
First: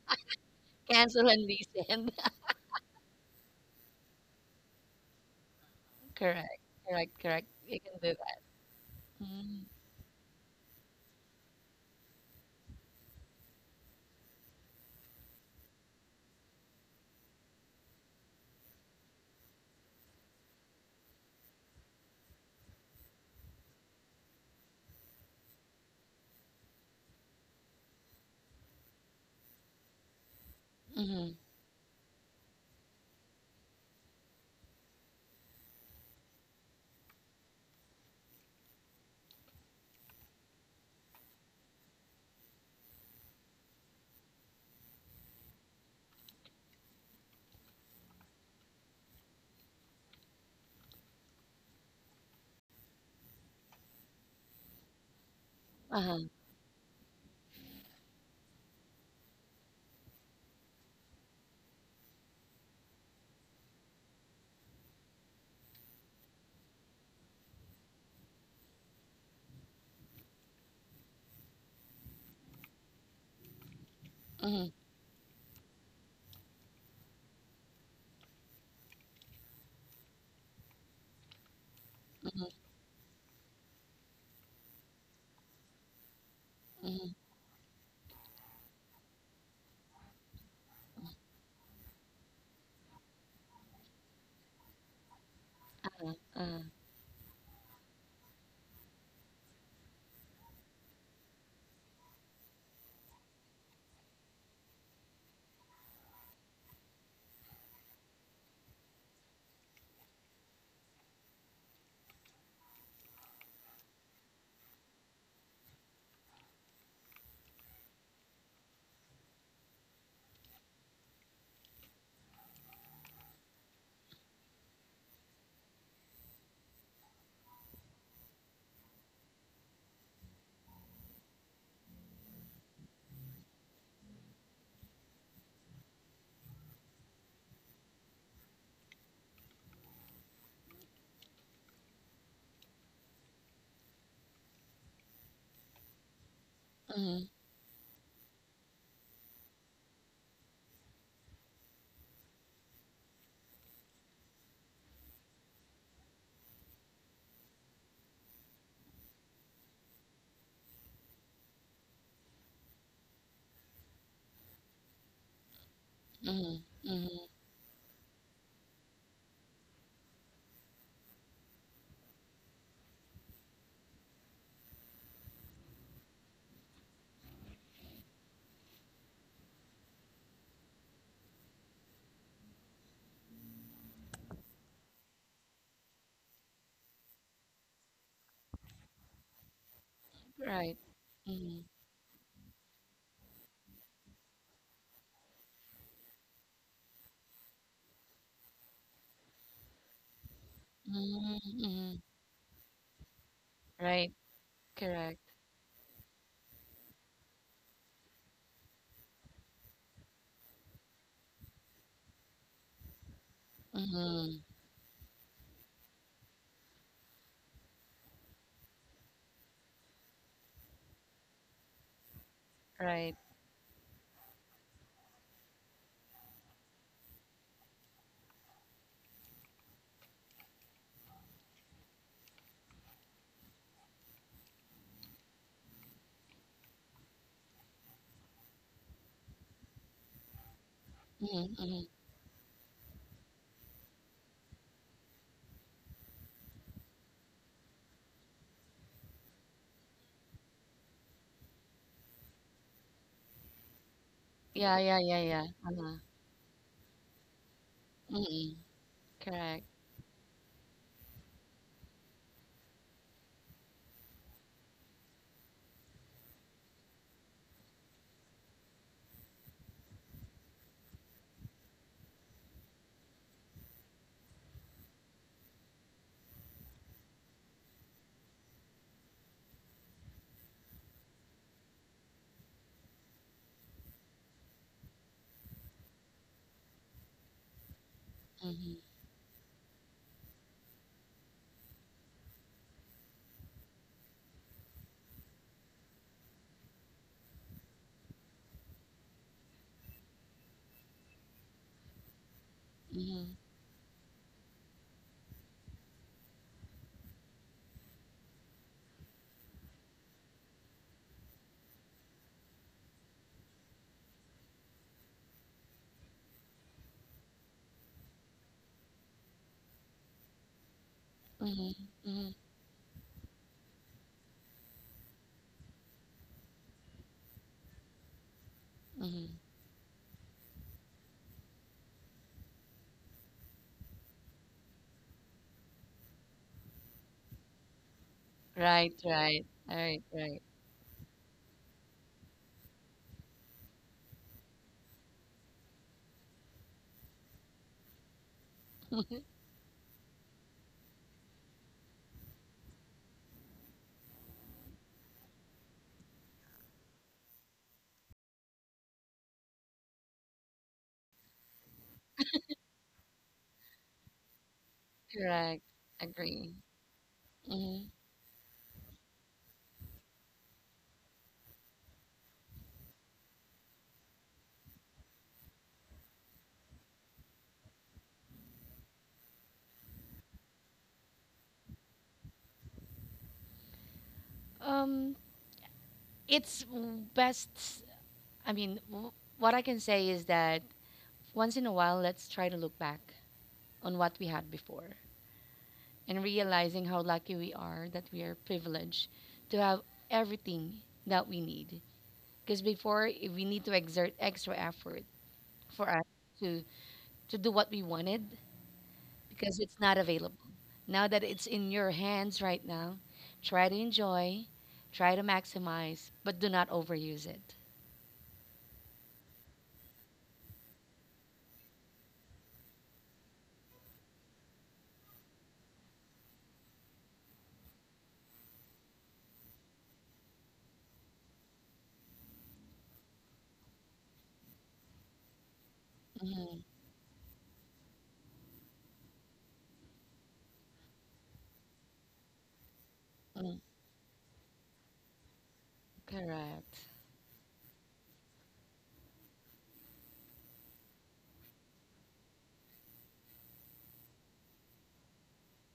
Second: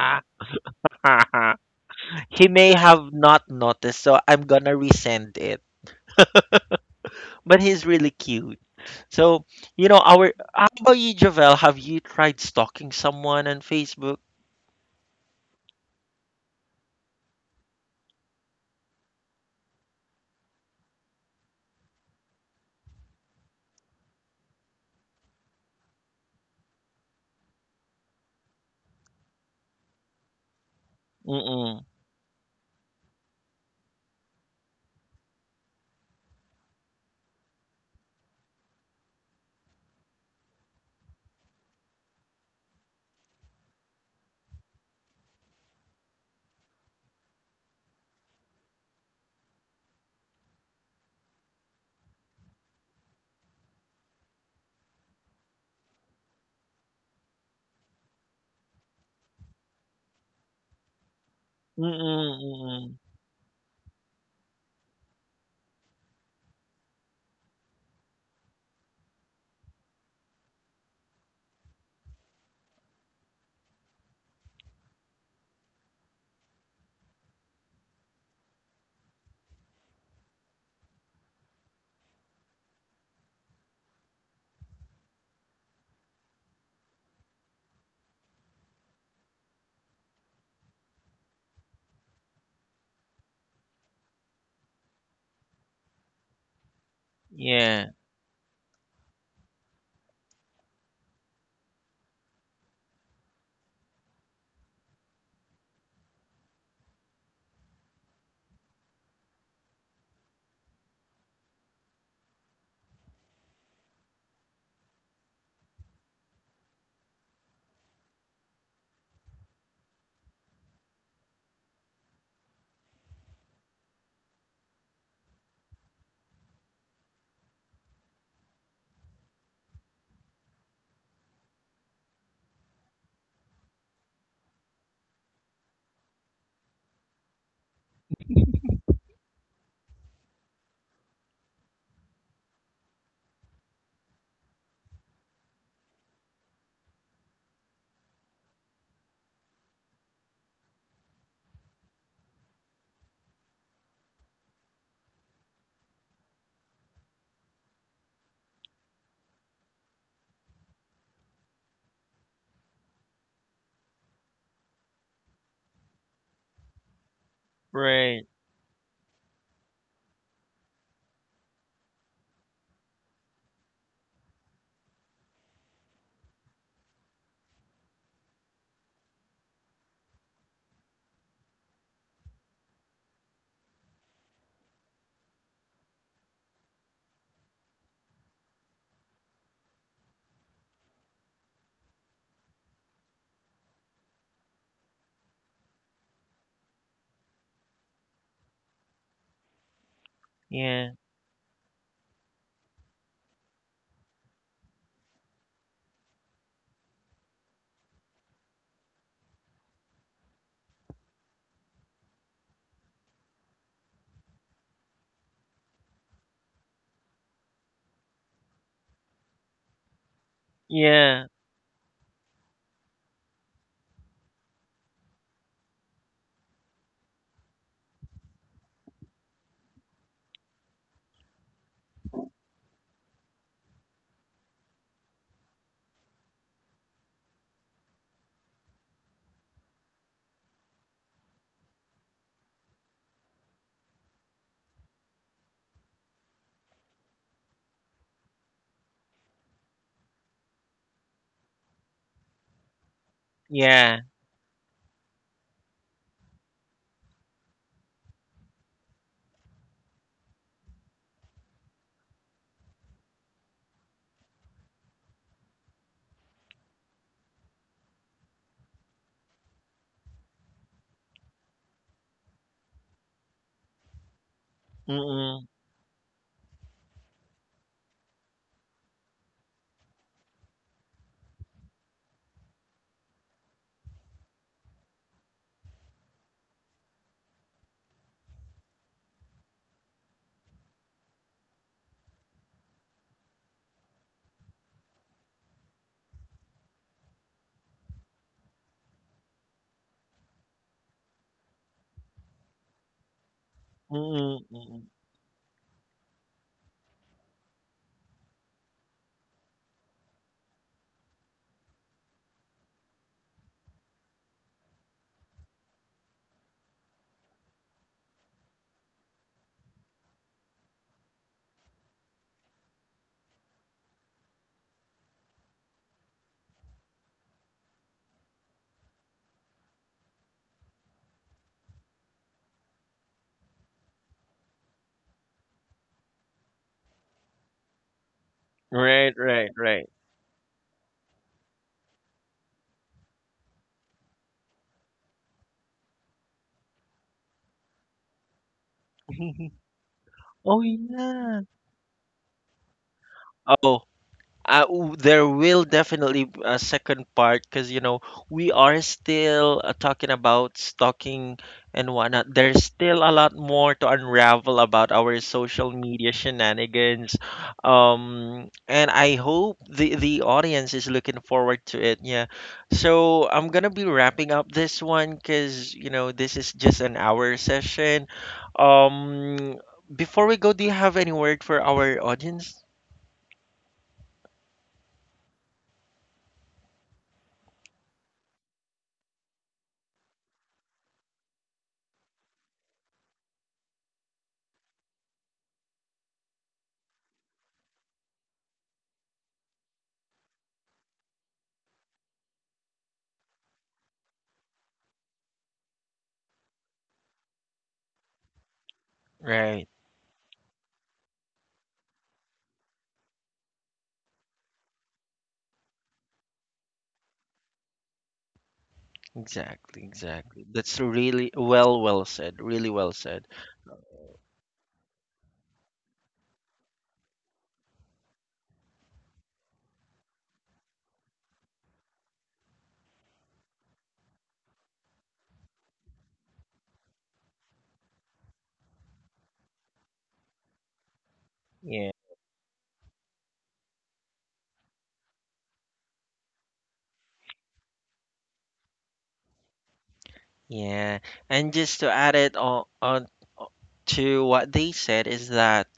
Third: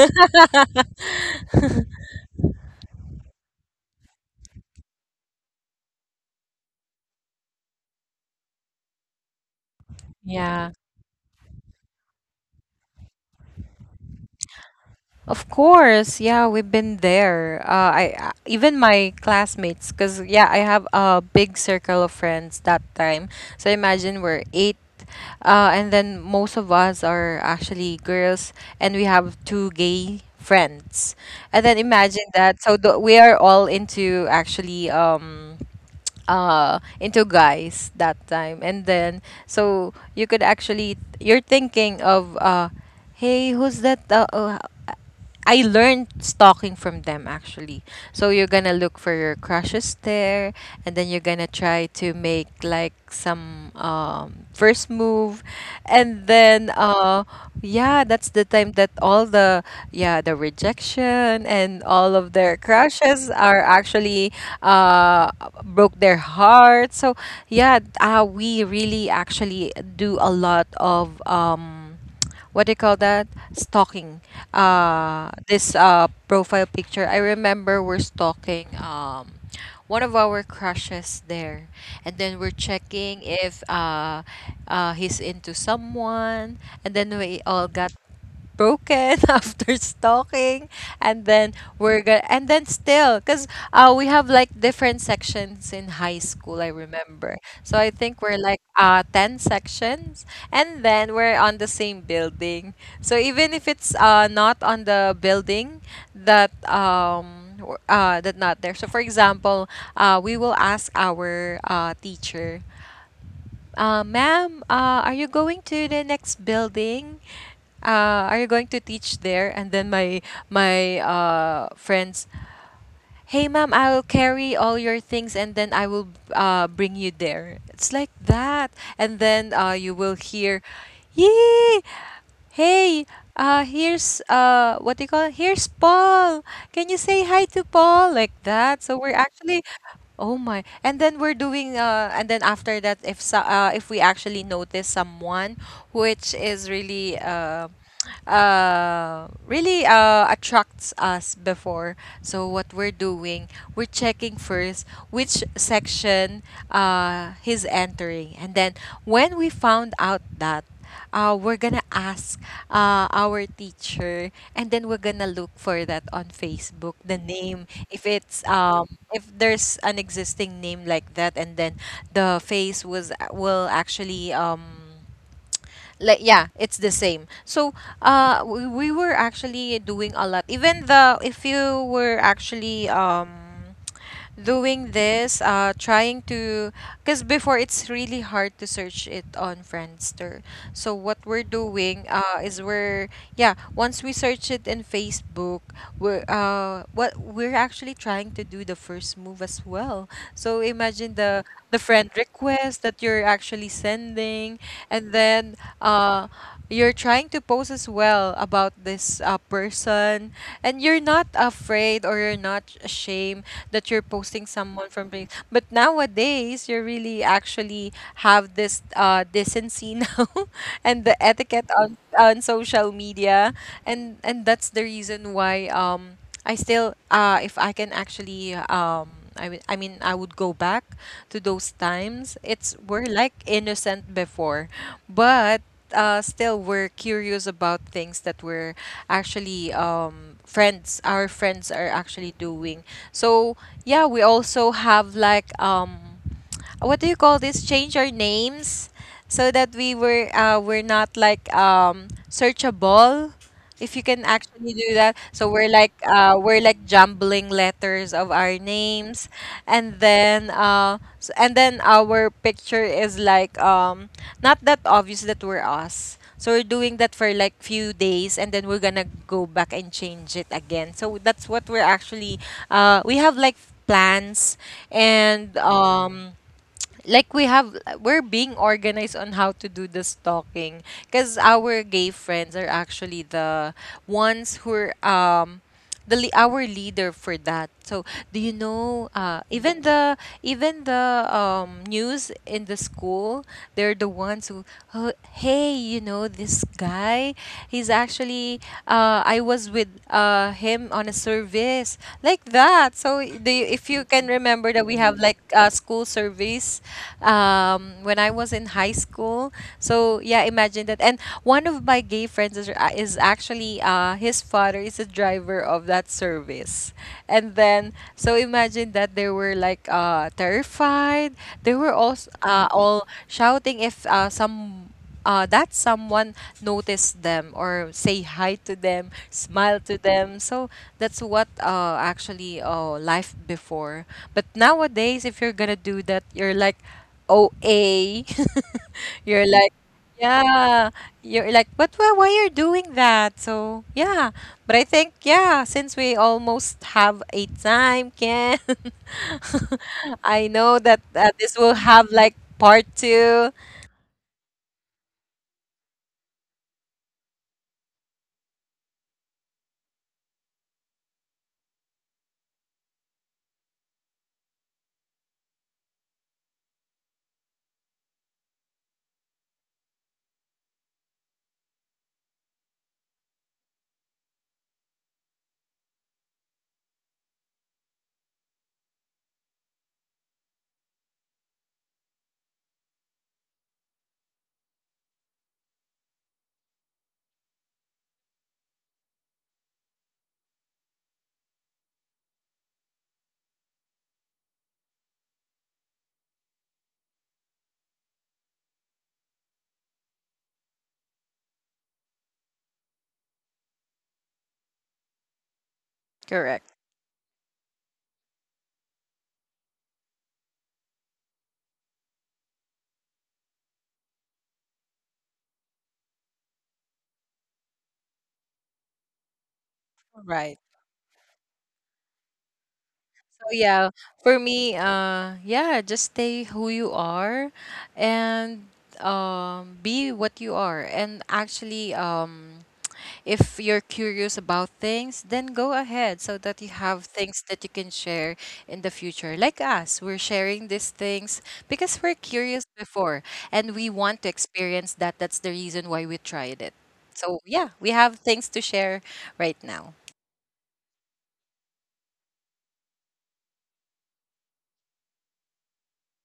Cancel and resend. He may have not noticed, so I'm gonna resend it. Correct, correct, correct. But You he's can do really cute. that. So, Mm-hmm. you know, our how Yeah. about you, Javel? Have you tried stalking someone on Facebook? Of course. Yeah, we've been there. I even my classmates, cause yeah, I have a big circle of friends that time. So imagine we're eight, and then most of us are actually girls, and we have two gay friends. And then Mm-mm. imagine that. So we are all into, actually. Uh, into guys that time, and then so you could actually, you're thinking of, hey, who's that, I learned stalking from them actually. So you're gonna look for your crushes there, and then you're gonna try to make like some, first move, and Uh-huh. then, yeah, that's the time that all the, yeah, the rejection, and Mm-mm. all of their Mm-mm. crushes are actually, uh, broke their heart. So yeah, we really actually do a lot of. What do you call that, stalking, Mhm, this, profile picture. I remember we're stalking, one of our crushes there, and then we're mhm, checking if, he's into someone, and then mhm, we all got broken after stalking, and then we're gonna, and then still, because, we have like different sections in high uh-huh, school, I uh-huh. remember. So I Yeah. think we're like, 10 sections, and then we're on the same building. So even if it's, not on the building, that, that, not there, so for example, we will ask our, teacher, "Ma'am, are you going to the next building? Are you going to teach there?" And then my, friends, "Hey, ma'am, I'll carry all your things, and then I will, bring you there." It's like that. And then, you will hear, "Yee, hey, here's, what do you call it? Here's Paul. Can you say hi to Paul?" Like that. So we're actually, "Oh my!" And then we're doing, and then after that, if we actually notice someone which is really, Mhm, really, attracts us before. So what we're doing, we're checking first which section, he's entering, and then when we found out that, we're gonna ask, our teacher, and then we're gonna look for that on Facebook, mhm, the mhm. name, if it's, Right. If there's an existing name like that, and then the face was, will actually, like, yeah, it's the same. So, we were actually doing a lot, even the, if you were actually, doing this, trying to, because before it's really hard to search it on Friendster. So Right. what we're Mhm. doing, is we're, yeah, once we search it in Facebook, we're, what we're actually trying to do the first move as well. So imagine Yeah. the Mm, the friend mhm. request that you're actually Right. sending, and Correct. then, uh, you're trying to post as well about this, person, and you're not afraid, or you're not ashamed that you're posting Mhm. someone from place. But nowadays, you really actually have this, decency now, and the Yeah. etiquette on social Right. media, and that's the reason why, I still, if I can actually, I I mean, I would go back to those times. It's, we're like innocent before, but, still we're curious about things that we're actually, friends our friends Mhm, are mhm. actually doing, so yeah, we also have like, what do you call this, change our names, so that we were, we're not like, searchable. If you can Yeah. actually do Yeah, that, yeah, so yeah, we're yeah. like Uh-huh. uh, we're like jumbling letters of our Mhm. names, Correct. and then, and then our picture is like, not that obvious that we're us. So we're doing that for like few days, and then we're gonna go back and change it again. So that's what we're actually, we have like plans, and, Mm-mm. Like we're being organized on how to do the stalking, because our gay friends are actually the ones who are, our leader for that, so do you know, Mhm, even the, even the news in the school, they're the ones who, "Oh, hey, you know this guy, he's actually, I was with, him on a service," like that. So the, mhm, if you can remember, Mm-mm. that we Mm-mm. have like, school service, when I was in high school. So yeah, imagine that. And one of my gay friends is, actually, his father is a driver of that service. And then so imagine that they were like, terrified. They were mhm, all, mhm, shouting, if, some that someone notice them, or say hi to them, smile mhm. to them. So that's what, actually, life before. But nowadays, if you're gonna do that, you're like OA. Right, You're Right. like, right. Right. Right. Right, yeah, right. you're like, "But why you're doing that?" So yeah, but I think, yeah, since we almost have a time, Ken, I know that, oh this will yeah. have like part two. Oh. There will definitely a second part because you know we are still talking about stalking and whatnot. There's still a lot more to unravel about our Correct. social media Agree. shenanigans, Mhm. And I hope the audience is looking forward to it. Yeah, so I'm gonna be wrapping up this one because you know this is just an hour session. Um, before we go, do you have any word for our audience? Um, it's best. I mean, what I can say is that once in a while, let's try to look back on what we had before and realizing how lucky we are that we are privileged to have everything that we need. Because before, we need to exert extra effort for us Correct. to, to do what we wanted because Right. it's not available. Now that it's in your hands right now, try to enjoy, try to maximize, but do not overuse it. Exactly, Right. exactly. That's really well, well said. Really well Oh, said. yeah. For me, yeah, just stay who you are, and, be what you are. And actually, if you're curious about things, then go ahead, so that you have Mhm, things that you can share in the future. Like us, we're sharing these things because we're Yeah, curious before, and we mm, want to experience that. That's the reason why we tried it. correct. So, yeah, we have things to share right now. yeah. And just to add it on o- to what they said is that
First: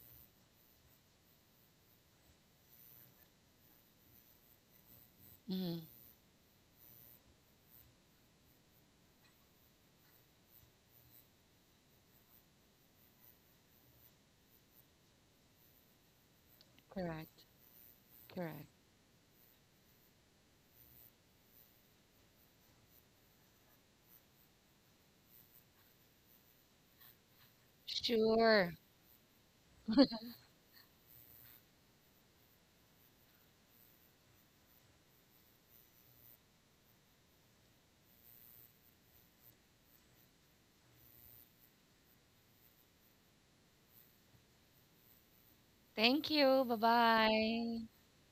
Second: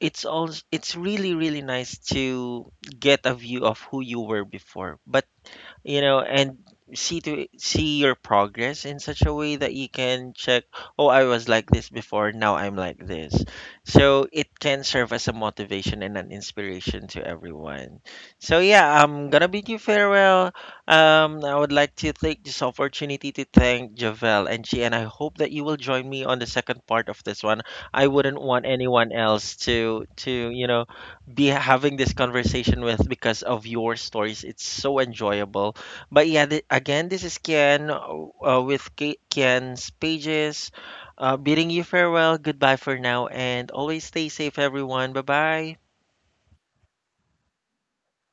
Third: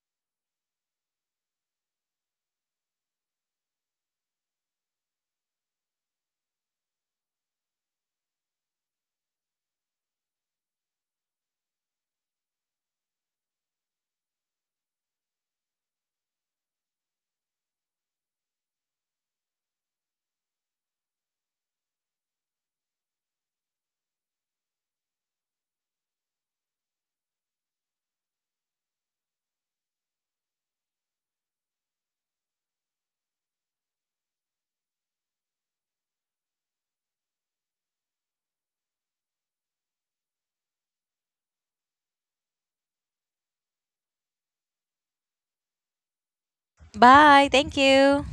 it's really, really nice to get a view of who you were before, but Mhm, you know and see to see your progress in such a way that you can check oh I was like this before now I'm like this so it can serve as a motivation and an inspiration to correct. everyone. So Correct. yeah I'm gonna bid you farewell. I would like to take this opportunity to thank Javel and She and I hope that you will join me on the second part of this one. I wouldn't want Sure. anyone else to you know be having this conversation with because of your stories. It's so enjoyable but yeah, again, this is Kian with Kian's Pages. Bidding you farewell, goodbye for now, and always stay safe, everyone. Bye bye. Thank you. Bye Bye. Thank bye. you.